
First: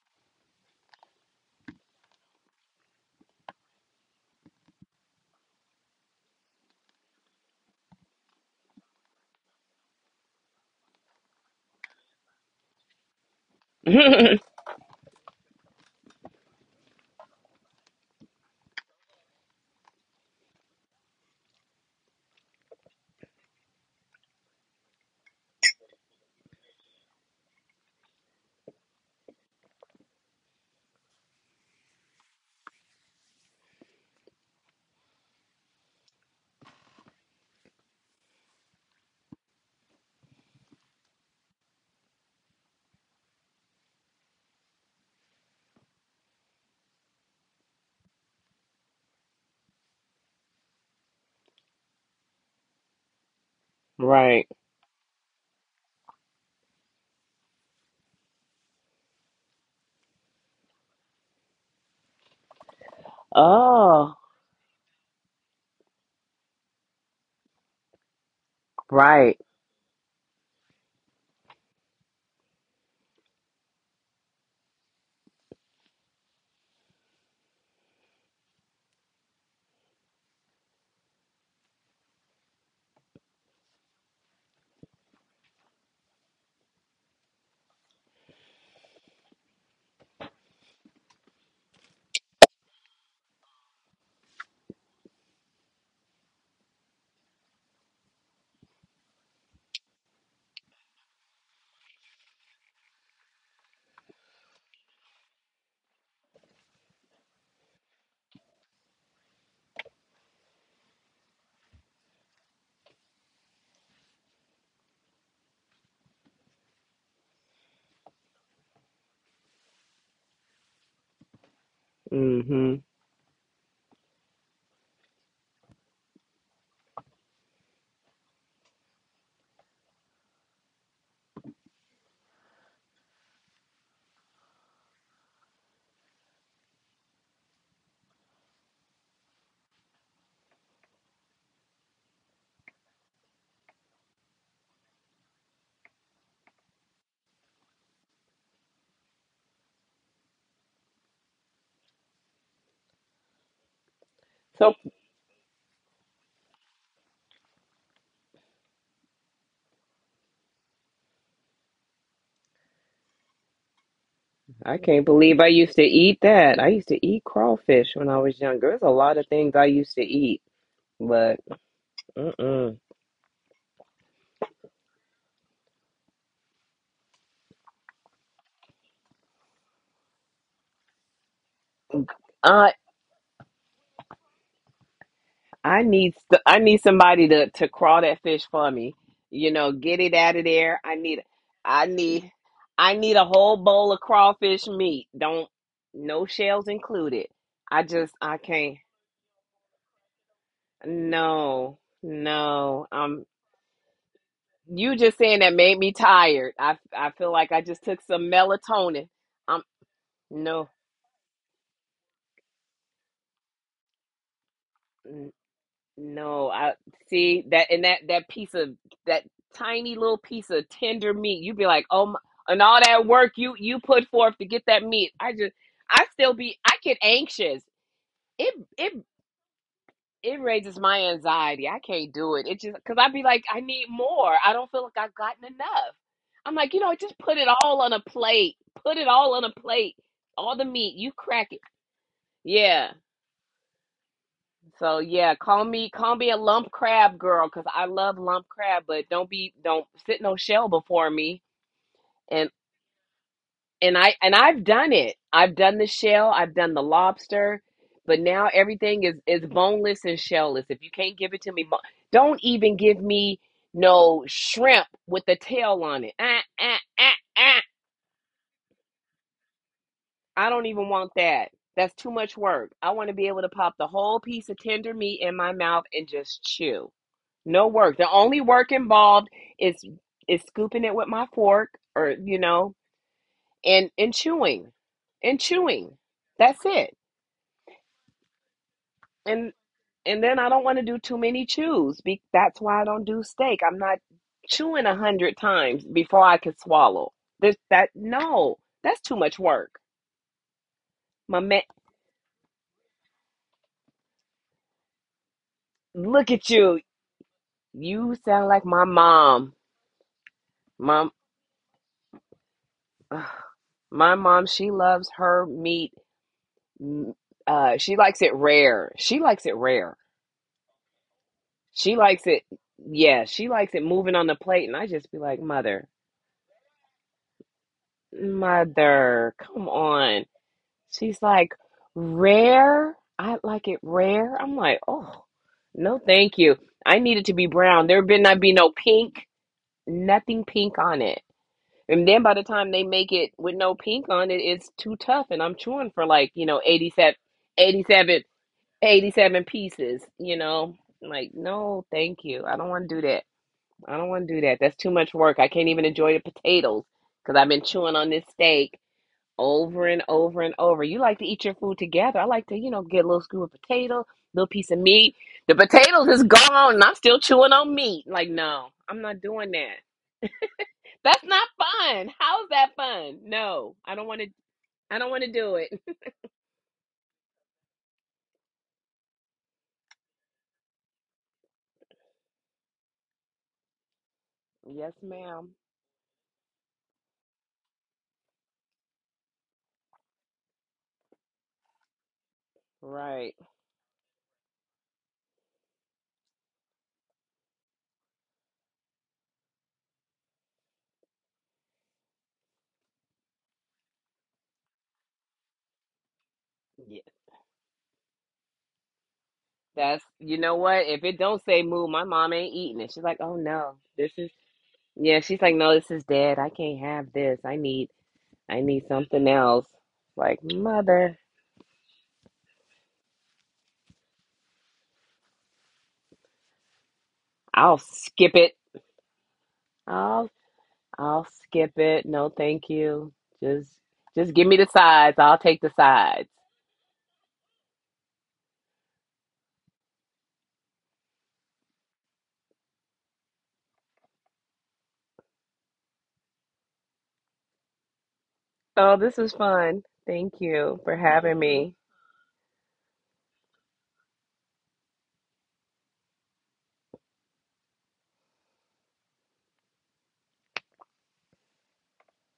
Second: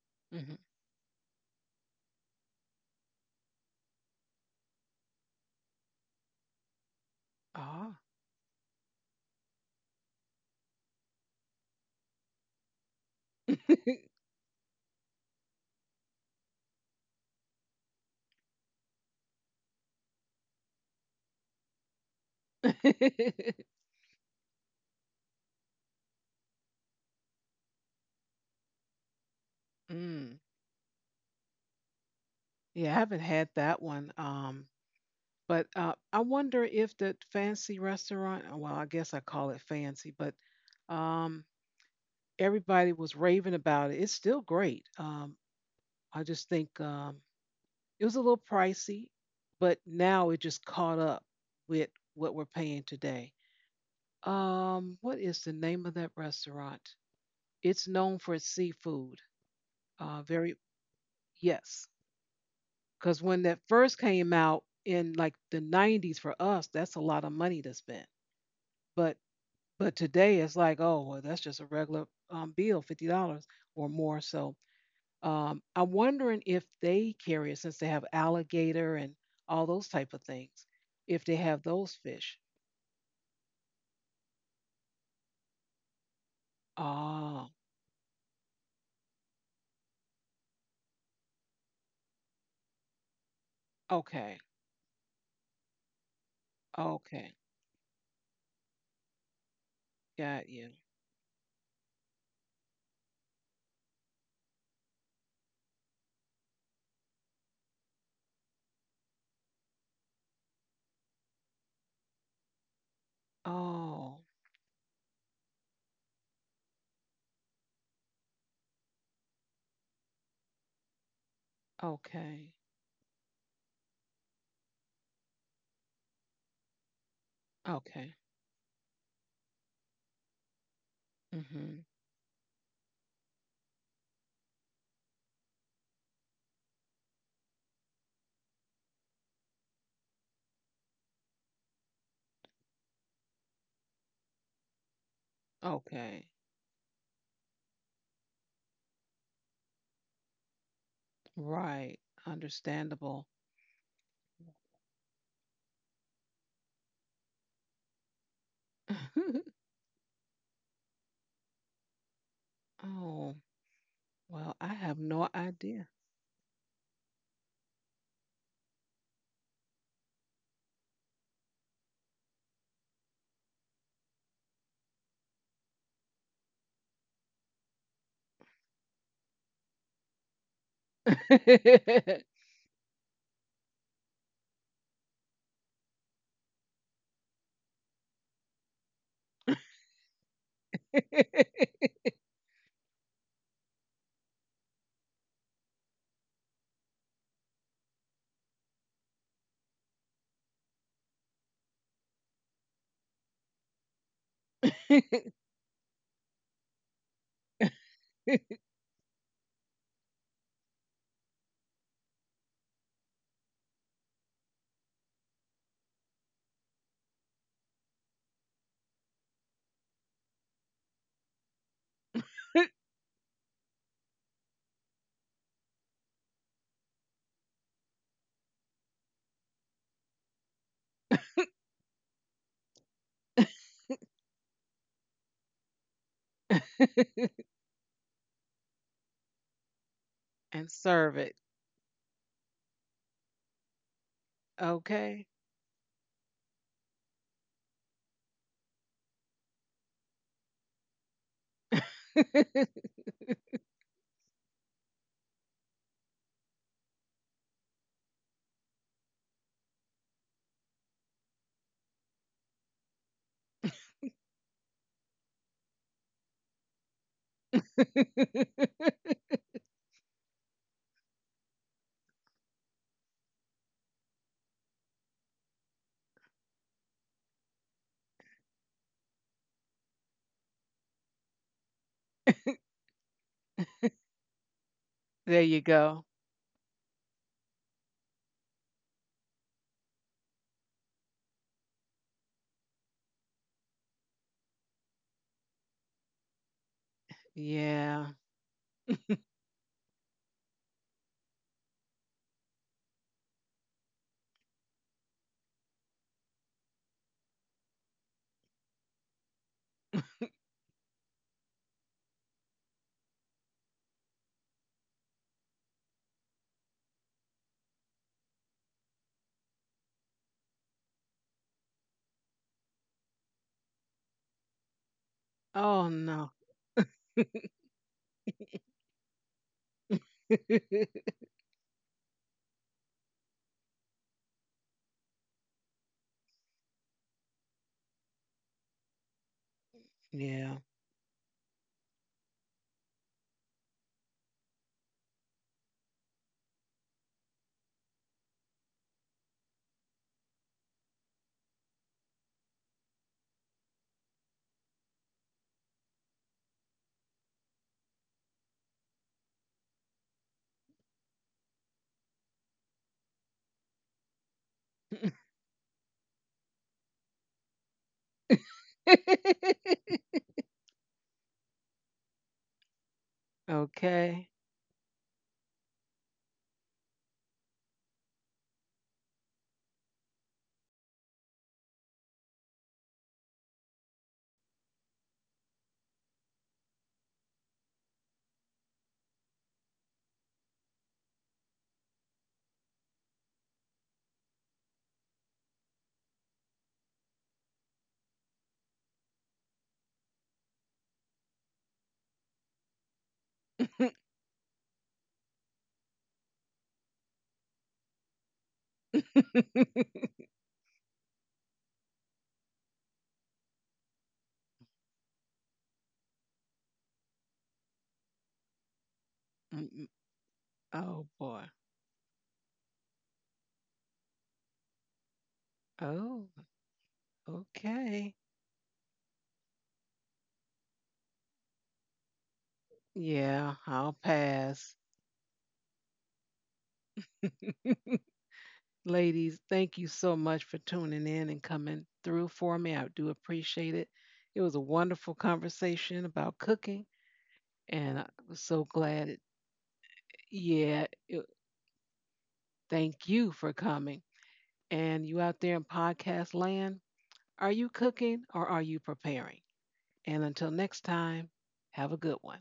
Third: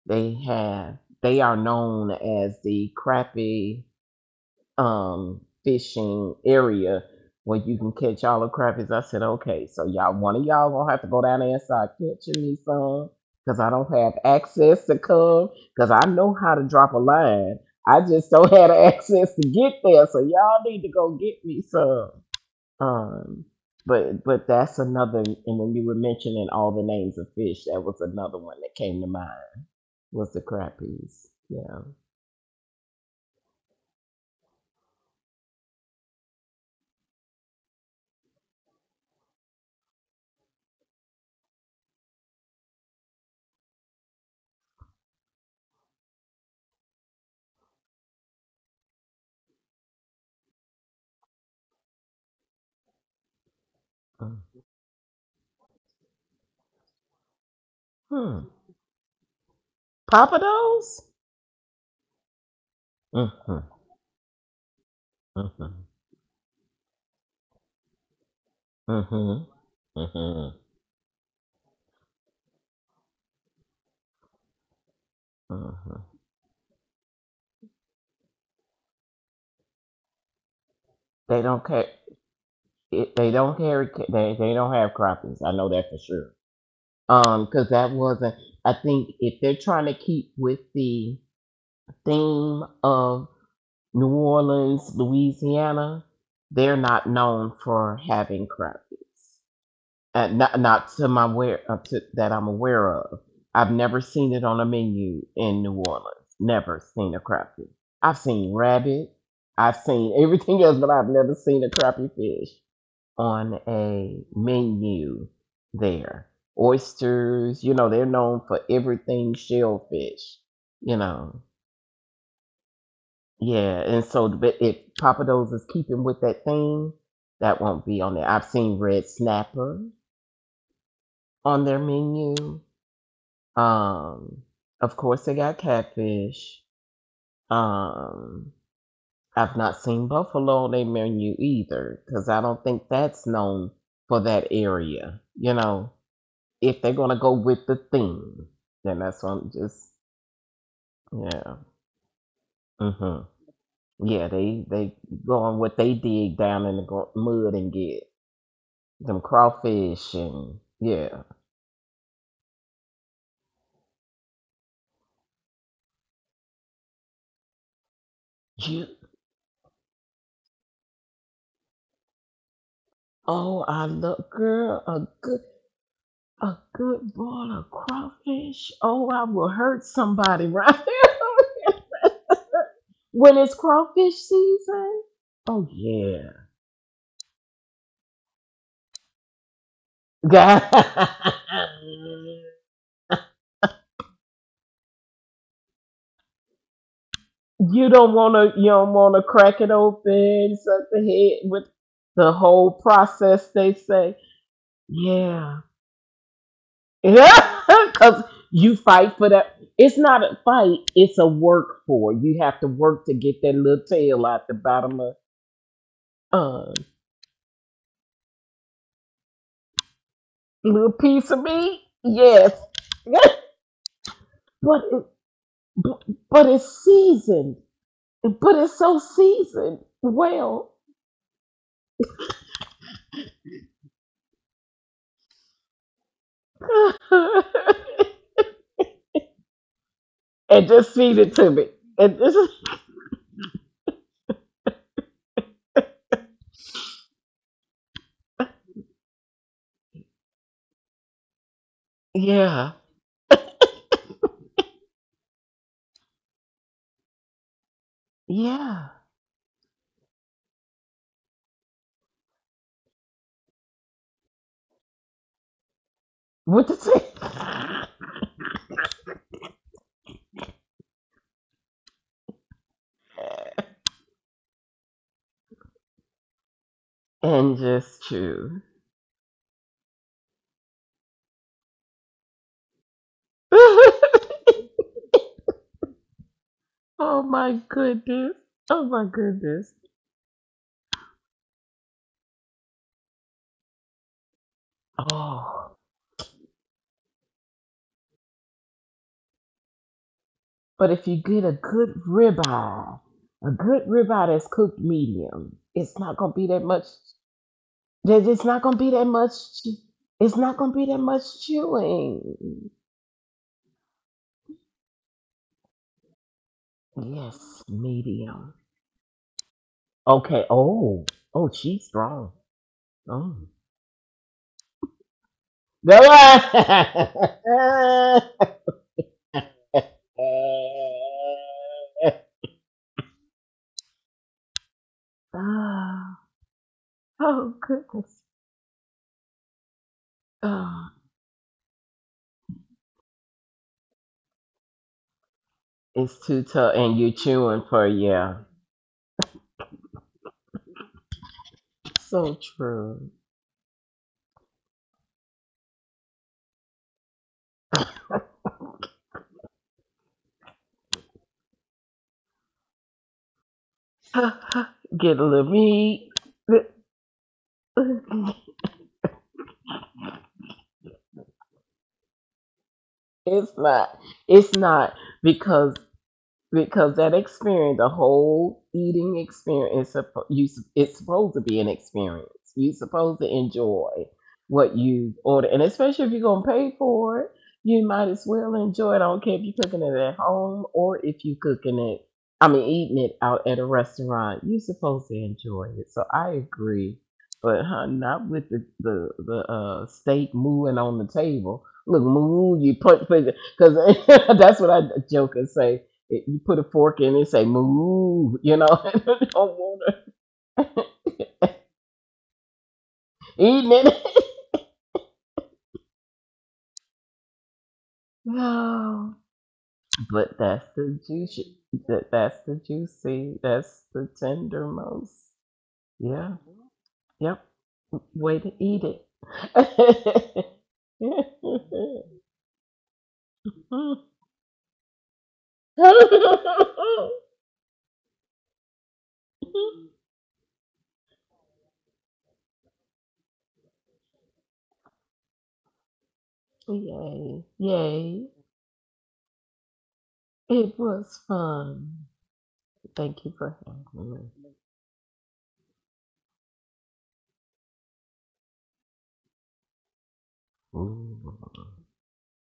They
Mm-hmm.
have they are known as the crappie um, fishing area where you can
Ah.
catch all the crappies. I said, okay, so y'all, one of y'all gonna have to go down there and start catching me some because I don't have access to come because I know how to drop a line. I just don't have the access to get there, so y'all need to go get me some. Um, but but that's another. And when you were mentioning all the names of fish, that was another one that came to mind. Was
Mm.
the crappies? Yeah.
Yeah, I haven't had that one. Um, but uh, I wonder if the fancy restaurant, uh, well, I guess I call it fancy, but um, everybody was raving about it. It's still great. Um, I just think um, it was a little pricey, but now it just caught up with what we're paying today.
Right.
Mm.
Um, what is the name of that restaurant? It's known for
Hmm.
its seafood. Uh, very,
Papados?
yes. Because when
Mm-hmm.
that first
Oh,
came out in like the
Mm-hmm.
nineties for us, that's a lot of money to spend. But
right.
Mm-hmm.
but today it's
Mm-hmm.
like, oh, well, that's just a regular um, bill, fifty dollars or more. So um, I'm
Mm-hmm.
wondering if they carry it since they have alligator and all those type of things. If they
They don't
have
care.
those fish.
It, they don't carry. ca- They they don't have crappies. I know that for sure. Um,
Ah,
because that wasn't. I think if they're trying to keep with the theme of New
okay,
Orleans, Louisiana, they're not
okay,
known for having crab cakes. Uh,
got
not,
you.
not to my aware uh, to, that I'm aware of. I've never seen it on a menu in New Orleans. Never seen a crab cake. I've seen rabbit. I've seen everything else, but I've never seen a crappie fish on a
Oh,
menu there. Oysters, you know, they're known for everything shellfish, you know.
okay,
Hmm.
Yeah, and so but if Papa Do's is keeping with that theme, that won't be on
okay,
there. I've seen Red Snapper on their
hmm,
menu. Um, of course they got catfish. Um, I've not seen buffalo on their menu either, because I don't think that's known for that area. You know,
okay,
if they're gonna go with the theme, then that's what I'm just yeah.
right,
Hmm.
understandable.
Yeah, they
So
they go on what they dig down in the gr- mud and get. Them crawfish and yeah.
Oh, well, I
I
have
can't
no
believe I used to
idea.
eat that. I used to eat crawfish when I was younger. There's
You,
a lot of things I used to eat, but mm-mm.
oh I love girl a good, a good bowl of crawfish. Oh I will hurt somebody right there
Uh,
when it's crawfish season. Oh
I need
yeah.
st- I need somebody to to crawl that fish for me. You know, get it out of
God.
there. I need I need I need a whole bowl of crawfish meat. Don't, no shells included. I
You
just
don't
I
wanna, you
can't.
don't wanna crack it open, suck the head with
No.
the whole
No. Um
process they say.
you just saying that
Yeah.
made me tired. I I feel like I
Yeah,
just took some
because you
melatonin.
fight for that.
Um
It's not a
no.
fight; it's a work for. You have to work to get that little tail out the bottom of
No, I
um
see that, and that that piece of that tiny little piece of
little
tender
piece
meat.
of
You'd be
meat.
like, oh, my,
Yes,
and all that work
but
you you put forth to get that
it,
meat. I just,
but
I still
but
be, I
it's
get
seasoned.
anxious. It
But it's
it
so seasoned
it
well,
raises my anxiety. I can't do it. It just because I'd be like, I need more. I don't feel like I've gotten enough. I'm like, you know, just put
and
it all on a plate. Put it all on a plate. All the
And
just
meat, you
serve
feed
it.
it
crack
to
it.
me. And this is
Yeah. So
Okay.
yeah, call me call me a lump crab girl because I love lump crab, but don't be don't sit no shell before me. And
yeah,
and I and I've done it. I've done the shell. I've done the lobster, but now
yeah.
everything is is boneless and shellless. If you can't give it to me, bo- don't even give me no shrimp with the tail on it. Ah, ah,
What to say?
ah, ah. I don't even want that. That's too much work. I want to be able to pop the whole piece of tender meat in my mouth and just chew. No
And
work. The
just
only work
chew.
involved is is scooping it with my fork, or you know, and and chewing. And
There you
chewing.
go.
That's it.
Oh my goodness. Oh my
And
goodness.
and then I don't want to do too many chews. Be, that's why I don't do steak. I'm not chewing a hundred
Oh,
times before I can swallow. This that
Yeah.
No, that's too much work.
but if you
My
get a
man,
good ribeye, a good ribeye that's cooked medium, it's not
look
gonna
at
be that
you.
much.
You
there-
sound
It's
like
not gonna
my
be that
mom.
much. che- It's not gonna be that
Mom,
much chewing.
my mom. She loves her meat Mm,
Yes,
Uh, she likes it
medium.
rare. She likes it rare.
Okay. Oh, oh, she's
She likes
strong.
it. Yeah,
Oh.
she likes it moving on the plate, and I just be like, "Mother,
Oh, no.
mother, come on." She's like, "Rare. I like it rare." I'm like, "Oh, no,
Ah,
thank you. I need it to be
oh
brown. There better
goodness.
not be no pink. Nothing
Yeah.
pink
Ah.
on it." And then by the time they make it with no pink on it, it's too tough, and I'm chewing for
It's
like you
too
know
tough,
eighty
and
seven,
you chewing
eighty
for
seven.
yeah.
eighty-seven pieces, you know? Like, no, thank
So
you. I don't want to do
true.
that. I don't want to do that. That's too much work. I can't even enjoy the potatoes because I've been chewing on this steak over and over and over. You like to eat your food together. I like to, you know, get a little scoop of potato, little piece of
Get
meat.
a little
The
meat.
potatoes is gone and I'm still chewing on meat. Like, no, I'm not doing that. That's not fun. How is that fun?
It's
No,
not.
I don't want
Okay.
to.
It's not
I don't want to do
because
it.
because that experience, the whole eating experience, is suppo- you s- it's supposed to be an experience. You're supposed to enjoy what
Yes,
you order,
ma'am.
and especially if you're gonna pay for it, you might as well enjoy it. I don't care if you're cooking it at home or if you're cooking it. I mean, eating it
Right.
out at a restaurant, you're supposed to enjoy it. So I agree, but huh, not with the the, the uh, steak moving on the table. Look, moo, you put because that's what I joke and say it, you put a fork in it, say move, you know, I don't want
That's you know what? If it don't say move, my mom ain't eating it. She's like, oh
to eating
no, this
it.
is yeah. She's like, no, this is dead. I can't have this. I need I need
No,
something else.
Mm,
but
Like
that's the
oh
mother,
boy.
juicy. That that's the juicy. That's the tendermost.
Oh,
Yeah. Yep.
I'll
okay.
skip
Way to
it.
eat it.
I'll I'll skip it. No, thank you.
Yeah,
Just
I'll
just give me the
pass.
sides. I'll take the sides.
Ladies, thank you so much for tuning in and coming through for me. I do appreciate it. It was a wonderful conversation about cooking,
Yay.
and I
Yay.
was so
Oh,
glad.
this
It,
was fun. Thank
It
you
yeah,
for
it,
was
having me.
fun.
thank
Thank
you
you
for
for
coming.
having me.
And you out there in podcast land, are you cooking or are you preparing? And until next time,
Ooh.
have a good one.